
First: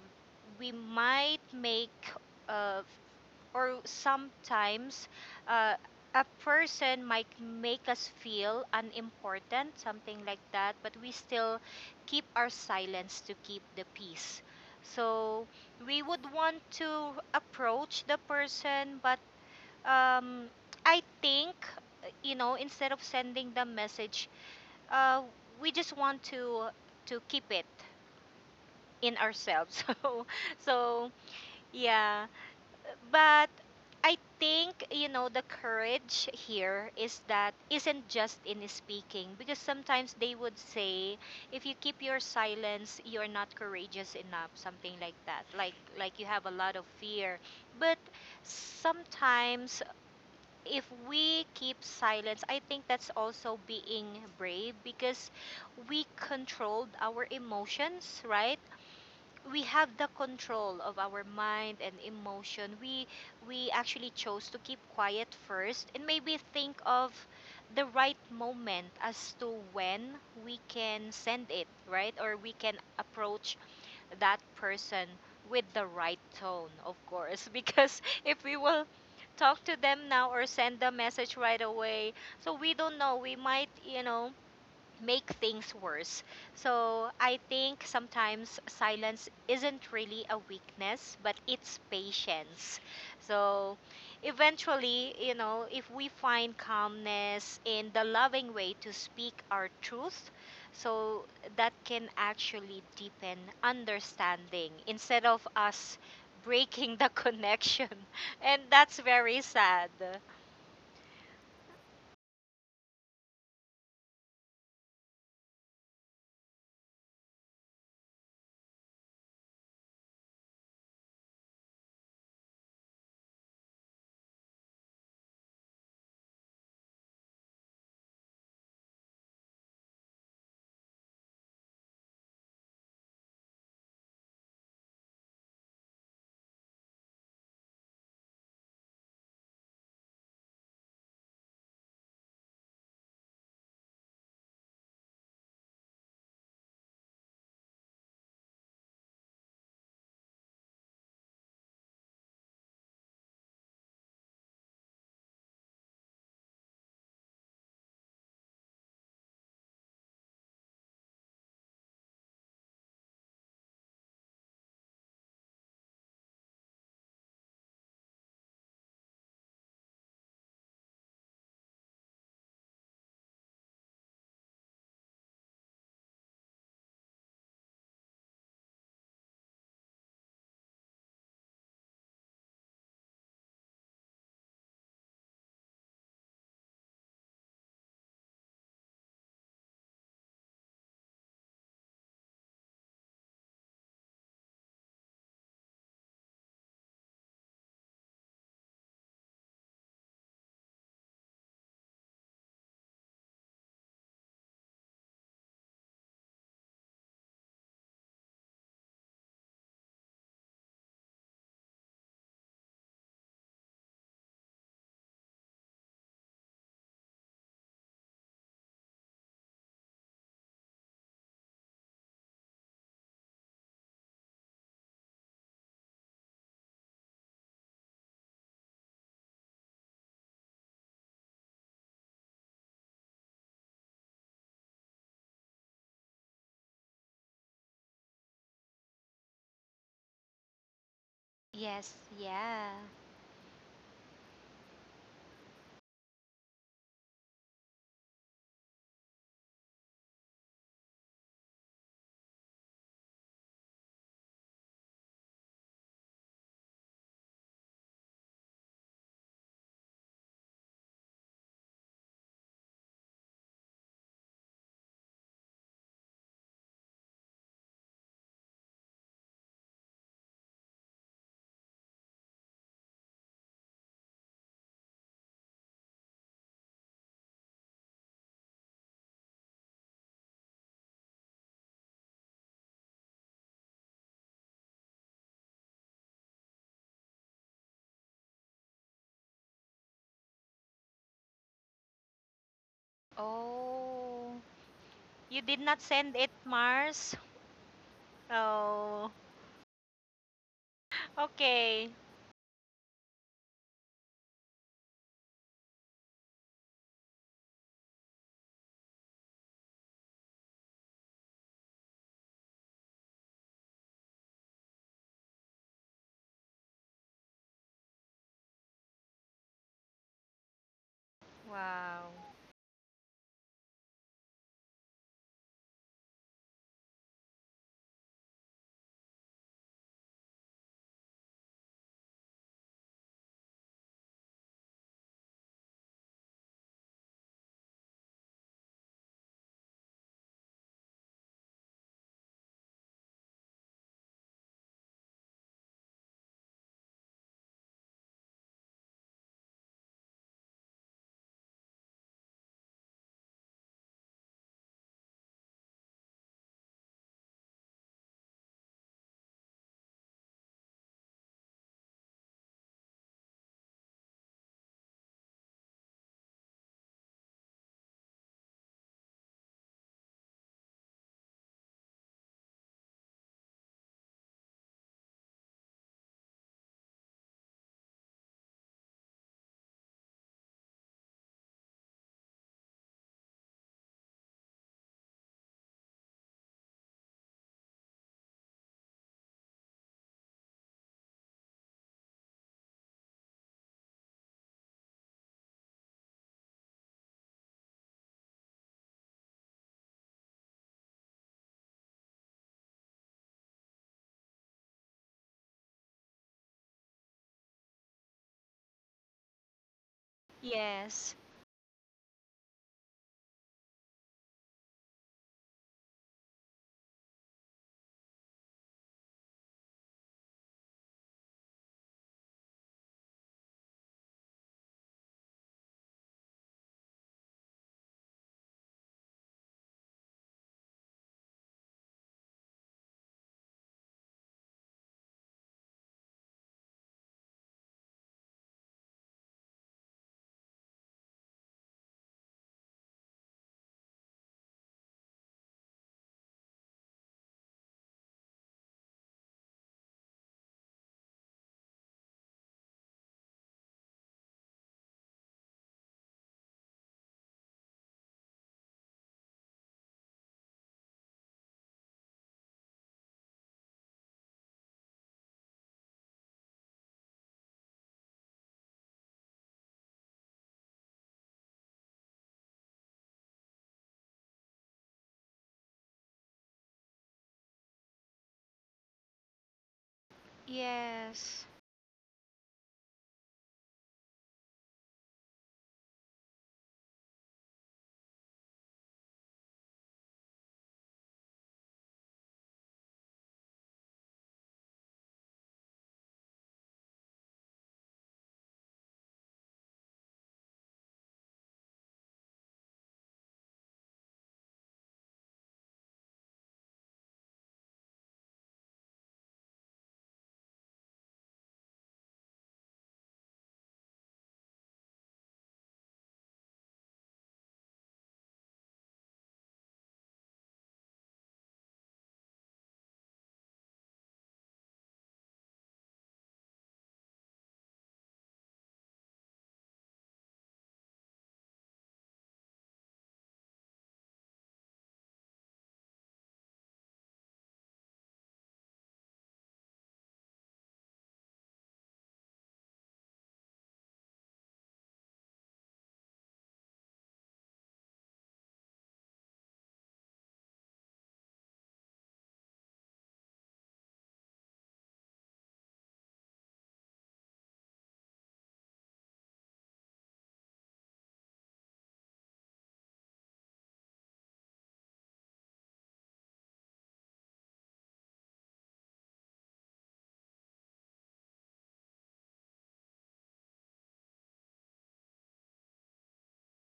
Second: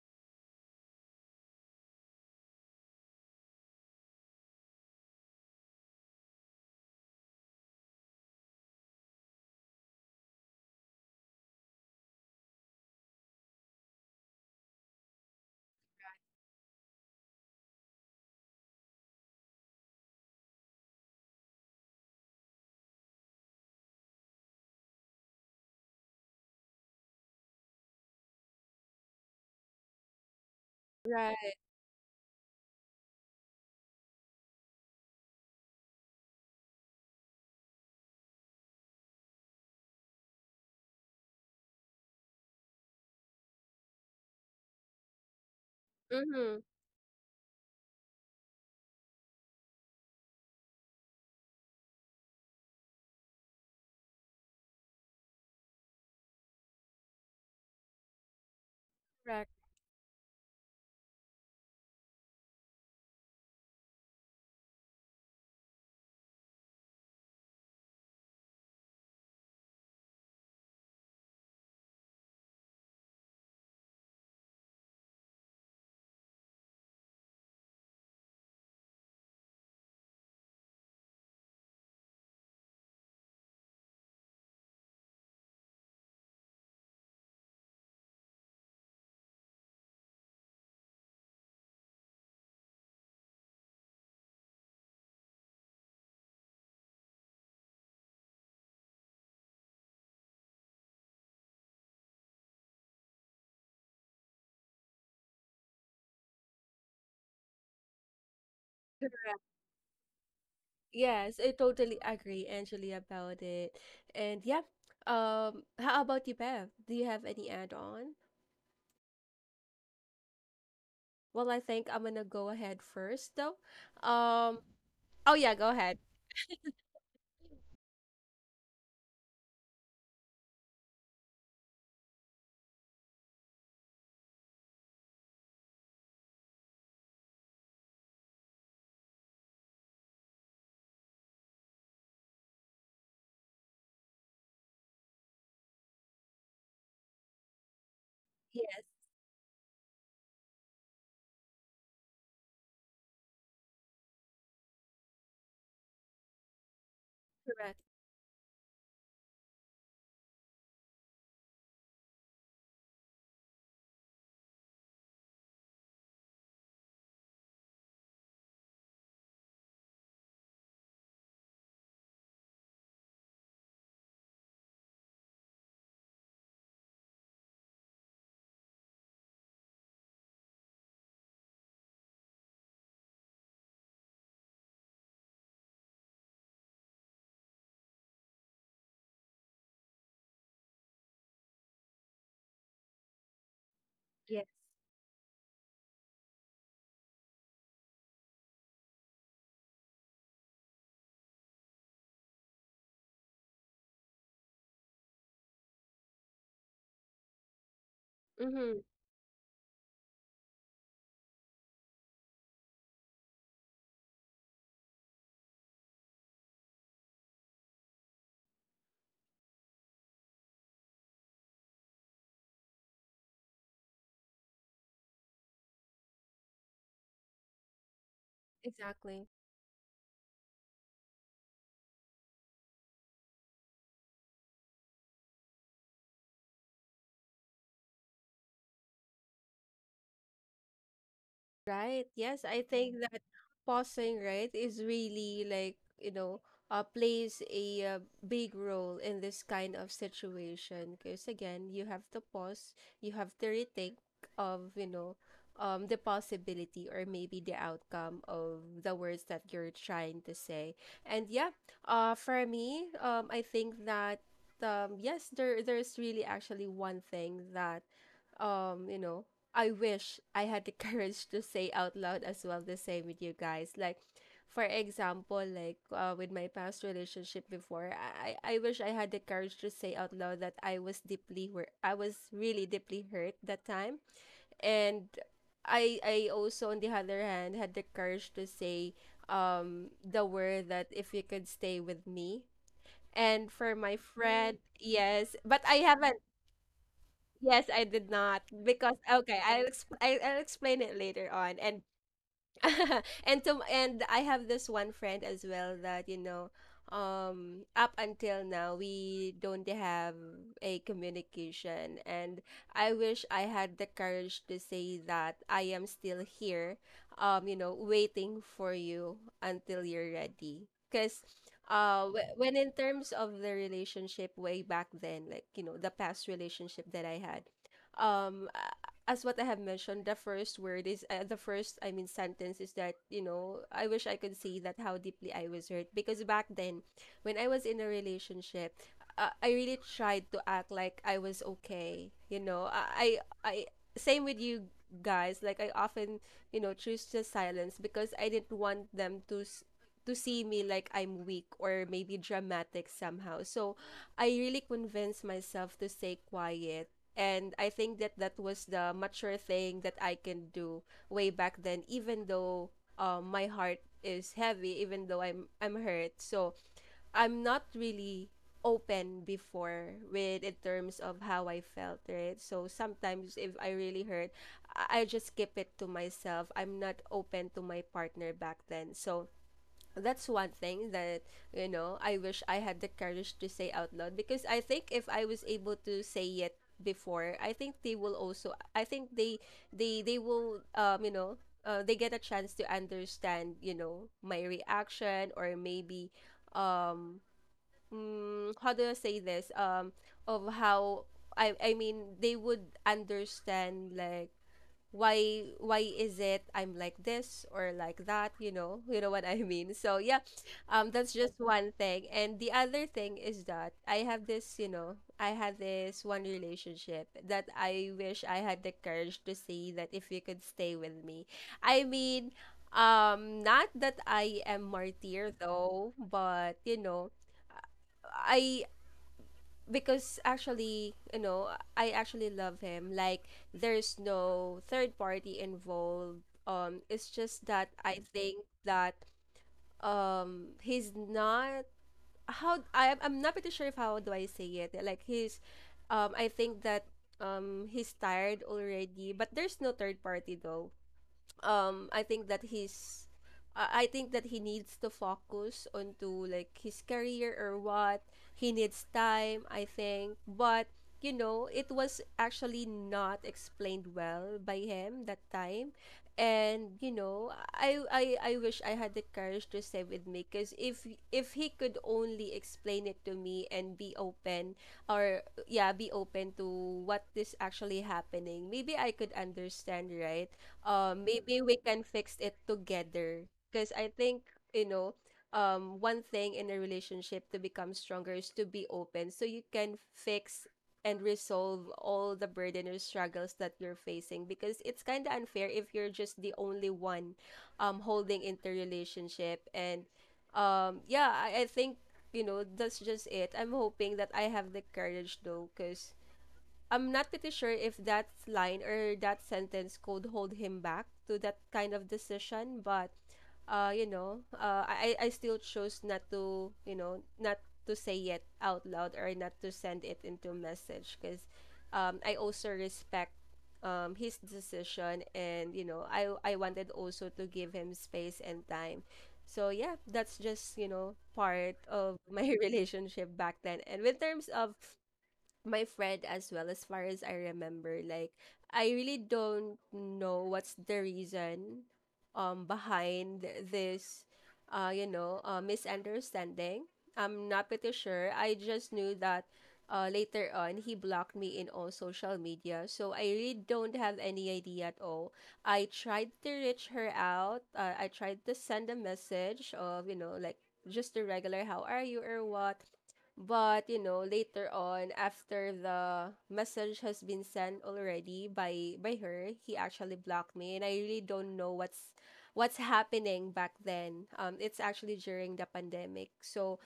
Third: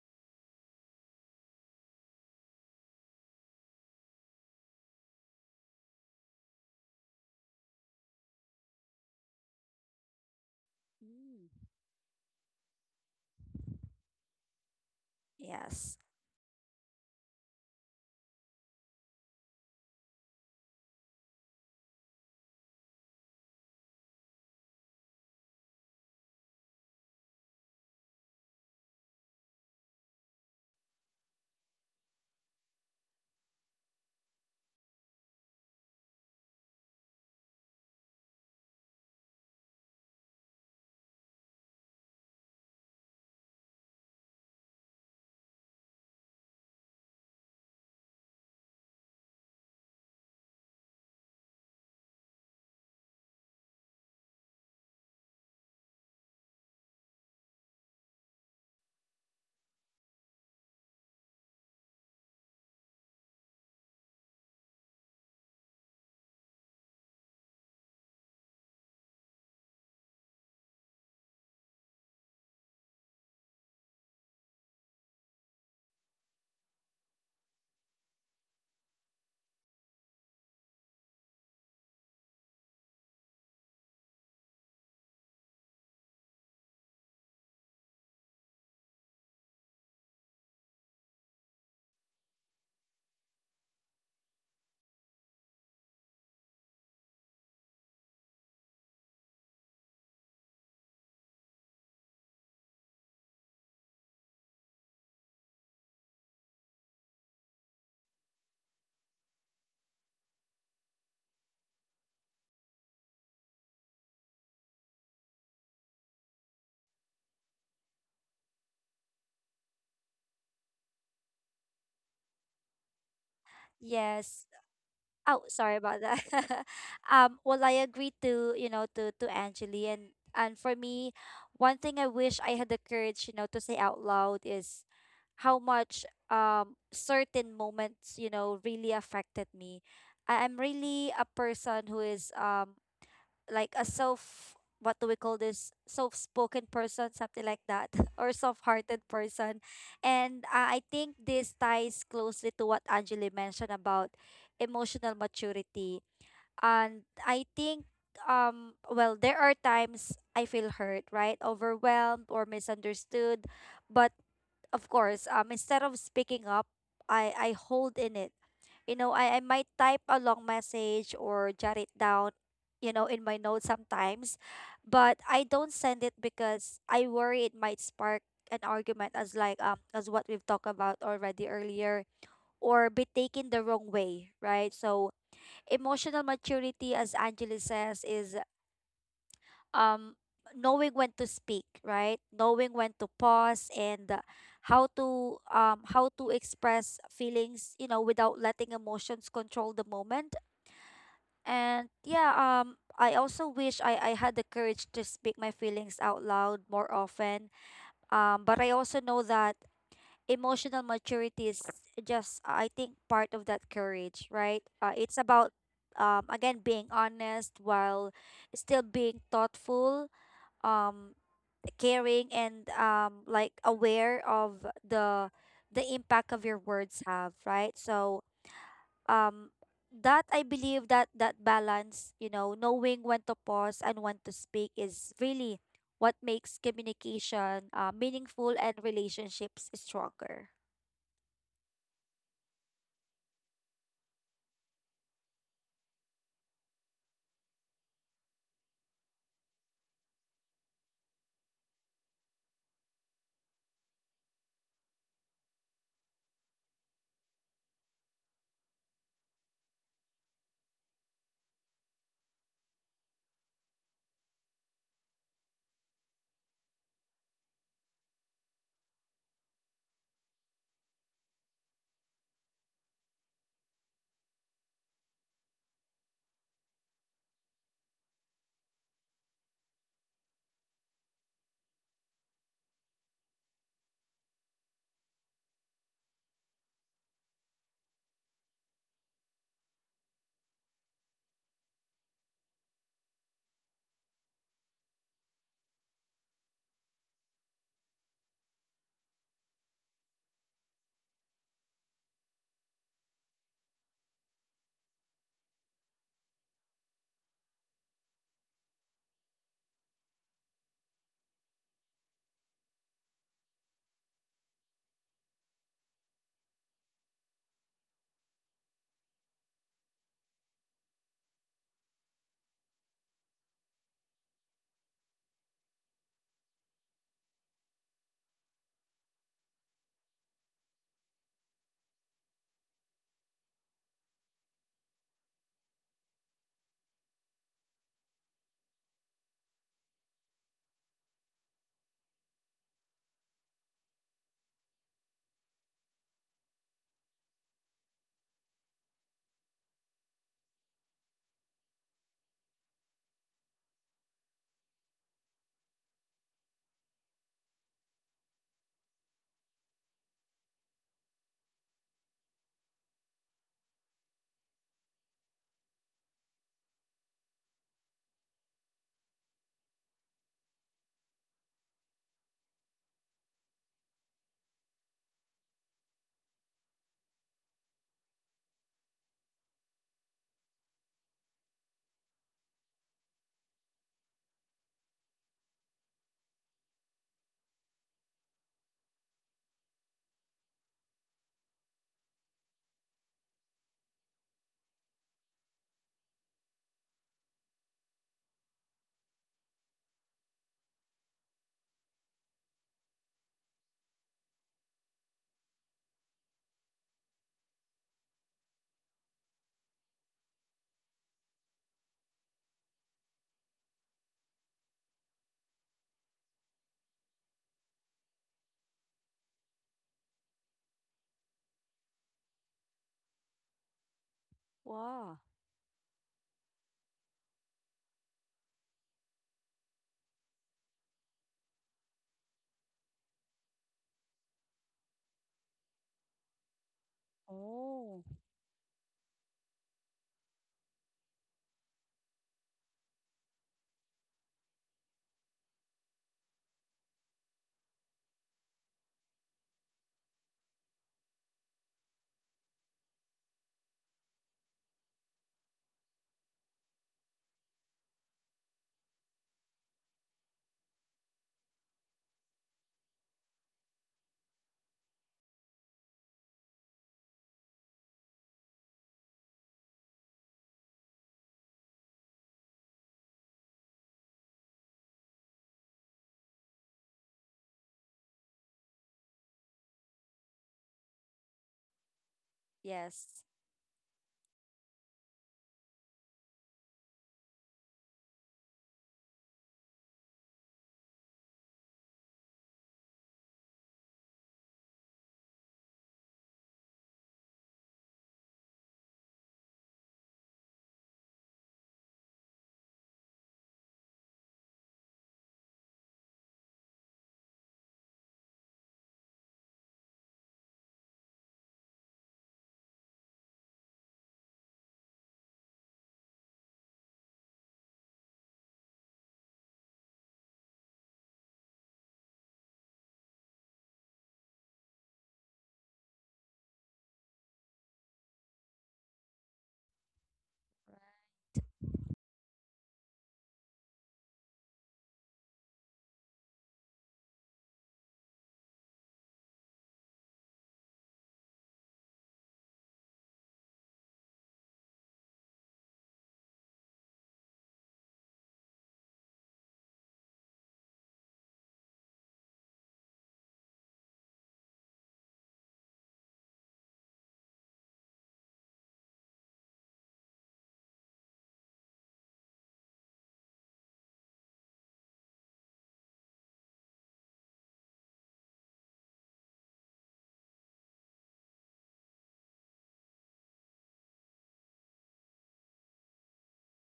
Speaker 2: we might make uh, or sometimes uh, a person might make us feel unimportant, something like that, but we
Speaker 3: Mm.
Speaker 2: still keep our silence to keep the peace. So
Speaker 3: Yes.
Speaker 2: we would want to approach the person, but um, I think, you know, instead of sending the message, uh, we just want to keep it in ourselves. [LAUGHS] So, so
Speaker 1: right,
Speaker 2: yeah, but I think, you know, the courage here is that isn't just in speaking, because sometimes they would say, if you keep your silence, you're not courageous enough, something like that, like you have a
Speaker 1: mm-hmm,
Speaker 2: lot of fear. But sometimes if we keep silence, I think that's also being brave, because we controlled our emotions, right?
Speaker 1: correct.
Speaker 2: We have the control of our mind and emotion. We we actually chose to keep quiet first and maybe think of the right moment as to when we can send it, right? Or we can approach that person with the right tone, of course. [LAUGHS] Because if we will talk to them now or send the message right away, so we don't know, we might, you know, make things worse. So I think sometimes silence isn't really a weakness, but it's patience. So eventually, you know, if we find calmness in the loving way to speak our truth, so that can actually deepen understanding instead of us breaking the [LAUGHS] connection. And that's very sad.
Speaker 1: Yes, I totally agree, Angeli, about it. And yeah, how about you, Bev? Do you have any add-on? Well, I think I'm gonna go ahead first, though.
Speaker 3: Yes.
Speaker 1: Um, oh
Speaker 3: Oh,
Speaker 1: yeah, go
Speaker 3: sorry
Speaker 1: ahead.
Speaker 3: about that.
Speaker 1: [LAUGHS]
Speaker 3: [LAUGHS] Um, well, I agree to, you know, to Angeli. And for me, one thing I wish I had the courage, you know, to say out loud is how much certain moments, you know, really affected me. I- I'm really a person who is like a self, what do we call this, soft spoken person, something like that, [LAUGHS] or soft
Speaker 1: Yes,
Speaker 3: hearted person. And I think this ties closely to what Angeli mentioned about emotional maturity. And I
Speaker 1: correct,
Speaker 3: think, well, there are times I feel hurt, right, overwhelmed or misunderstood, but of course, instead of speaking up, I hold in it. You know, I might type a long message or jot it down, you know, in my notes sometimes, but I don't send it because I worry it might spark an argument, as like as what we've talked about already earlier, or be taken the wrong way, right? So emotional maturity, as Angela says, is um knowing when to speak, right? Knowing when to pause and
Speaker 1: yes,
Speaker 3: how to express feelings, you know, without letting emotions control the moment. And yeah, I also wish I had the courage to speak my feelings out loud more often. But I
Speaker 1: mm-hmm,
Speaker 3: also know that emotional maturity is just, I think, part of that courage, right? It's about, again, being honest while still being thoughtful, um, caring, and like aware of the impact of your words have, right? So
Speaker 1: exactly,
Speaker 3: um that I believe that that balance, you know, knowing when to pause and when to speak is really what makes communication, meaningful, and relationships stronger.
Speaker 2: Yes,
Speaker 1: right. Yes, I
Speaker 2: yeah.
Speaker 1: think that pausing, right, is really like, you know, plays a big role in this kind of situation. Because again, you have to pause, you have to rethink of, you know, the possibility or maybe the outcome of the words that you're trying to say. And yeah, for me, I think that, yes, there's really actually one thing that, you know, I wish I had the [LAUGHS] courage to say out loud as well, the same with you guys. Like, for example, like with my past relationship before, I wish I had the courage to say out loud that I was deeply hurt. I was really deeply hurt that time, and I also on the other hand had the courage to say the word that if you could stay with me. And for my
Speaker 2: Oh.
Speaker 1: friend, yes,
Speaker 2: You did
Speaker 1: but
Speaker 2: not
Speaker 1: I have
Speaker 2: send
Speaker 1: a
Speaker 2: it, Mars?
Speaker 1: Yes, I did not because
Speaker 2: Oh,
Speaker 1: okay, I'll explain it later on, and
Speaker 2: okay.
Speaker 1: [LAUGHS] And I have this one friend as well that up until now we don't have a communication. And I wish I had the courage to say that I am still here, waiting for you until you're ready. Because uh
Speaker 2: Wow.
Speaker 1: wh- when in terms of the relationship way back then, like, you know, the past relationship that I had um as what I have mentioned, the first word is the first, I mean, sentence is that, you know, I wish I could say that how deeply I was hurt. Because back then, when I was in a relationship, I really tried to act like I was okay. You know, I, I, same with you guys, like, I often, you know, choose just silence because I didn't want them to, to see me like I'm weak or maybe dramatic somehow. So I really convinced myself to stay quiet. And I think that that was the mature thing that I can do way back then, even though my heart is heavy, even though I'm hurt. So I'm not really open before with in terms of how I felt, right? So sometimes if I really hurt, I just keep it to myself. I'm not open to my partner back then. So that's one thing that, you know, I wish I had the courage to say out loud. Because I think if I was able to say it before, I think they will also, I think they will, they get a chance to understand, you know, my reaction. Or um how do I say this, of how I mean, they would understand like why is it I'm like this or like that, you know? [LAUGHS] You know what I mean? So yeah,
Speaker 2: Yes.
Speaker 1: that's just one thing. And the other thing is that I have this, you know, I had this one relationship that I wish I had the courage to say that if you could stay with me. I mean, not that I am
Speaker 3: Wow.
Speaker 1: martyr though, but you know, I, because actually, you know, I actually love him. Like, there's no third party involved. It's just that
Speaker 3: Oh.
Speaker 1: I think that he's not how I'm not pretty sure if how do I say it. Like, he's I think that he's tired already, but there's no third party though. I think that he's I think that he needs to focus onto like his career or what. He needs time, I think. But you know, it was actually not explained well by him that time. And you know, I wish I had the courage to stay with me. Because if he could only explain it to me and be open, or yeah, be open to what is actually happening, maybe I could understand, right? Maybe
Speaker 2: Yes.
Speaker 1: we can fix it
Speaker 3: Yes.
Speaker 1: together. Because I think, you know, one thing in a relationship to become stronger is to be open, so you can fix and resolve all the burden or struggles that you're facing. Because it's kind of unfair if you're just the only one holding into relationship. And yeah, I think, you know, that's just it. I'm hoping that I have the courage though. Because I'm not pretty sure if that line or that sentence could hold him back to that kind of decision. But you know, I still chose not to, you know, not to say it out loud or not to send it into a message. Because I also respect his decision. And you know, I wanted also to give him space and time. So yeah, that's just, you know, part of my [LAUGHS] relationship back then. And in terms of my friend as well, as far as I remember. Like, I really don't know what's the reason behind this misunderstanding. I'm not pretty sure. I just knew that later on he blocked me in all social media. So I really don't have any idea at all. I tried to reach her out. I tried to send a message of, you know, like, just a regular how are you or what. But, you know, later on, after the message has been sent already by her, he actually blocked me, and I really don't know what's happening back then. It's actually during the pandemic, so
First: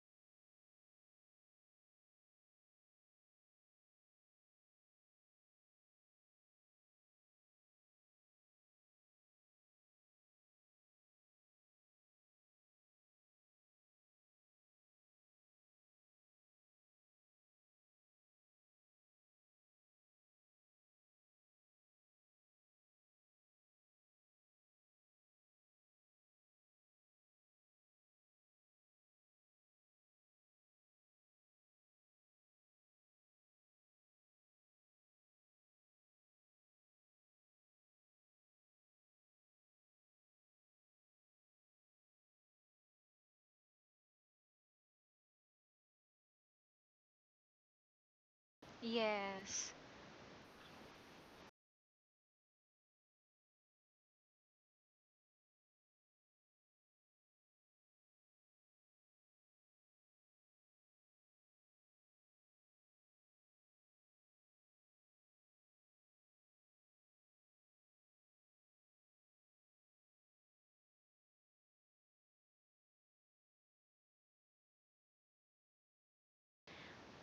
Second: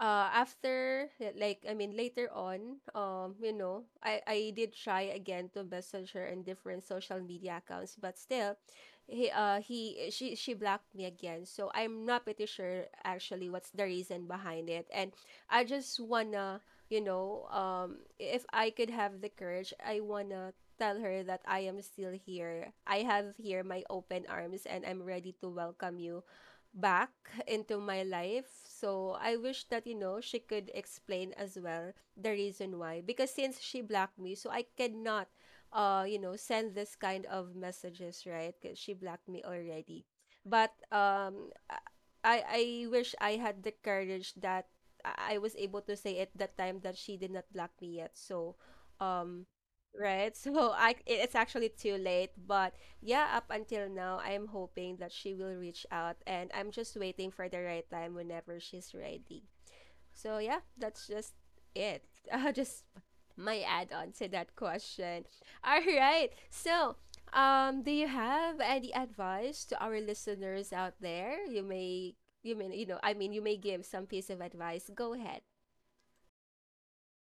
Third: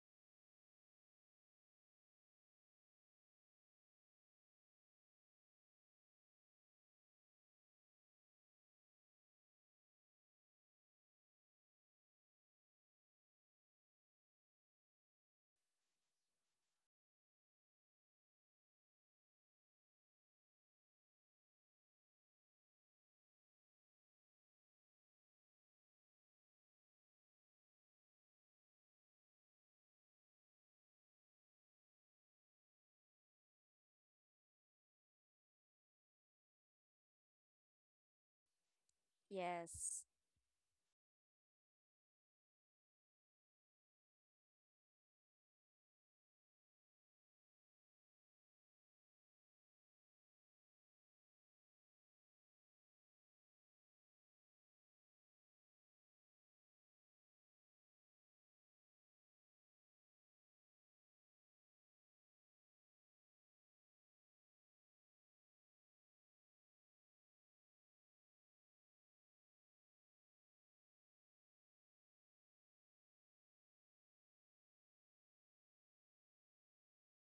Speaker 1: like I mean later on, you know, I did try again to message her in different social media accounts, but still he she blocked me again. So I'm not pretty sure actually what's the reason behind it. And I just wanna, you know, if I could have the courage, I wanna tell her that I am still here. I have here my open arms, and I'm ready to welcome you back into my life. So I wish that, you know, she could explain as well the reason why. Because since she blocked me, so I cannot, you know, send this kind of messages, right? Because she blocked me
Speaker 3: Yes.
Speaker 1: already. But I wish I had the courage that I was able to say at that time that she did not block me yet. So, um,
Speaker 2: Yes.
Speaker 1: Right. [LAUGHS] So I it's actually too late. But yeah, up until now, I'm hoping that she will reach out, and I'm just waiting for the right time whenever she's ready. So yeah, that's just it. [LAUGHS] Just my add-on to that question. [LAUGHS] All right. So, do you have any advice to our listeners out there? You may you know, I mean, you may give some piece of advice. Go ahead.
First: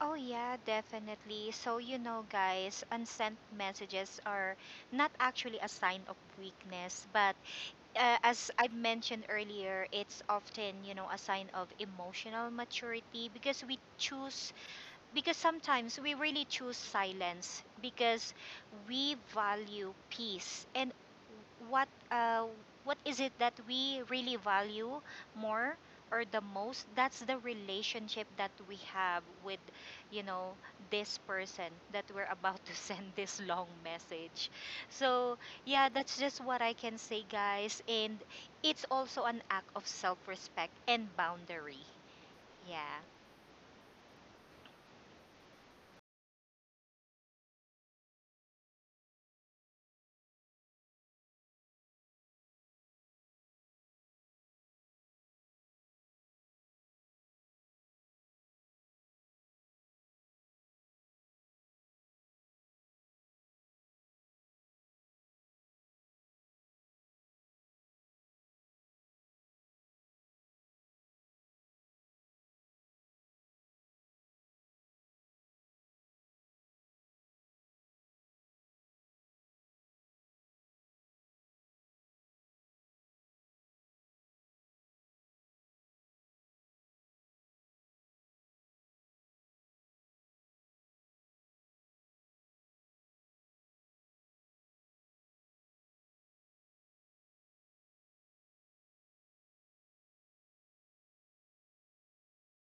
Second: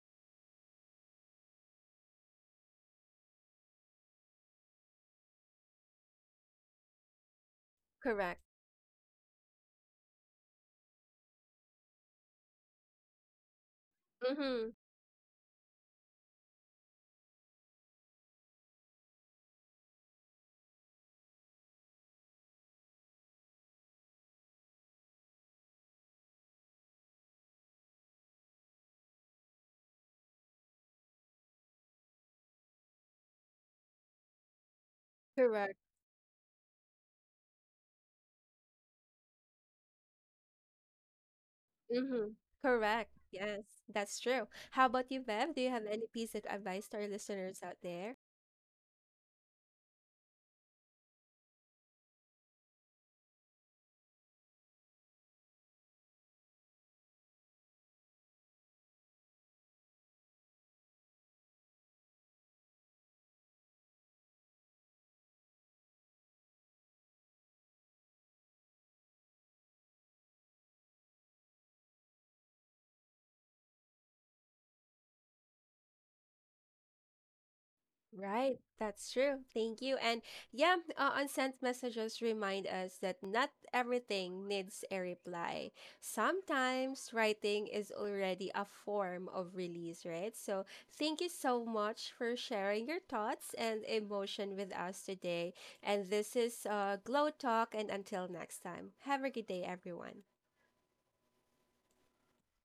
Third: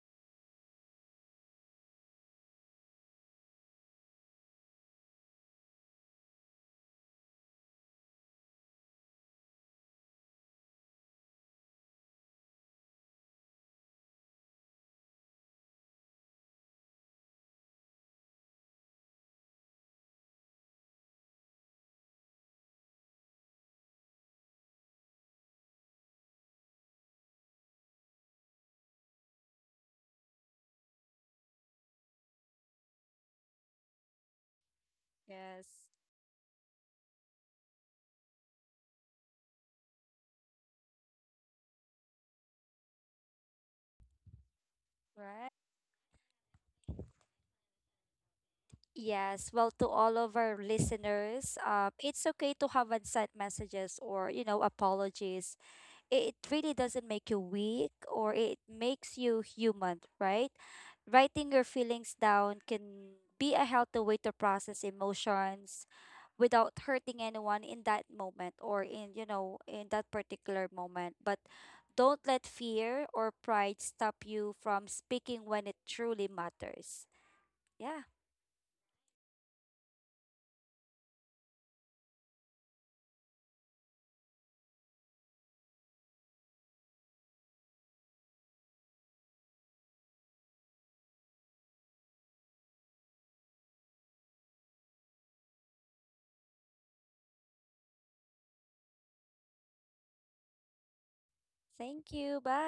Speaker 2: Oh, yeah, definitely. So, you know, guys, unsent messages are not actually a sign of weakness, but
Speaker 1: Correct.
Speaker 2: as I mentioned earlier, it's often, you know, a sign of emotional maturity, because we choose,
Speaker 1: Mm-hmm.
Speaker 2: because sometimes we really choose silence, because we value peace and what, what is it that we really value more, or the most, that's the relationship that we have with, you know, this person that we're about to [LAUGHS] send this long message. So
Speaker 3: Yes.
Speaker 2: yeah, that's just what I can say, guys. And it's also an act of self-respect and boundary.
Speaker 1: Mm-hmm.
Speaker 2: Yeah.
Speaker 1: Correct. Yes, that's true. How about you,
Speaker 3: Right.
Speaker 1: Bev? Do you have any piece of advice to our listeners out there?
Speaker 3: Yes, well, to all of our listeners, it's okay to have unsaid messages or, you know, apologies. It really doesn't make you weak, or it makes you human, right? Writing your feelings down can be a healthy way to process emotions without hurting anyone in that moment, or, in you know, in that particular moment. But don't let fear or pride stop you from speaking when it truly matters. Yeah,
Speaker 1: Right, that's true. Thank you. And yeah, unsent messages remind us that not everything needs a reply. Sometimes writing is already a form of release, right? So thank you so much for sharing your thoughts and emotion with us today. And this is Glow Talk, and until next time, have a good day, everyone.
Speaker 3: thank you, bye.